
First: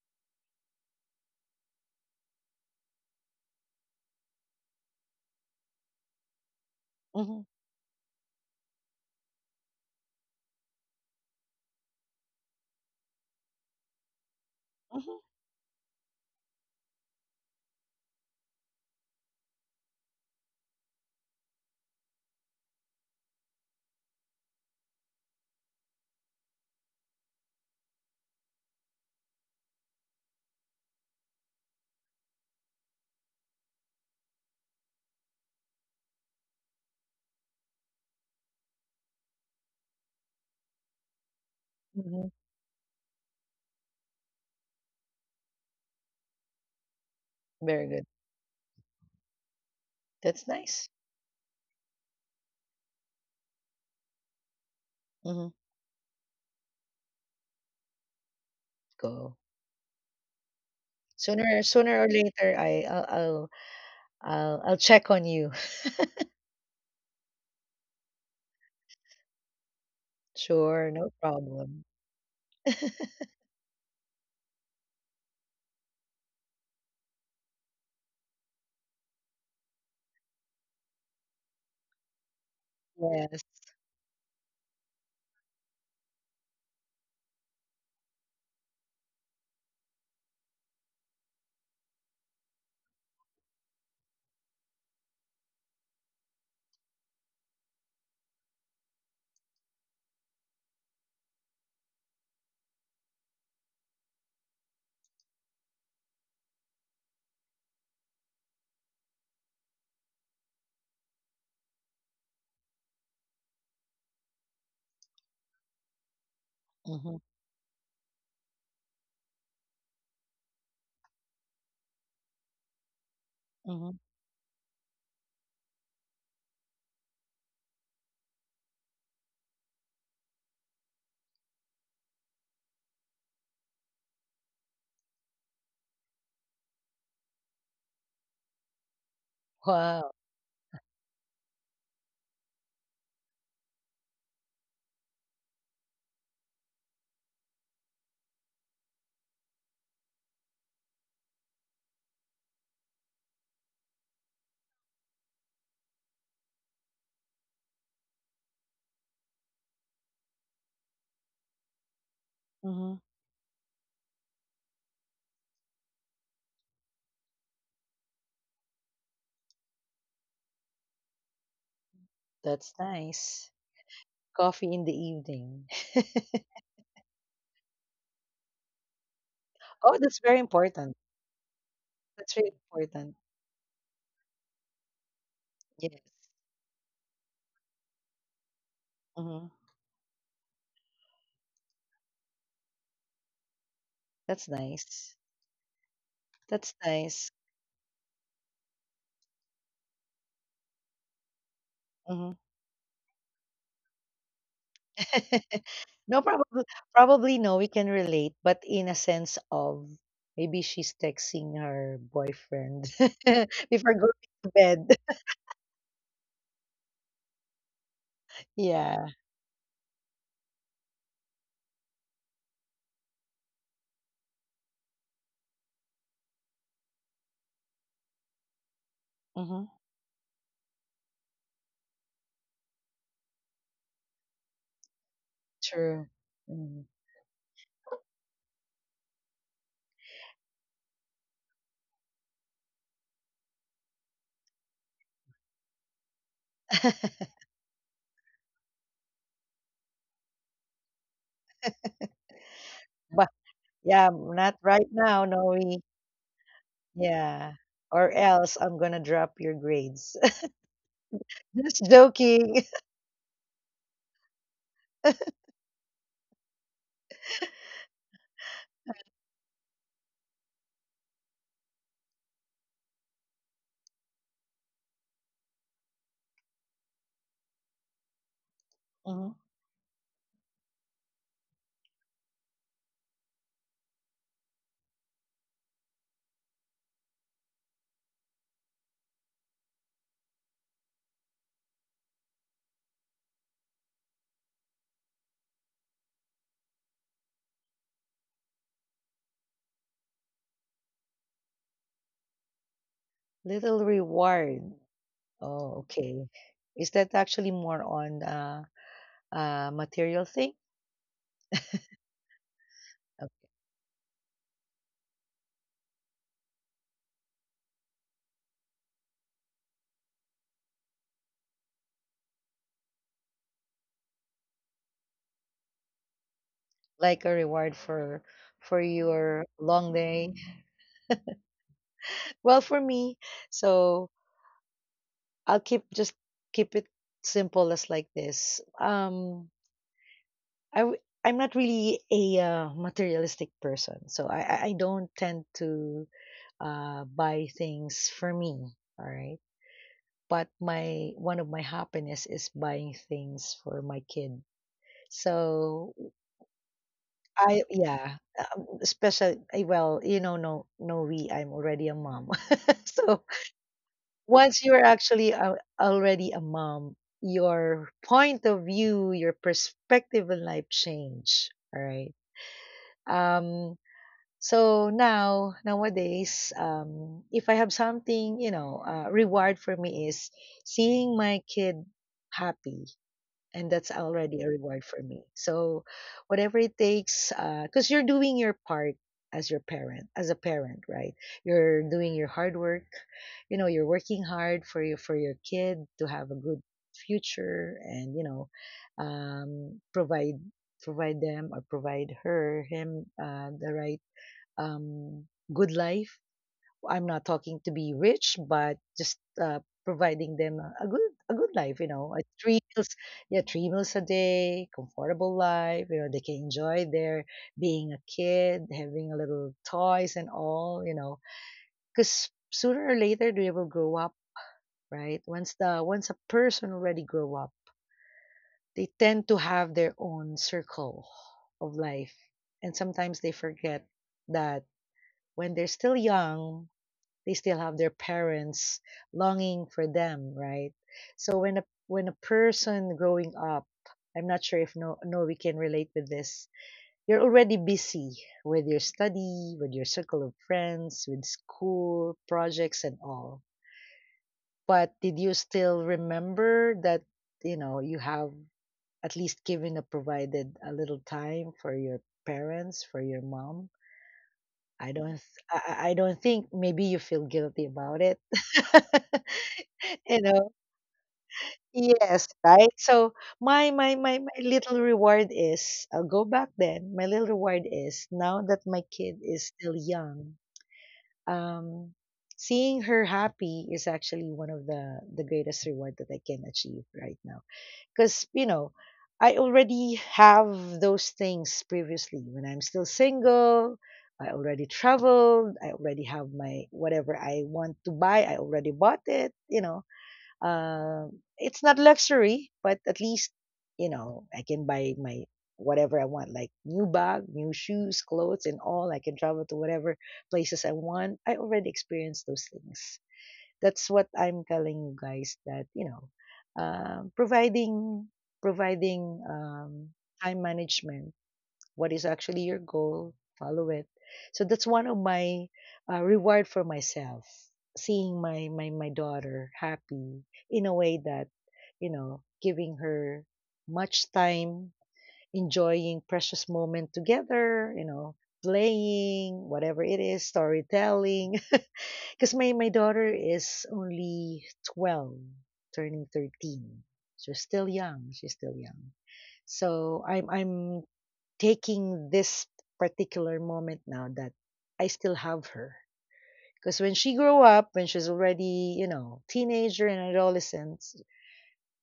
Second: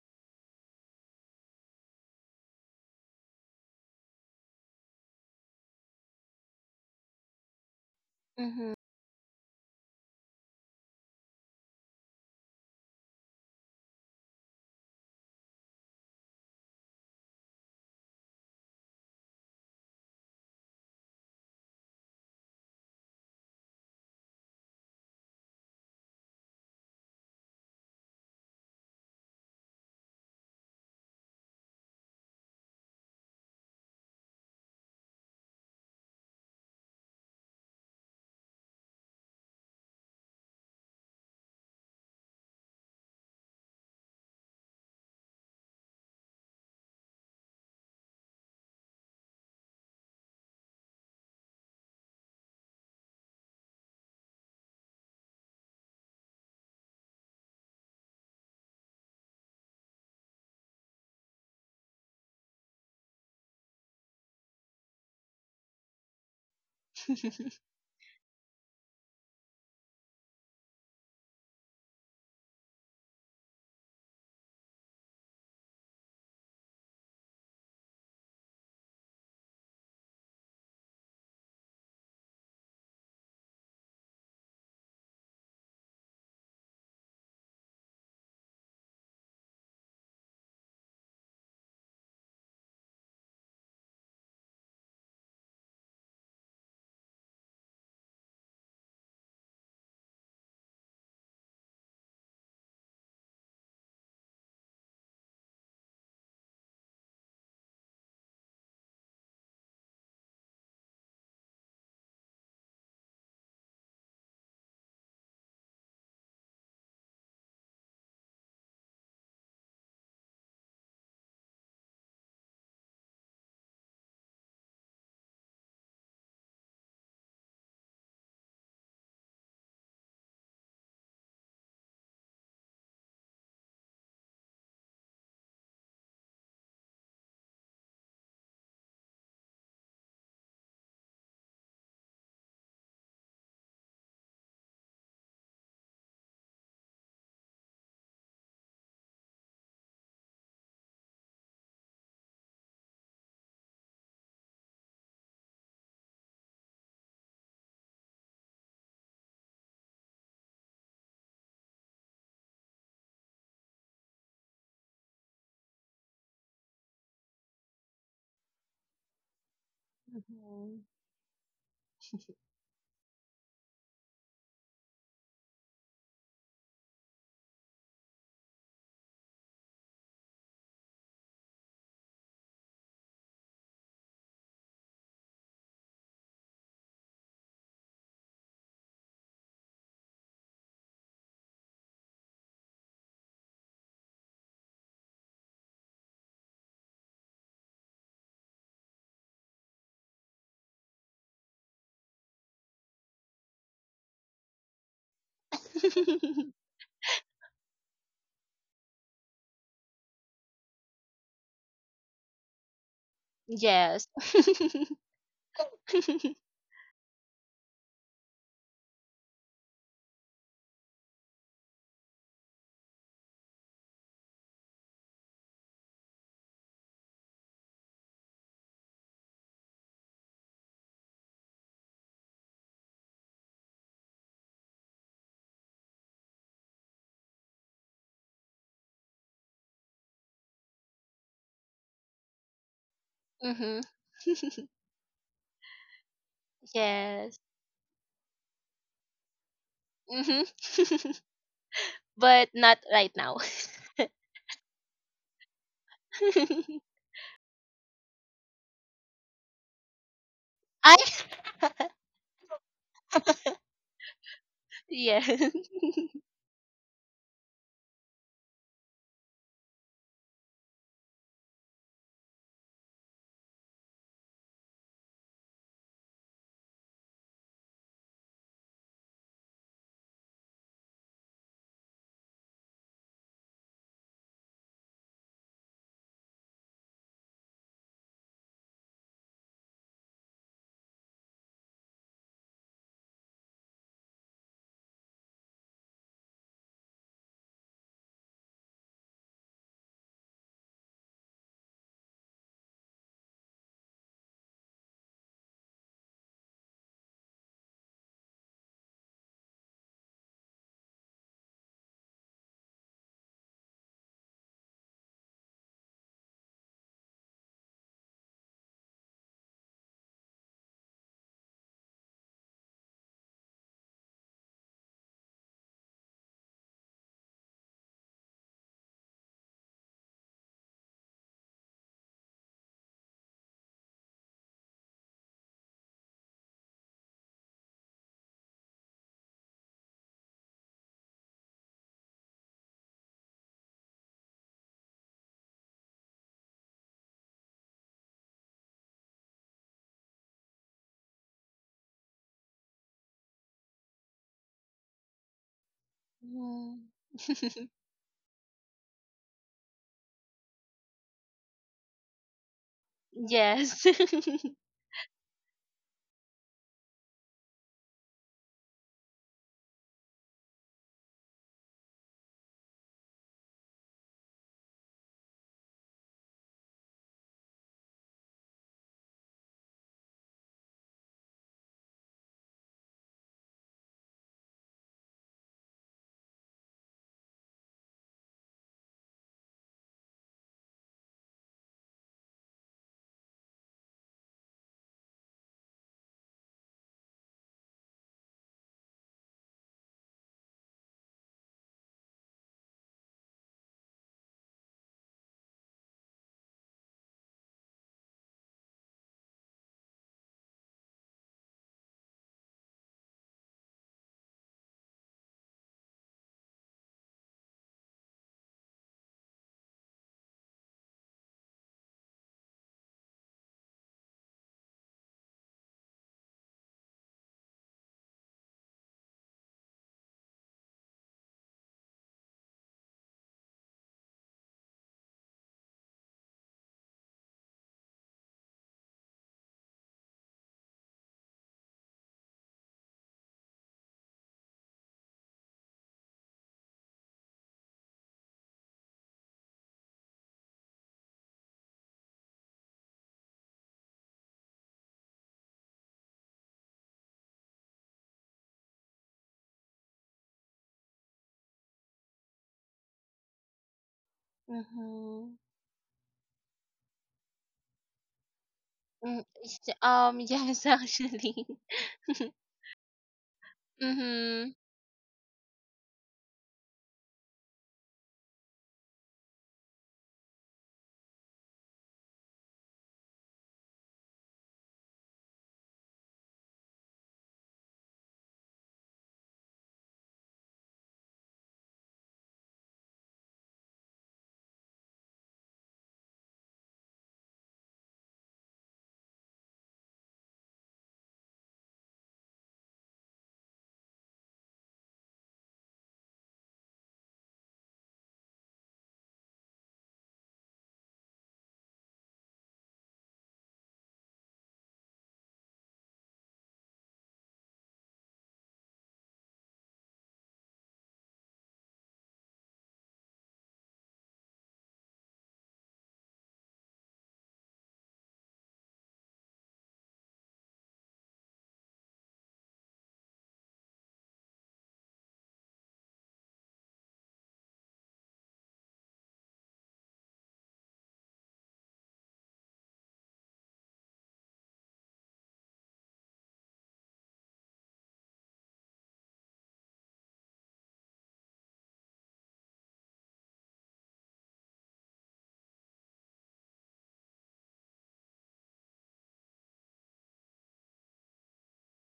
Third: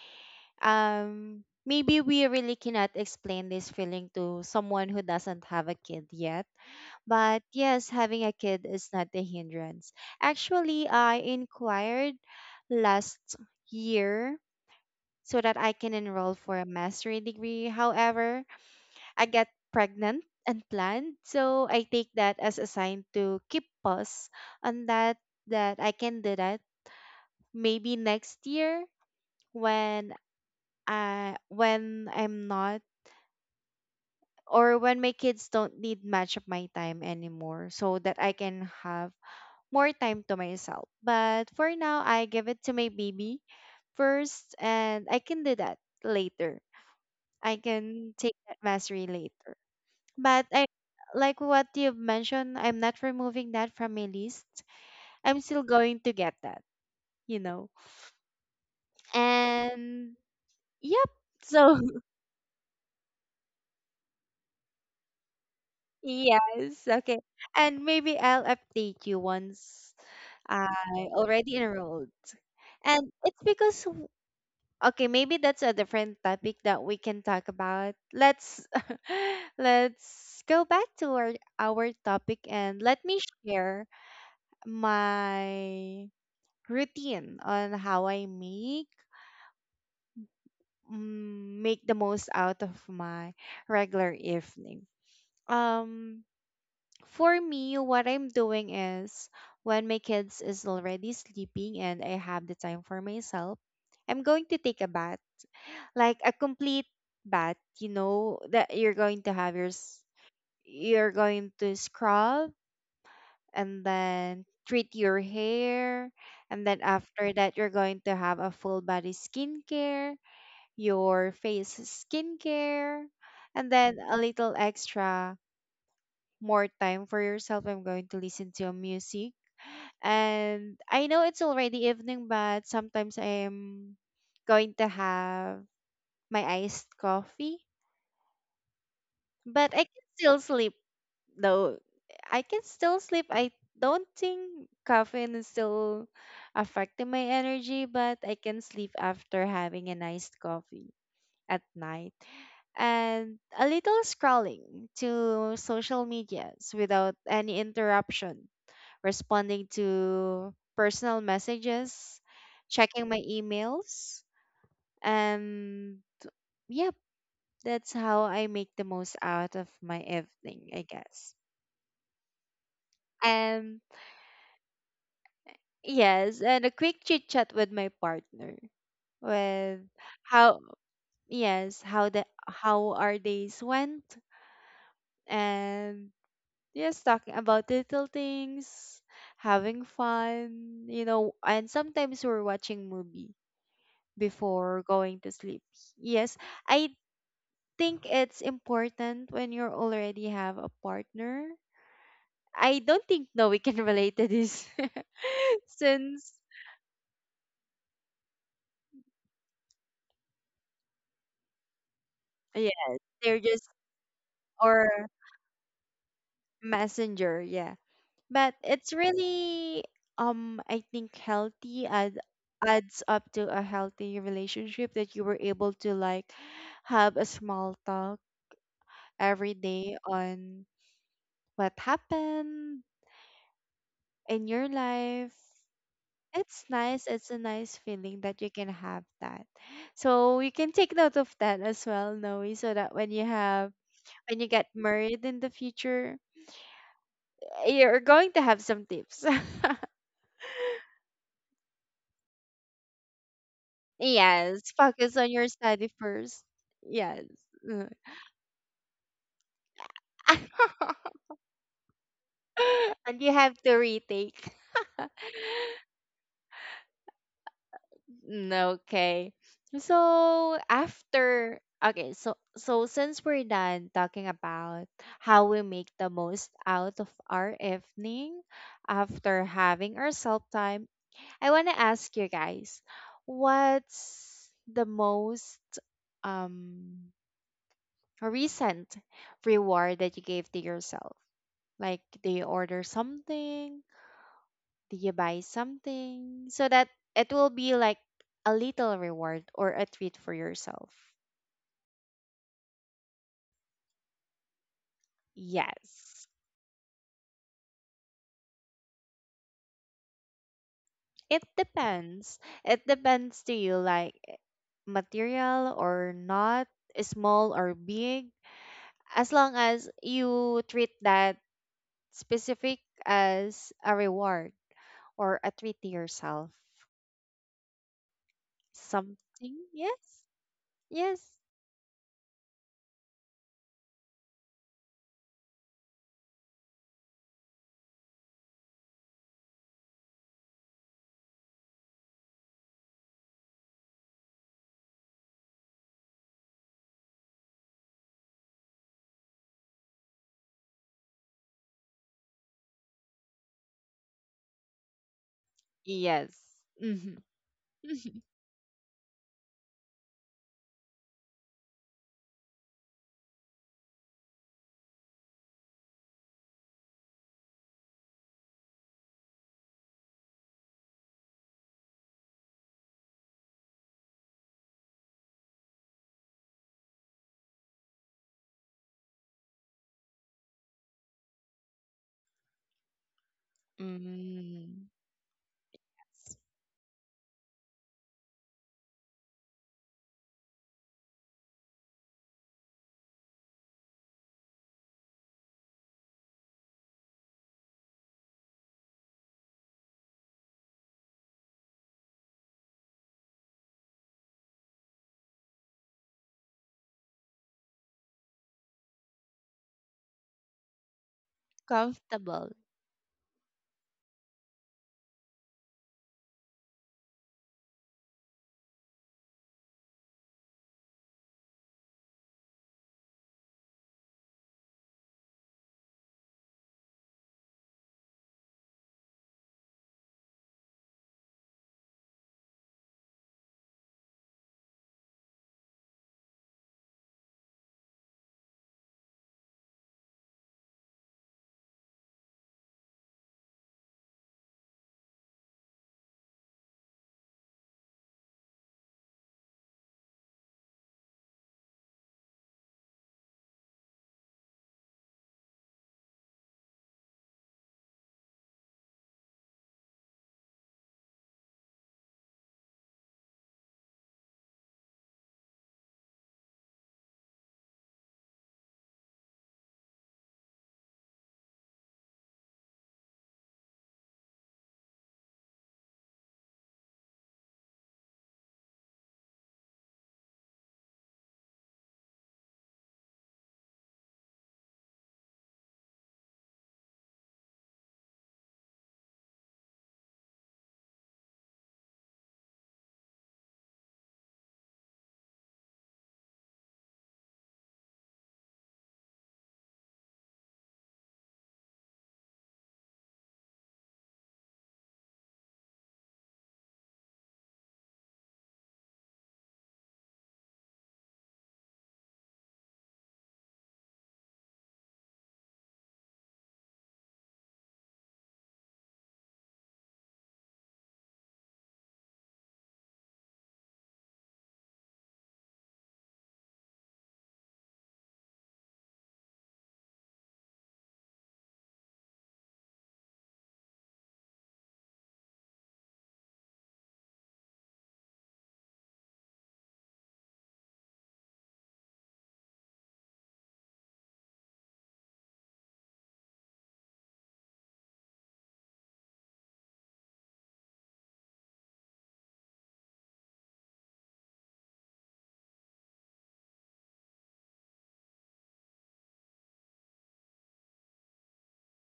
[SPEAKER 1] maybe we really cannot explain this feeling to someone who doesn't have a kid yet. But
[SPEAKER 2] Mhm,
[SPEAKER 1] yes, having a kid
[SPEAKER 3] Mhm.
[SPEAKER 1] is not a hindrance. Actually, I inquired last year
[SPEAKER 2] mhm.
[SPEAKER 1] so that I can enroll for a master's degree. However, I get pregnant and planned. So I take that as a sign to keep pause on that that I can do that. Maybe next year when I when I'm not or when my kids don't need much of my time anymore so that I can have more time to myself. But for now I
[SPEAKER 2] Mhm.
[SPEAKER 1] give it to my baby first and I can do that later. I
[SPEAKER 2] Very good.
[SPEAKER 1] can take that mastery later. But
[SPEAKER 2] That's
[SPEAKER 1] I
[SPEAKER 2] nice.
[SPEAKER 1] like what you've mentioned, I'm not removing that from my list. I'm
[SPEAKER 2] Mhm,
[SPEAKER 1] still going to get that, you know.
[SPEAKER 2] go.
[SPEAKER 1] And yep.
[SPEAKER 2] Sooner
[SPEAKER 1] So
[SPEAKER 2] sooner or later, I'll I'll check on you.
[SPEAKER 1] yes, okay. And maybe I'll update you once
[SPEAKER 2] Sure,
[SPEAKER 1] I
[SPEAKER 2] no
[SPEAKER 1] already
[SPEAKER 2] problem.
[SPEAKER 1] enrolled. And it's because okay, maybe that's a different topic that we can talk about. Let's let's go back to our topic and let me
[SPEAKER 2] Yes.
[SPEAKER 1] share my routine on how I make make the most out of my regular evening. Um for me what I'm doing is when my kids is already sleeping and I have the time for myself, I'm going to take a bath. Like a complete bath, you know, that you're going to have your you're going to scrub and then treat your hair, and then
[SPEAKER 2] Mhm,
[SPEAKER 1] after that you're going to have a full body skincare, your face skincare, and
[SPEAKER 2] mhm.
[SPEAKER 1] then a little extra more time for yourself. I'm going to listen to music. And I know it's already evening, but sometimes I'm going to have my iced coffee. But I can
[SPEAKER 2] Wow.
[SPEAKER 1] still sleep though. I can still sleep. I don't think caffeine is still affecting my energy, but I can sleep after having a iced coffee at night, and a little scrolling to social medias without any interruption, responding to personal messages,
[SPEAKER 2] Mhm.
[SPEAKER 1] checking my emails, and yep, that's how I make the most out of my evening, I
[SPEAKER 3] Mhm.
[SPEAKER 1] guess.
[SPEAKER 2] That's nice.
[SPEAKER 1] And
[SPEAKER 2] Coffee in the evening.
[SPEAKER 1] yes, and a quick chit chat with my partner with
[SPEAKER 2] Oh, that's very
[SPEAKER 1] how,
[SPEAKER 2] important.
[SPEAKER 1] yes, how the
[SPEAKER 2] That's really
[SPEAKER 1] how
[SPEAKER 2] important.
[SPEAKER 1] our days went
[SPEAKER 2] Yes.
[SPEAKER 1] and yes, talking about little things,
[SPEAKER 2] Mhm.
[SPEAKER 1] having fun, you know, and sometimes we're watching movie
[SPEAKER 2] That's
[SPEAKER 1] before
[SPEAKER 2] nice.
[SPEAKER 1] going to sleep. Yes,
[SPEAKER 2] That's
[SPEAKER 1] I
[SPEAKER 2] nice.
[SPEAKER 1] think it's important when you already have a partner.
[SPEAKER 2] Mhm.
[SPEAKER 1] I don't think no we can relate to this
[SPEAKER 2] No,
[SPEAKER 1] since
[SPEAKER 2] probably probably no, we can relate, but in a sense of maybe she's texting her boyfriend
[SPEAKER 1] yeah, they're just
[SPEAKER 2] before
[SPEAKER 3] Yes.
[SPEAKER 2] going to bed.
[SPEAKER 1] or messenger, yeah. But it's
[SPEAKER 2] Yeah.
[SPEAKER 1] really I think healthy and adds up to a healthy relationship that you were able to like have a small talk every
[SPEAKER 2] Hmm.
[SPEAKER 1] day on what happened in your life.
[SPEAKER 2] True.
[SPEAKER 1] It's
[SPEAKER 2] Mm.
[SPEAKER 1] nice. It's a nice feeling that you can have that, so you can take note of that as well, Noe, so that when you have
[SPEAKER 3] Mhm.
[SPEAKER 1] when you get married in the future
[SPEAKER 3] Yes.
[SPEAKER 1] you're going to have some tips.
[SPEAKER 3] Mhm. But not right
[SPEAKER 2] But
[SPEAKER 3] now.
[SPEAKER 2] yeah, not
[SPEAKER 1] Yes,
[SPEAKER 2] right
[SPEAKER 1] focus
[SPEAKER 2] now,
[SPEAKER 1] on
[SPEAKER 2] no
[SPEAKER 1] your
[SPEAKER 2] we.
[SPEAKER 1] study first. Yes.
[SPEAKER 2] Yeah.
[SPEAKER 1] Mm.
[SPEAKER 2] Or else I'm gonna drop your grades.
[SPEAKER 3] I
[SPEAKER 2] Just joking.
[SPEAKER 1] And you have to retake.
[SPEAKER 3] Yes.
[SPEAKER 1] Mm, okay. So after okay, so so since we're done talking about how we make the most out of our evening
[SPEAKER 2] Mhm.
[SPEAKER 1] after having our self time, I want to ask you guys, what's the most um recent reward that you gave to yourself? Like, do you order something? Do you buy something? So that it will be like a little reward or a treat for yourself.
[SPEAKER 2] Little reward. Oh, okay.
[SPEAKER 1] Yes.
[SPEAKER 2] Is that actually more on material thing?
[SPEAKER 1] It depends. It
[SPEAKER 2] Uh,
[SPEAKER 1] depends to you, like material or not, small or big. As long as you treat that specific as a reward or a treat to yourself.
[SPEAKER 2] Like a reward for your
[SPEAKER 1] Something?
[SPEAKER 2] long
[SPEAKER 1] Yes.
[SPEAKER 2] day?
[SPEAKER 1] Yes.
[SPEAKER 2] Well, for me, so I'll keep just keep it simple as like this. I w- I'm not really a materialistic person, so I don't tend to buy things for me. All right. But my one of my happiness is buying things for my kid. So
[SPEAKER 1] Yes.
[SPEAKER 3] Mhm.
[SPEAKER 1] Hmm.
[SPEAKER 2] I, yeah, especially well, you know, no, no, we. I'm already a mom, so
[SPEAKER 3] Yes.
[SPEAKER 2] once you're actually a, already a mom, your point of view, your perspective in life change. All right. Um. So now, nowadays, if I have something, you know, reward for me is seeing my kid happy, and that's already a reward
[SPEAKER 1] Mm.
[SPEAKER 2] for me. So whatever it takes, because you're doing your part as your parent, as a parent, right? You're doing your hard work, you know, you're working hard for your kid to have a good future. And you know, um, provide provide them, or provide her, him, the right um, good life. I'm not talking to be rich, but just, providing them a good life. You know, like
[SPEAKER 1] Comfortable.
[SPEAKER 2] three meals, yeah, three meals a day, comfortable life. You know, they can enjoy their being a kid, having a little toys and all. You know, because sooner or later they will grow up, right? Once the once a person already grow up, they tend to have their own circle of life, and sometimes they forget that when they're still young they still have their parents longing for them, right? So when a person growing up, I'm not sure if no no we can relate with this. You're already busy with your study, with your circle of friends, with school projects and all. But did you still remember that you know you have at least given or provided a little time for your parents, for your mom? I don't
[SPEAKER 3] Mhm.
[SPEAKER 2] I don't think maybe you feel guilty about it.
[SPEAKER 3] Mm. Hmm.
[SPEAKER 2] You know,
[SPEAKER 3] Yes, actually.
[SPEAKER 2] yes, right. So my
[SPEAKER 3] Mhm.
[SPEAKER 2] little reward is, I'll go back then, my little reward is now that my kid is still young, um seeing her happy is actually one of the greatest reward that I can achieve right now. Because you know, I already have those things previously when I'm still single. I already traveled, I already have my, whatever I want to buy I already bought it. You know, uh, it's not luxury, but at least, you know, I can buy my whatever I want, like new bag, new shoes, clothes, and all. I can travel to whatever places I want. I already experienced those things. That's what I'm telling you guys that, you know, um providing providing time management, what is actually your goal, follow it. So that's one of my reward for myself, seeing my, my daughter happy in a way that, you know, giving her much time, enjoying precious moment together, you know, playing whatever it is, storytelling. Because my daughter is only 12, turning 13. She's still young, she's still young. So I'm taking this particular moment now that I still have her. Because when she grew up, when she's already, you know, teenager and adolescence,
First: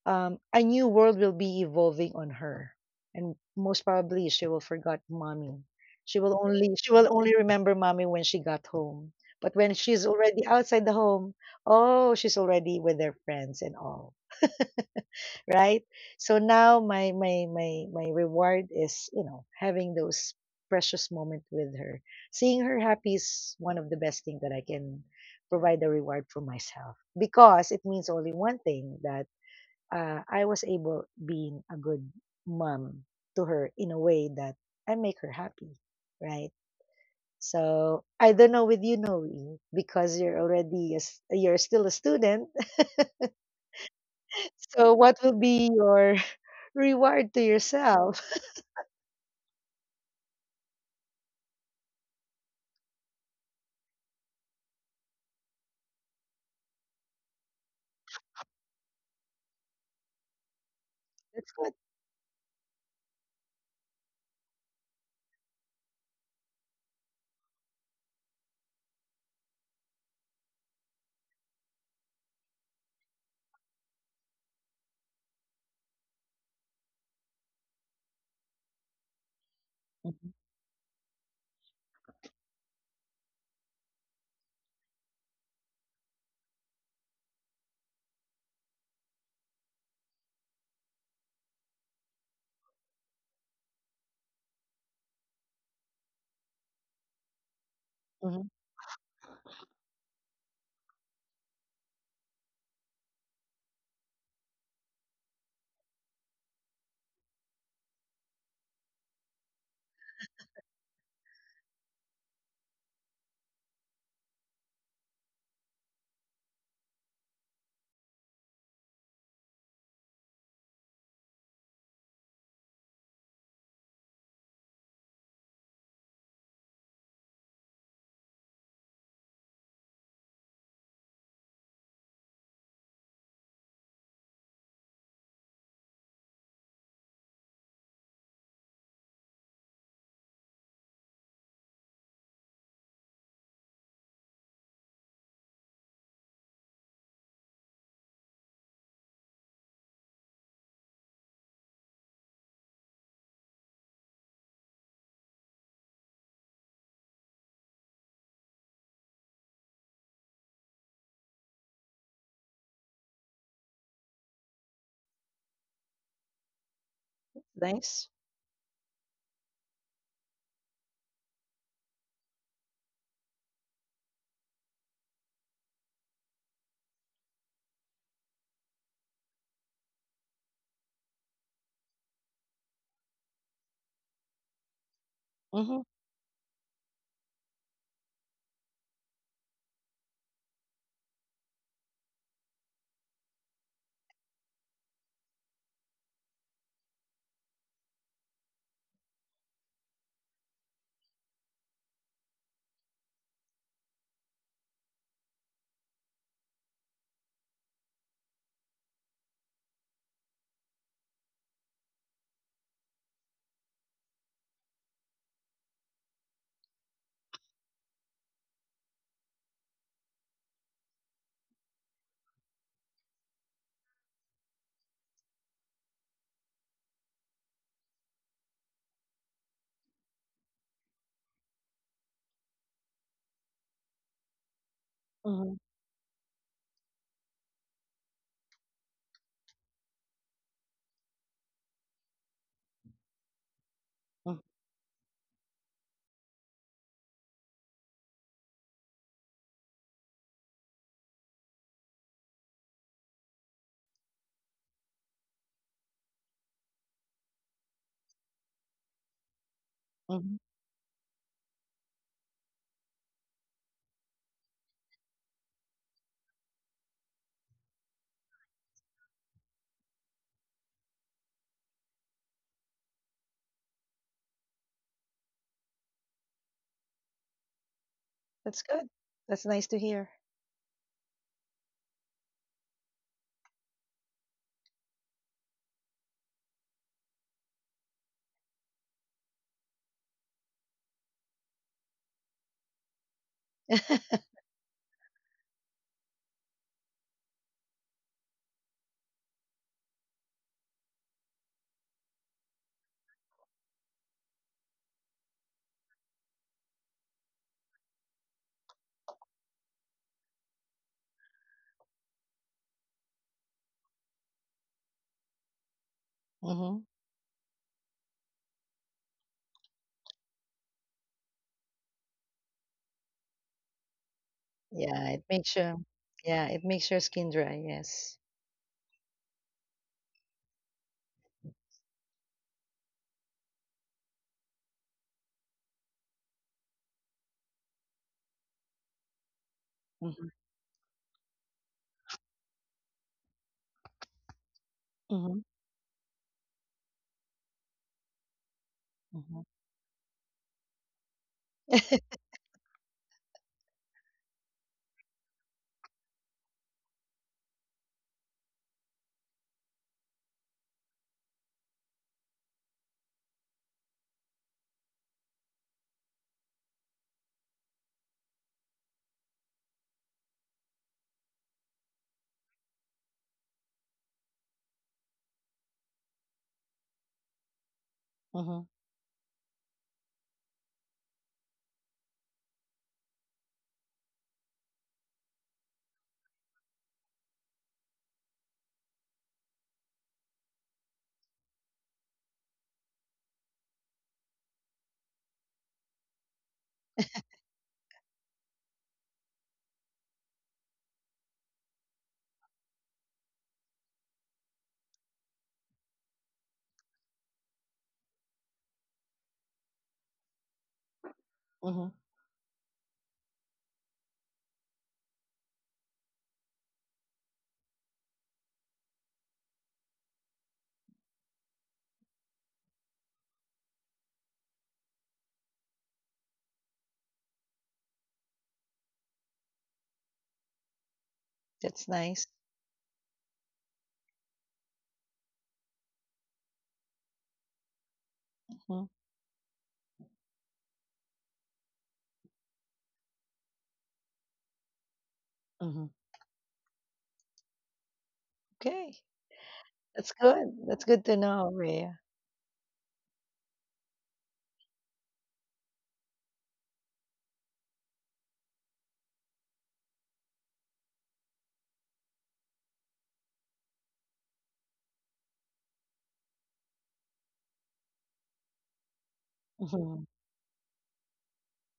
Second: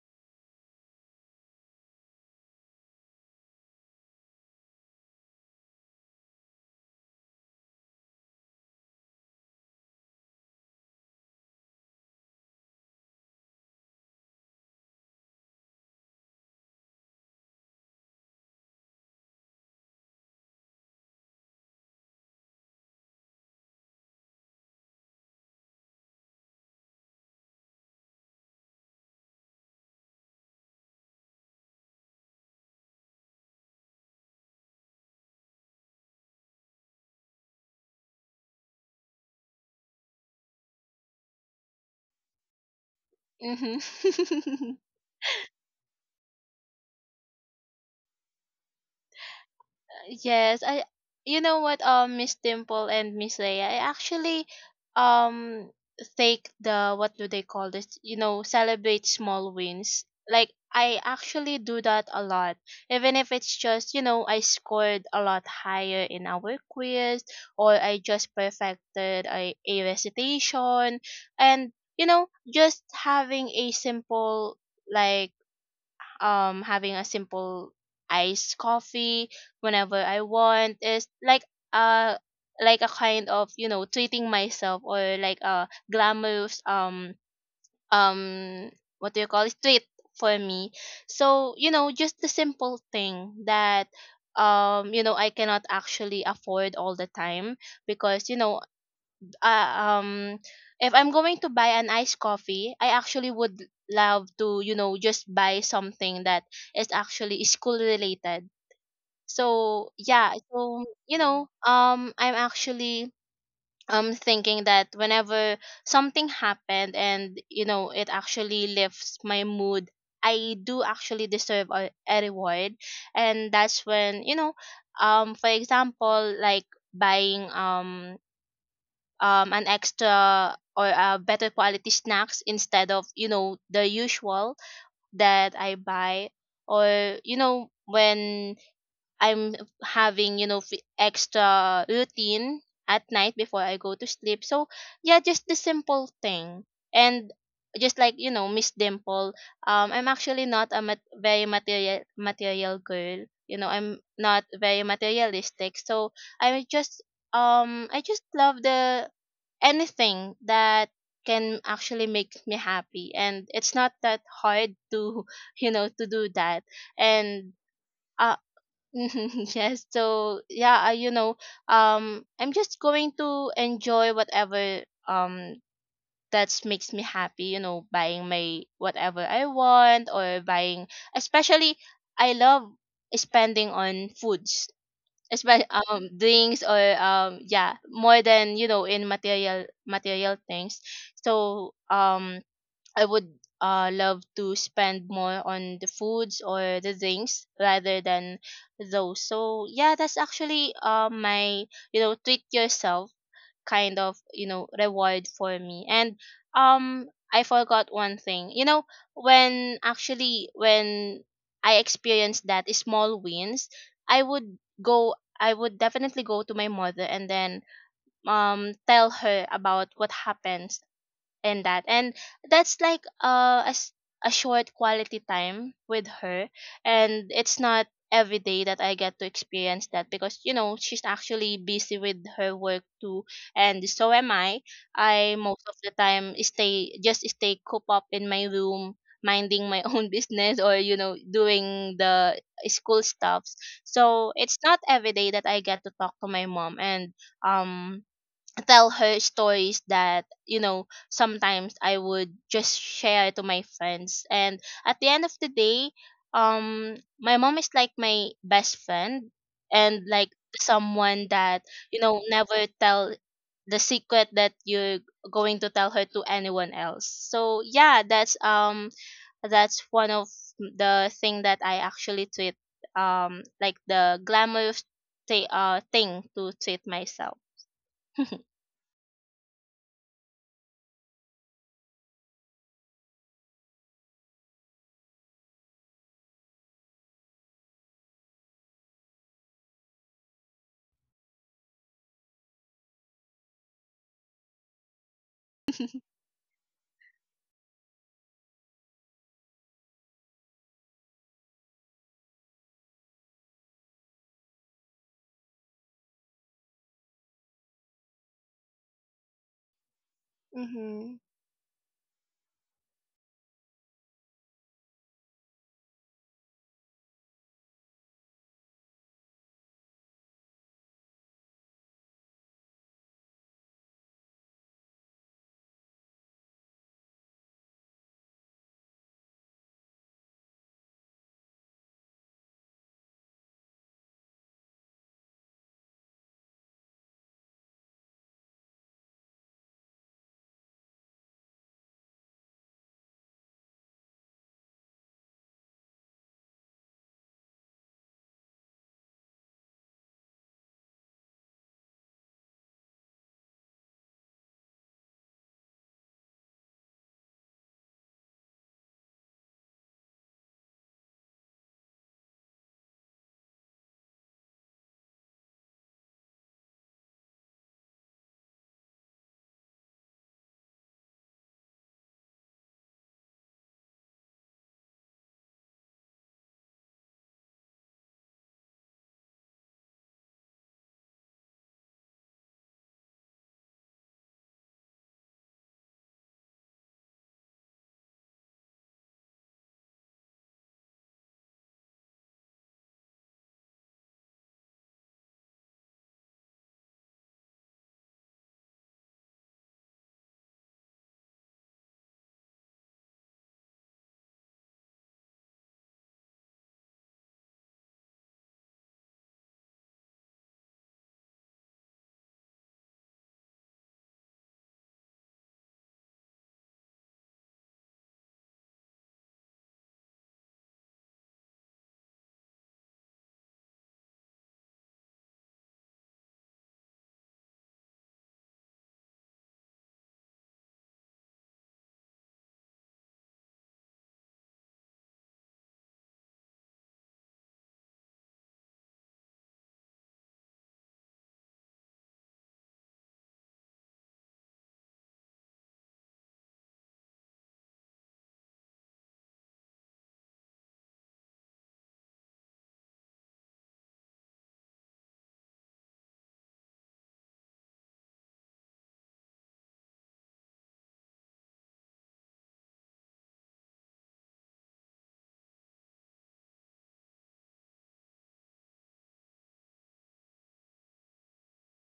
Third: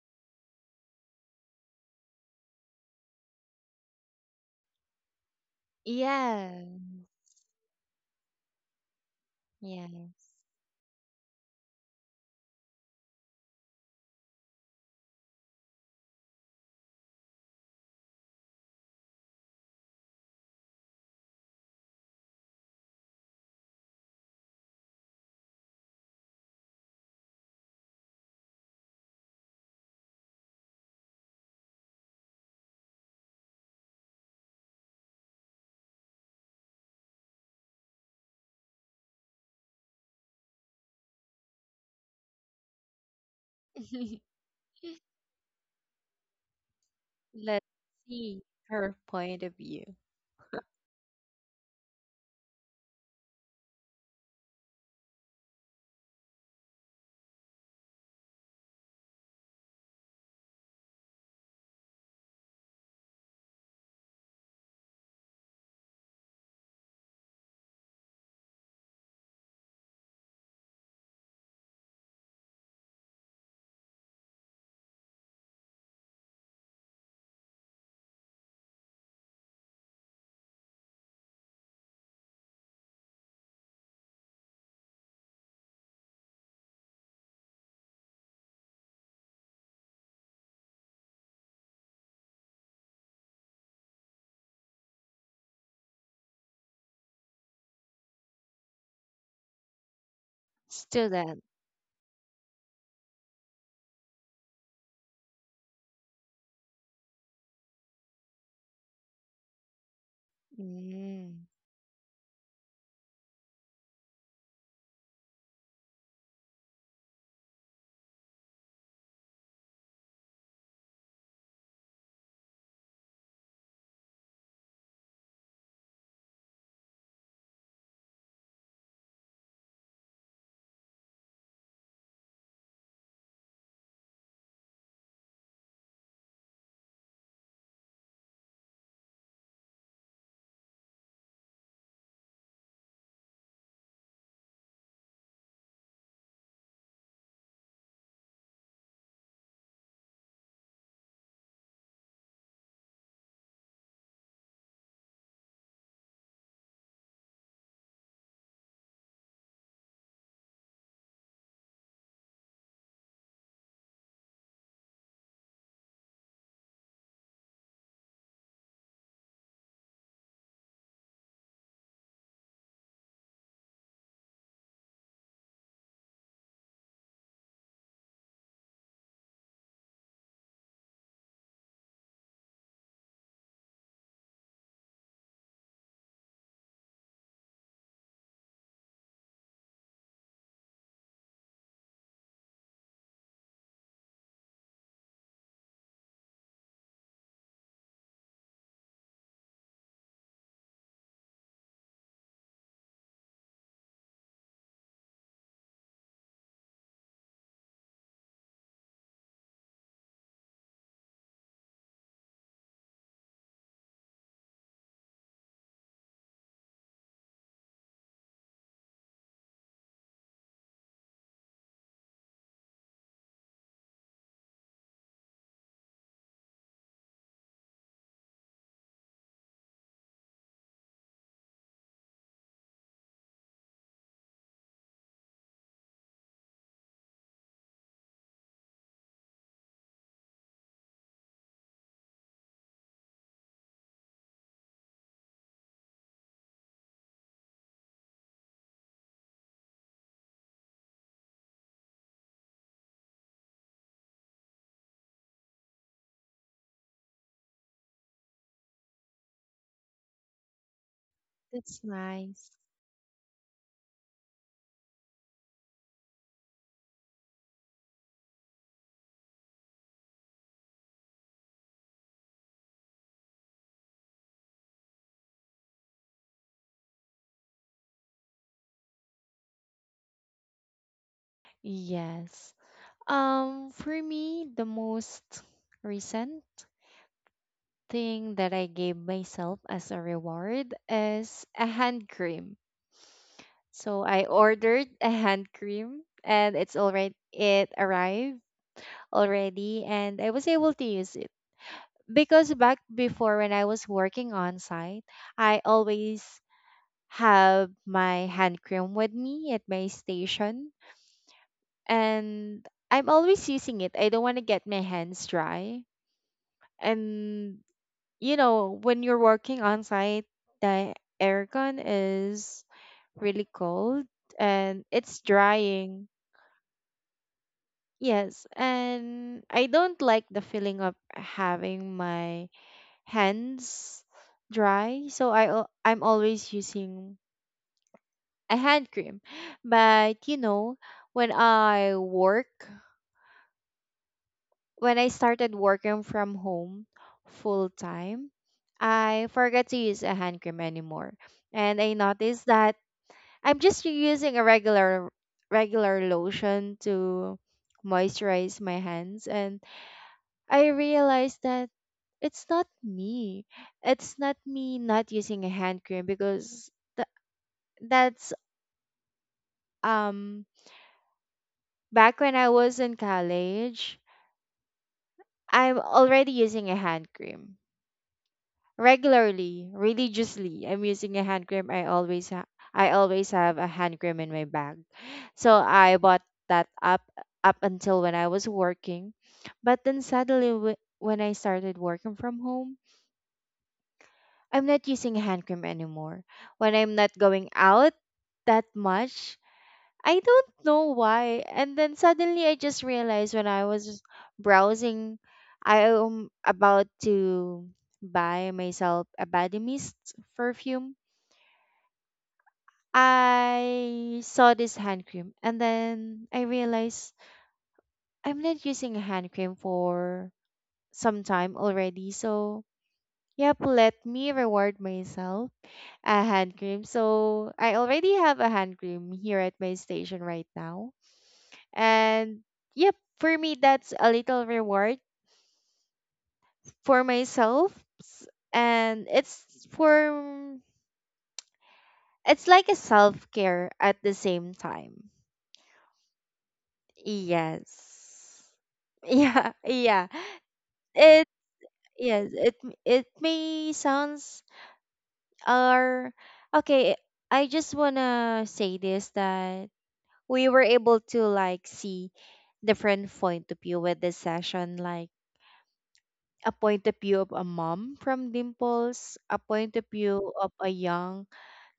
[SPEAKER 2] a new world will be evolving on her, and most probably she will forget mommy.
[SPEAKER 1] Yeah.
[SPEAKER 2] She will only remember mommy when she got home. But when she's
[SPEAKER 1] Yes.
[SPEAKER 2] already outside the home, oh, she's already with their friends and all, right? So now my reward is, you know, having those precious moment with her. Seeing her happy is one of the best thing that I can provide a reward for myself, because it means only one thing, that I was able being a good mom to her in a way that I make her happy, right? So I don't know with you, Noe, because you're still a student.
[SPEAKER 3] Mhm.
[SPEAKER 2] So what will be your reward to
[SPEAKER 1] Let's
[SPEAKER 2] yourself?
[SPEAKER 1] see her point of view.
[SPEAKER 3] Yes, I, you know what, Miss Dimple and Miss Leia, I actually um take the, what do they call this? You know, celebrate small wins. Like I
[SPEAKER 2] That's
[SPEAKER 3] actually
[SPEAKER 2] good.
[SPEAKER 3] do that a lot. Even if it's just, you know, I scored a lot higher in our quiz or I just perfected a recitation and you know, just having a simple like having a simple iced coffee whenever I
[SPEAKER 2] Mhm.
[SPEAKER 3] want is uh like a kind of, you know, treating myself or like a glamorous um what do you call it, treat for me. So you know, just the simple thing that you know I cannot actually afford all the time because you
[SPEAKER 2] Mhm.
[SPEAKER 3] know uh, um if I'm going
[SPEAKER 1] Student.
[SPEAKER 3] to buy an iced coffee, I actually would love to, you know, just buy something that is actually school related. So yeah, so you
[SPEAKER 1] Mm.
[SPEAKER 3] know, I'm actually thinking that whenever something happened and you know it actually lifts my mood, I do actually deserve a reward. And that's when, you know, for example, like buying an extra or better quality snacks instead of you know the usual that I buy, or you know when I'm having you know extra routine at night before I go to sleep. So yeah, just the simple thing and just like you know Miss Dimple, I'm actually not a very material girl. You know, I'm not very materialistic. So I just I just love the anything that can actually make me happy and it's not that hard to you know to do that and
[SPEAKER 2] Nice.
[SPEAKER 3] uh yes so yeah I, you know I'm just going to enjoy whatever that makes me happy, you know, buying my whatever I want or buying, especially I love spending on foods, especially
[SPEAKER 2] Mhm.
[SPEAKER 3] drinks or yeah, more than you know in material things. So I would love to spend more on the foods or the drinks rather than those. So yeah, that's actually my you know treat yourself kind of you know reward for me. And um I forgot one thing, you know, when actually when I experienced that small wins, i would go I would definitely go to my mother and then tell her about what happened. And that's like a, a short quality time with her and it's not every day that I get to experience that because you know she's actually busy with her work too and so am I. I
[SPEAKER 2] Mhm.
[SPEAKER 3] most of the time stay, just stay cooped up in my room minding my own business or you know doing the school stuffs. So
[SPEAKER 2] Mhm.
[SPEAKER 3] it's not every day that I get to talk to my mom and um tell her stories that you know sometimes I would just share to my friends. And at the end of the day, my mom is like my best friend and like
[SPEAKER 2] Mhm.
[SPEAKER 3] someone that
[SPEAKER 1] That's
[SPEAKER 3] you know
[SPEAKER 1] nice.
[SPEAKER 3] never tell the secret that you're going to tell her to anyone else. So yeah, that's one of the thing that I actually treat like the glamorous thing to treat myself.
[SPEAKER 2] That's good. That's nice to hear,
[SPEAKER 1] Yes. For me, the most recent thing that I gave myself as a reward is a hand cream. So I ordered a hand cream and it's already it arrived already and I was able to use it. Because back before when I was working on site, I always have my hand cream with me at my station
[SPEAKER 3] Mhm.
[SPEAKER 1] and I'm always using it. I don't want to get my hands dry.
[SPEAKER 2] Mhm.
[SPEAKER 1] And you know, when you're working on site, the aircon is really cold and
[SPEAKER 2] Yeah,
[SPEAKER 1] it's
[SPEAKER 2] it makes your
[SPEAKER 1] drying.
[SPEAKER 2] yeah, it makes your skin dry, yes.
[SPEAKER 1] Yes, and I don't like the feeling of having my hands dry, so I'm always using a hand cream. But
[SPEAKER 2] Mhm.
[SPEAKER 1] you know, when I work when I
[SPEAKER 2] Mhm.
[SPEAKER 1] started working from home full time I
[SPEAKER 2] Mhm.
[SPEAKER 1] forgot to use a hand cream anymore. And I noticed that I'm just using a regular lotion to moisturize my hands, and I realized that it's not me. It's not me not using a hand cream because th- that's um back when I was in college, I'm already using a hand cream
[SPEAKER 2] Mhm.
[SPEAKER 1] regularly, religiously. I'm using a hand cream. I always have a hand cream in my bag. So I bought that up until when I was working. But then suddenly when I started working from home, I'm not using a hand cream anymore. When I'm not going out that much, I don't know why. And then suddenly I just realized when I was browsing, I am about to buy myself a body mist perfume.
[SPEAKER 2] Mhm.
[SPEAKER 1] I saw this hand cream and then I realized I'm not using a hand cream for some time already. So, yep, let me reward myself a hand cream. So I already have a hand cream here at my station right now.
[SPEAKER 2] That's nice.
[SPEAKER 1] And yep, for me, that's a little reward for myself. S-
[SPEAKER 2] Mhm.
[SPEAKER 1] And it's for, it's like a self care at the same time.
[SPEAKER 2] Mhm.
[SPEAKER 1] Yes.
[SPEAKER 2] Okay.
[SPEAKER 1] Yeah, yeah.
[SPEAKER 2] That's good. That's good to
[SPEAKER 1] It
[SPEAKER 2] know, Rhea.
[SPEAKER 1] yes, it may sounds or okay, I just wanna say this that we were able to like see different point of view with this session, like a point of view of a mom from Dimples, a point of
[SPEAKER 2] Mhm.
[SPEAKER 1] view of a young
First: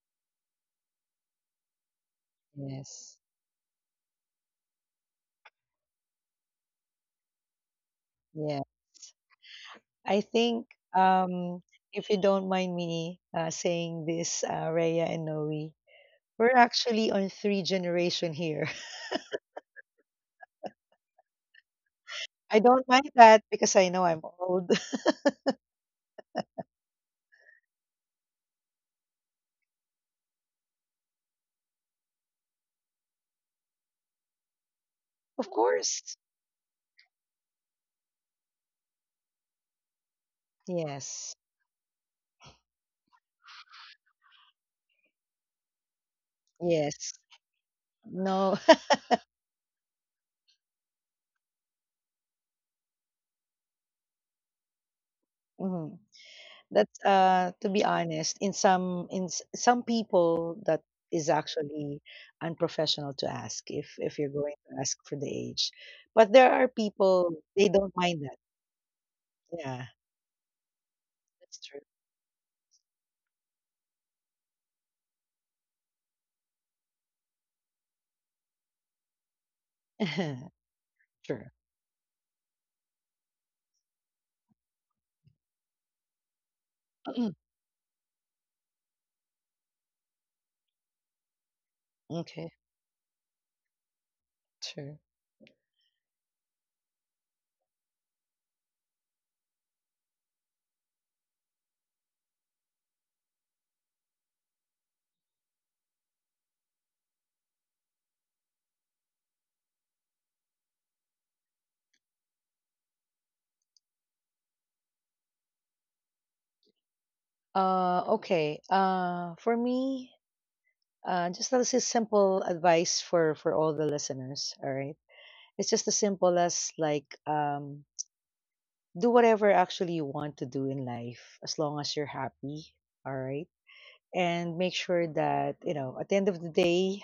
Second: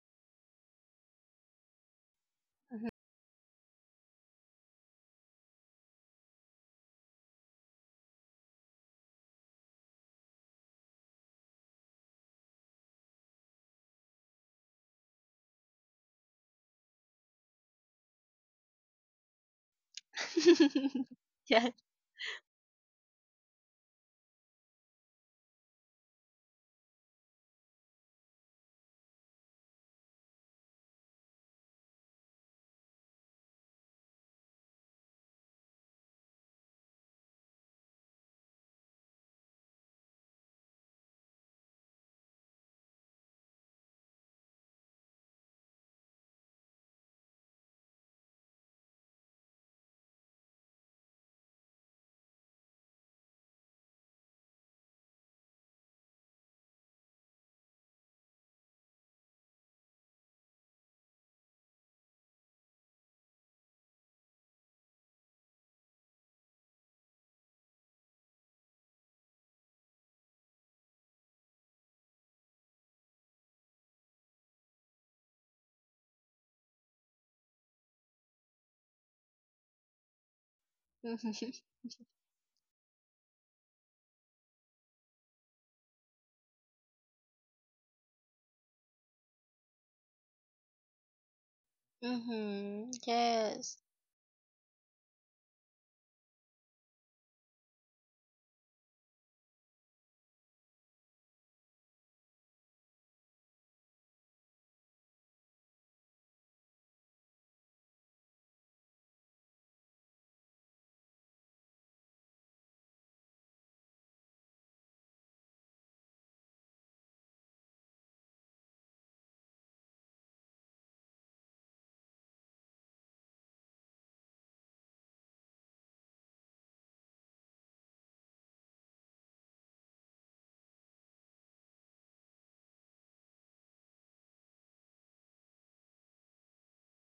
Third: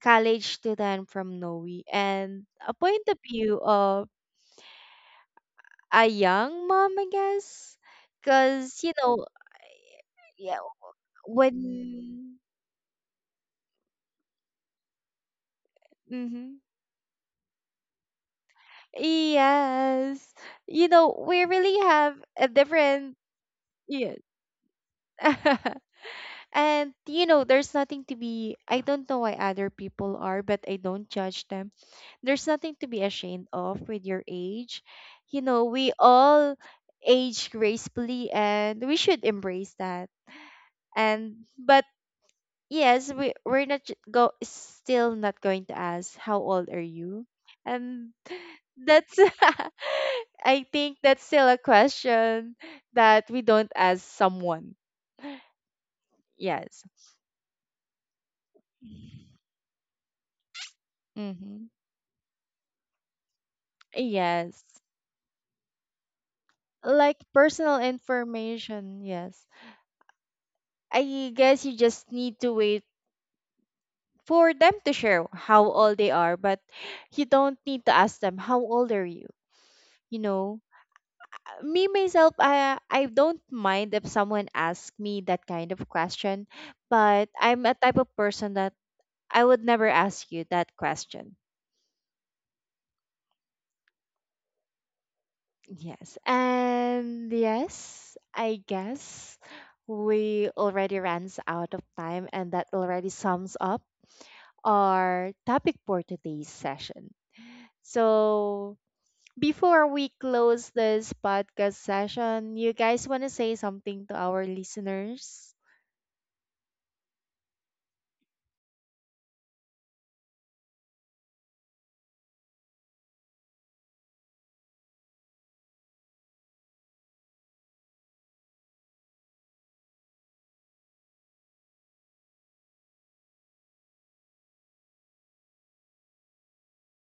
[SPEAKER 1] college student from Noe, and a
[SPEAKER 3] Mhm.
[SPEAKER 1] point
[SPEAKER 2] Yes.
[SPEAKER 1] of view of a young mom, I guess,
[SPEAKER 2] Yeah.
[SPEAKER 1] because you know
[SPEAKER 2] I
[SPEAKER 1] yeah
[SPEAKER 2] think um if you
[SPEAKER 1] when
[SPEAKER 2] don't mind me saying this, Rhea and Noe, we're
[SPEAKER 1] hmm
[SPEAKER 2] actually on three generation here.
[SPEAKER 1] yes you know we
[SPEAKER 3] Yeah.
[SPEAKER 1] really have a
[SPEAKER 2] I don't mind
[SPEAKER 1] different
[SPEAKER 2] that because I know
[SPEAKER 1] yes.
[SPEAKER 2] I'm old.
[SPEAKER 1] And you know, there's nothing to be I don't know why other people are, but I don't judge them. There's nothing to be ashamed of with your age. You
[SPEAKER 2] Of
[SPEAKER 1] know, we
[SPEAKER 2] course.
[SPEAKER 1] all age gracefully and we should embrace that.
[SPEAKER 2] Yes.
[SPEAKER 1] And but yes, we we're not j- go still not going to ask how old are
[SPEAKER 2] Yes.
[SPEAKER 1] you? And
[SPEAKER 2] No.
[SPEAKER 1] that's I think that's still a question that we don't ask someone.
[SPEAKER 2] Mhm.
[SPEAKER 1] Yes.
[SPEAKER 2] That's uh, to be honest, in some some people that is
[SPEAKER 1] Mhm.
[SPEAKER 2] actually unprofessional to ask, if you're going
[SPEAKER 1] Yes.
[SPEAKER 2] to ask for the age. But there are
[SPEAKER 1] Like
[SPEAKER 2] people they
[SPEAKER 1] personal
[SPEAKER 2] don't mind that.
[SPEAKER 1] information, yes.
[SPEAKER 2] Yeah,
[SPEAKER 1] I
[SPEAKER 2] that's
[SPEAKER 1] guess you
[SPEAKER 2] true.
[SPEAKER 1] just need to wait for them to share how old they are, but you don't need to ask them how old are you, you know.
[SPEAKER 3] Mhm.
[SPEAKER 2] Sure.
[SPEAKER 1] Me myself, I don't mind if someone asks me that kind of question, but I'm a type of person that I would never ask you that question.
[SPEAKER 2] Okay,
[SPEAKER 3] Mhm. Yes.
[SPEAKER 2] sure.
[SPEAKER 1] Yes, and yes, I guess we already runs out of time and that already sums up our topic for today's session. So, before we close this podcast session, you guys want to say something to our listeners?
[SPEAKER 2] Okay. Uh, for me, uh, just this is simple advice for all the listeners. All right, it's just as simple as like, do whatever actually you want to do in life as long as you're happy. All right, and make sure that you know at the end of the day,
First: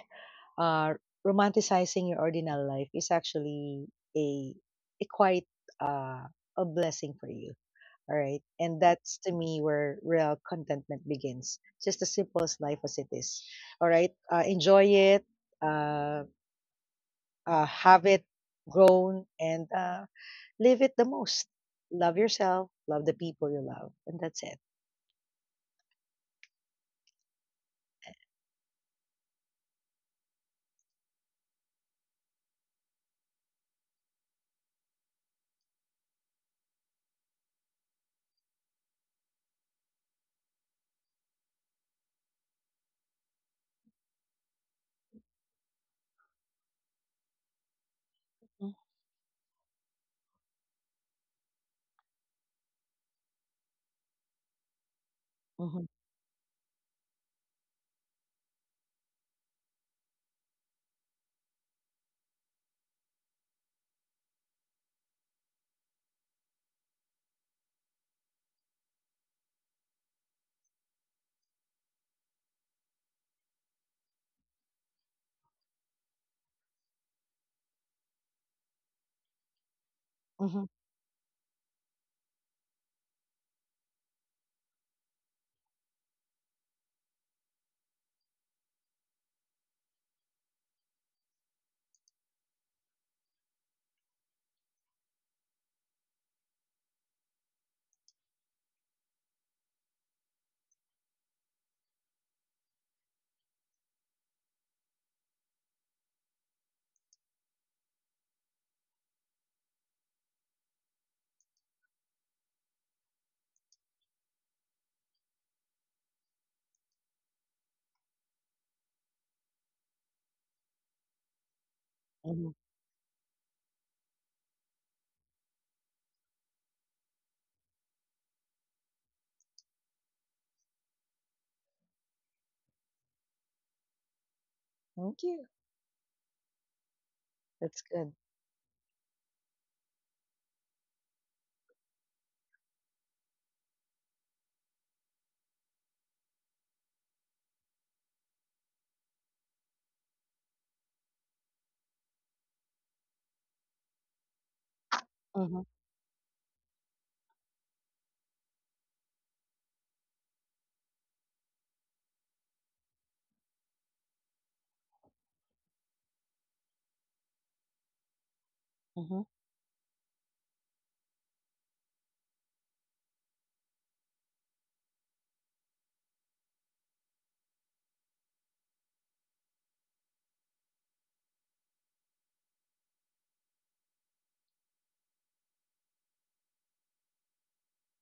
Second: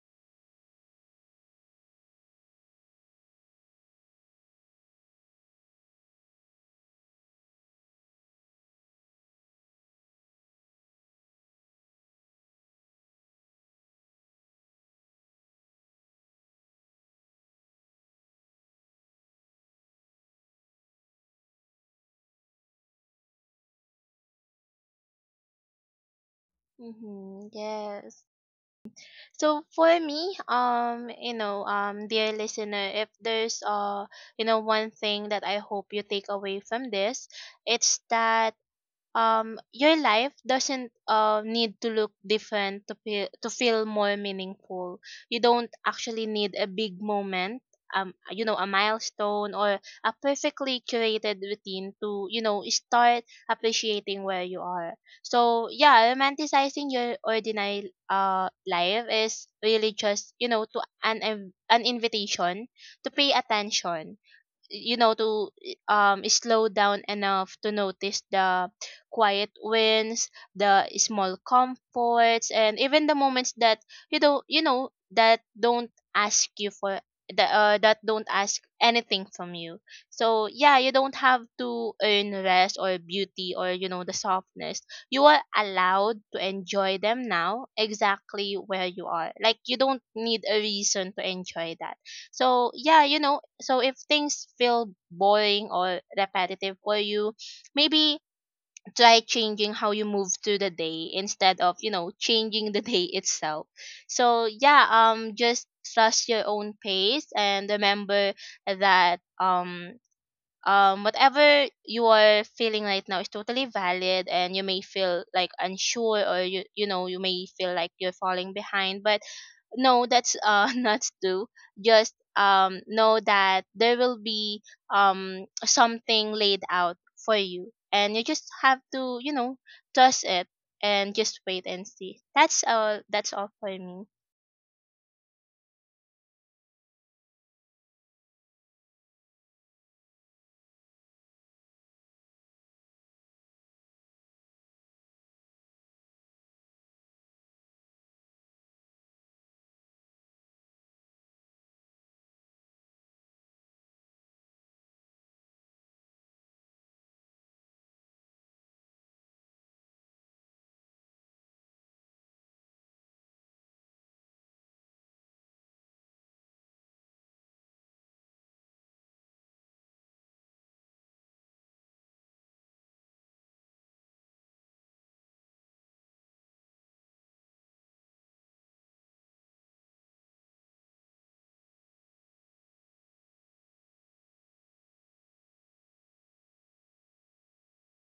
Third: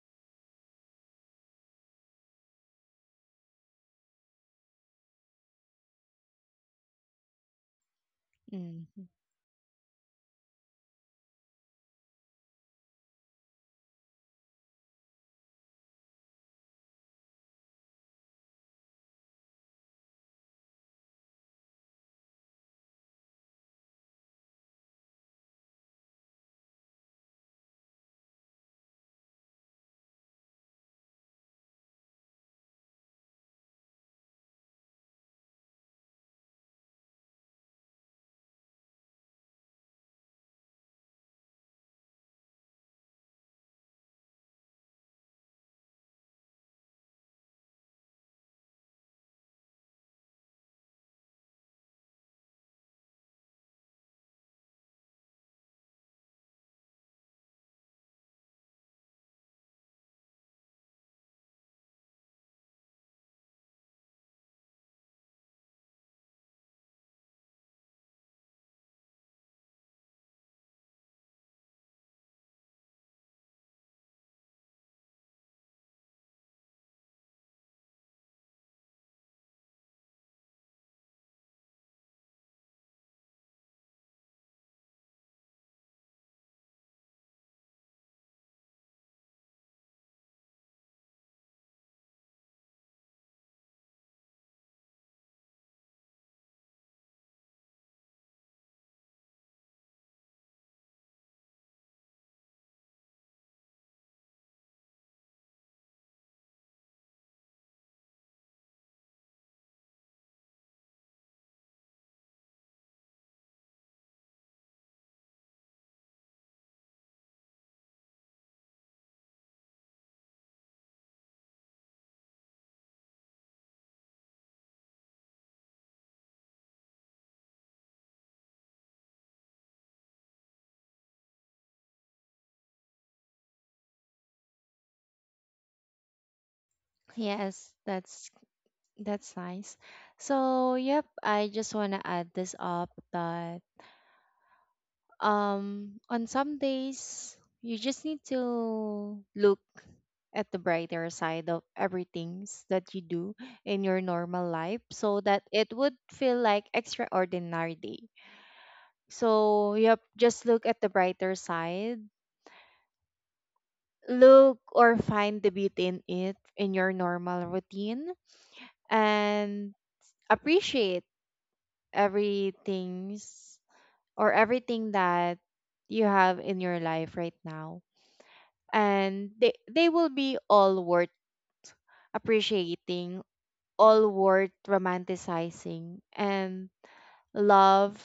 [SPEAKER 2] uh, romanticizing your ordinary life is actually a quite uh, a blessing for you. All right. And
[SPEAKER 1] Mm.
[SPEAKER 2] that's to me where real contentment begins. Just as simple as life as it is. All right. Enjoy it, uh, have it grown, and live it the most. Love yourself, love the people you love. And that's it.
[SPEAKER 3] Mhm. Yes. So for me, you know, dear listener, if there's you know, one thing that I hope you take away from this, it's that your life doesn't need to look different to feel more meaningful. You don't actually need a big moment, you know,
[SPEAKER 2] Mm-hmm.
[SPEAKER 3] a milestone or a perfectly curated routine to you know start appreciating where you are. So
[SPEAKER 2] Mm-hmm.
[SPEAKER 3] yeah, romanticizing your ordinary life is really just you know to an invitation to pay attention, you know, to slow down enough to notice the quiet wins, the small comforts, and even the moments that you don't you know that don't ask you for that don't ask anything from you. So yeah, you don't have to earn rest or beauty or you know the softness. You are allowed to enjoy them now exactly where you are. Like you don't need a reason to enjoy that. So yeah, you know, so if things feel boring or repetitive for you, maybe try changing how you move through the day instead of, you know, changing the day itself. So yeah, just trust your own pace and remember that whatever you are feeling right now is totally valid. And you may feel like unsure or you know you may feel like you're falling behind, but no, that's not do. Just
[SPEAKER 2] Mm-hmm.
[SPEAKER 3] know that there will be something laid out for you and you just have to you know trust it and just wait and see. That's all. That's all for me.
[SPEAKER 2] Thank you.
[SPEAKER 1] Yes,
[SPEAKER 2] That's good.
[SPEAKER 1] that's nice. So, yep, I just want to add this up that on some days you just need to look at the brighter side of everything that you do in your normal life, so that
[SPEAKER 2] Mm-hmm.
[SPEAKER 1] it would feel like extraordinary day. So yep, just look at the brighter side, look or find the beauty in it in your normal routine,
[SPEAKER 2] Mm-hmm.
[SPEAKER 1] and appreciate everything's everything that you have in your life right now, and they will be all worth appreciating, all worth romanticizing, and love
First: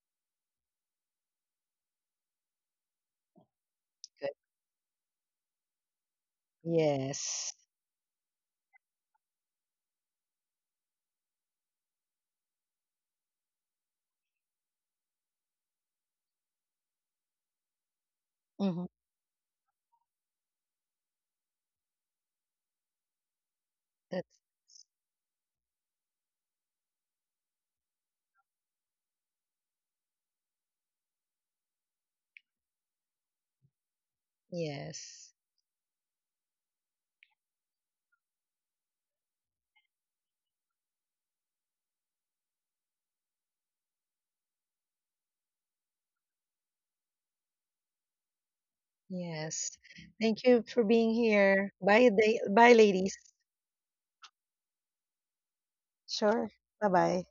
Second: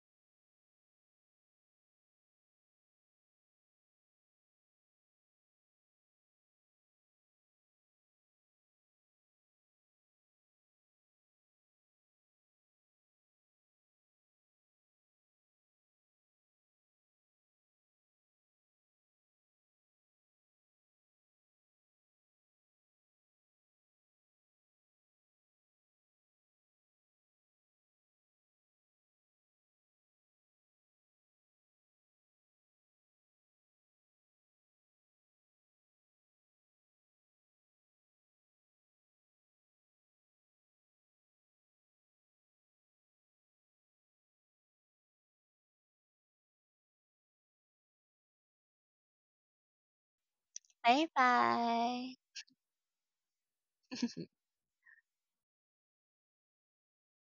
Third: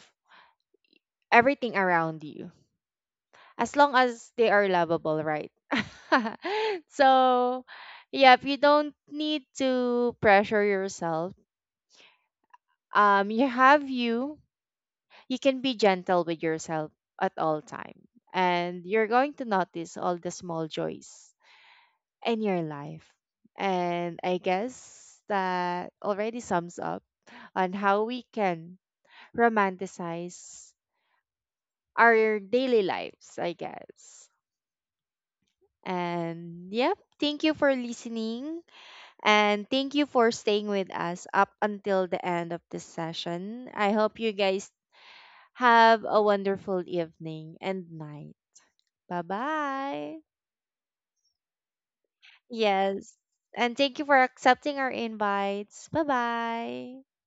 [SPEAKER 1] everything around you as long
[SPEAKER 2] Good.
[SPEAKER 1] as they are lovable, right?
[SPEAKER 2] Yes.
[SPEAKER 1] So, yeah, if you don't need to pressure yourself, you have you. You can be gentle with yourself at all time, and
[SPEAKER 2] Mm-hmm.
[SPEAKER 1] you're going to notice all the small joys in your life. And I
[SPEAKER 2] That's,
[SPEAKER 1] guess that already sums up on how we can romanticize our daily lives, I guess.
[SPEAKER 2] yes.
[SPEAKER 1] And yep, thank you for listening and thank you for staying with us up until the end of this session. I hope you guys have a wonderful evening and night. Bye
[SPEAKER 2] Yes.
[SPEAKER 1] bye.
[SPEAKER 2] Thank you for
[SPEAKER 3] Bye
[SPEAKER 2] being here. Bye,
[SPEAKER 3] bye.
[SPEAKER 2] day. Bye, ladies.
[SPEAKER 1] Yes. And thank you for accepting our invites. Bye
[SPEAKER 2] Sure. Bye
[SPEAKER 1] bye.
[SPEAKER 2] bye.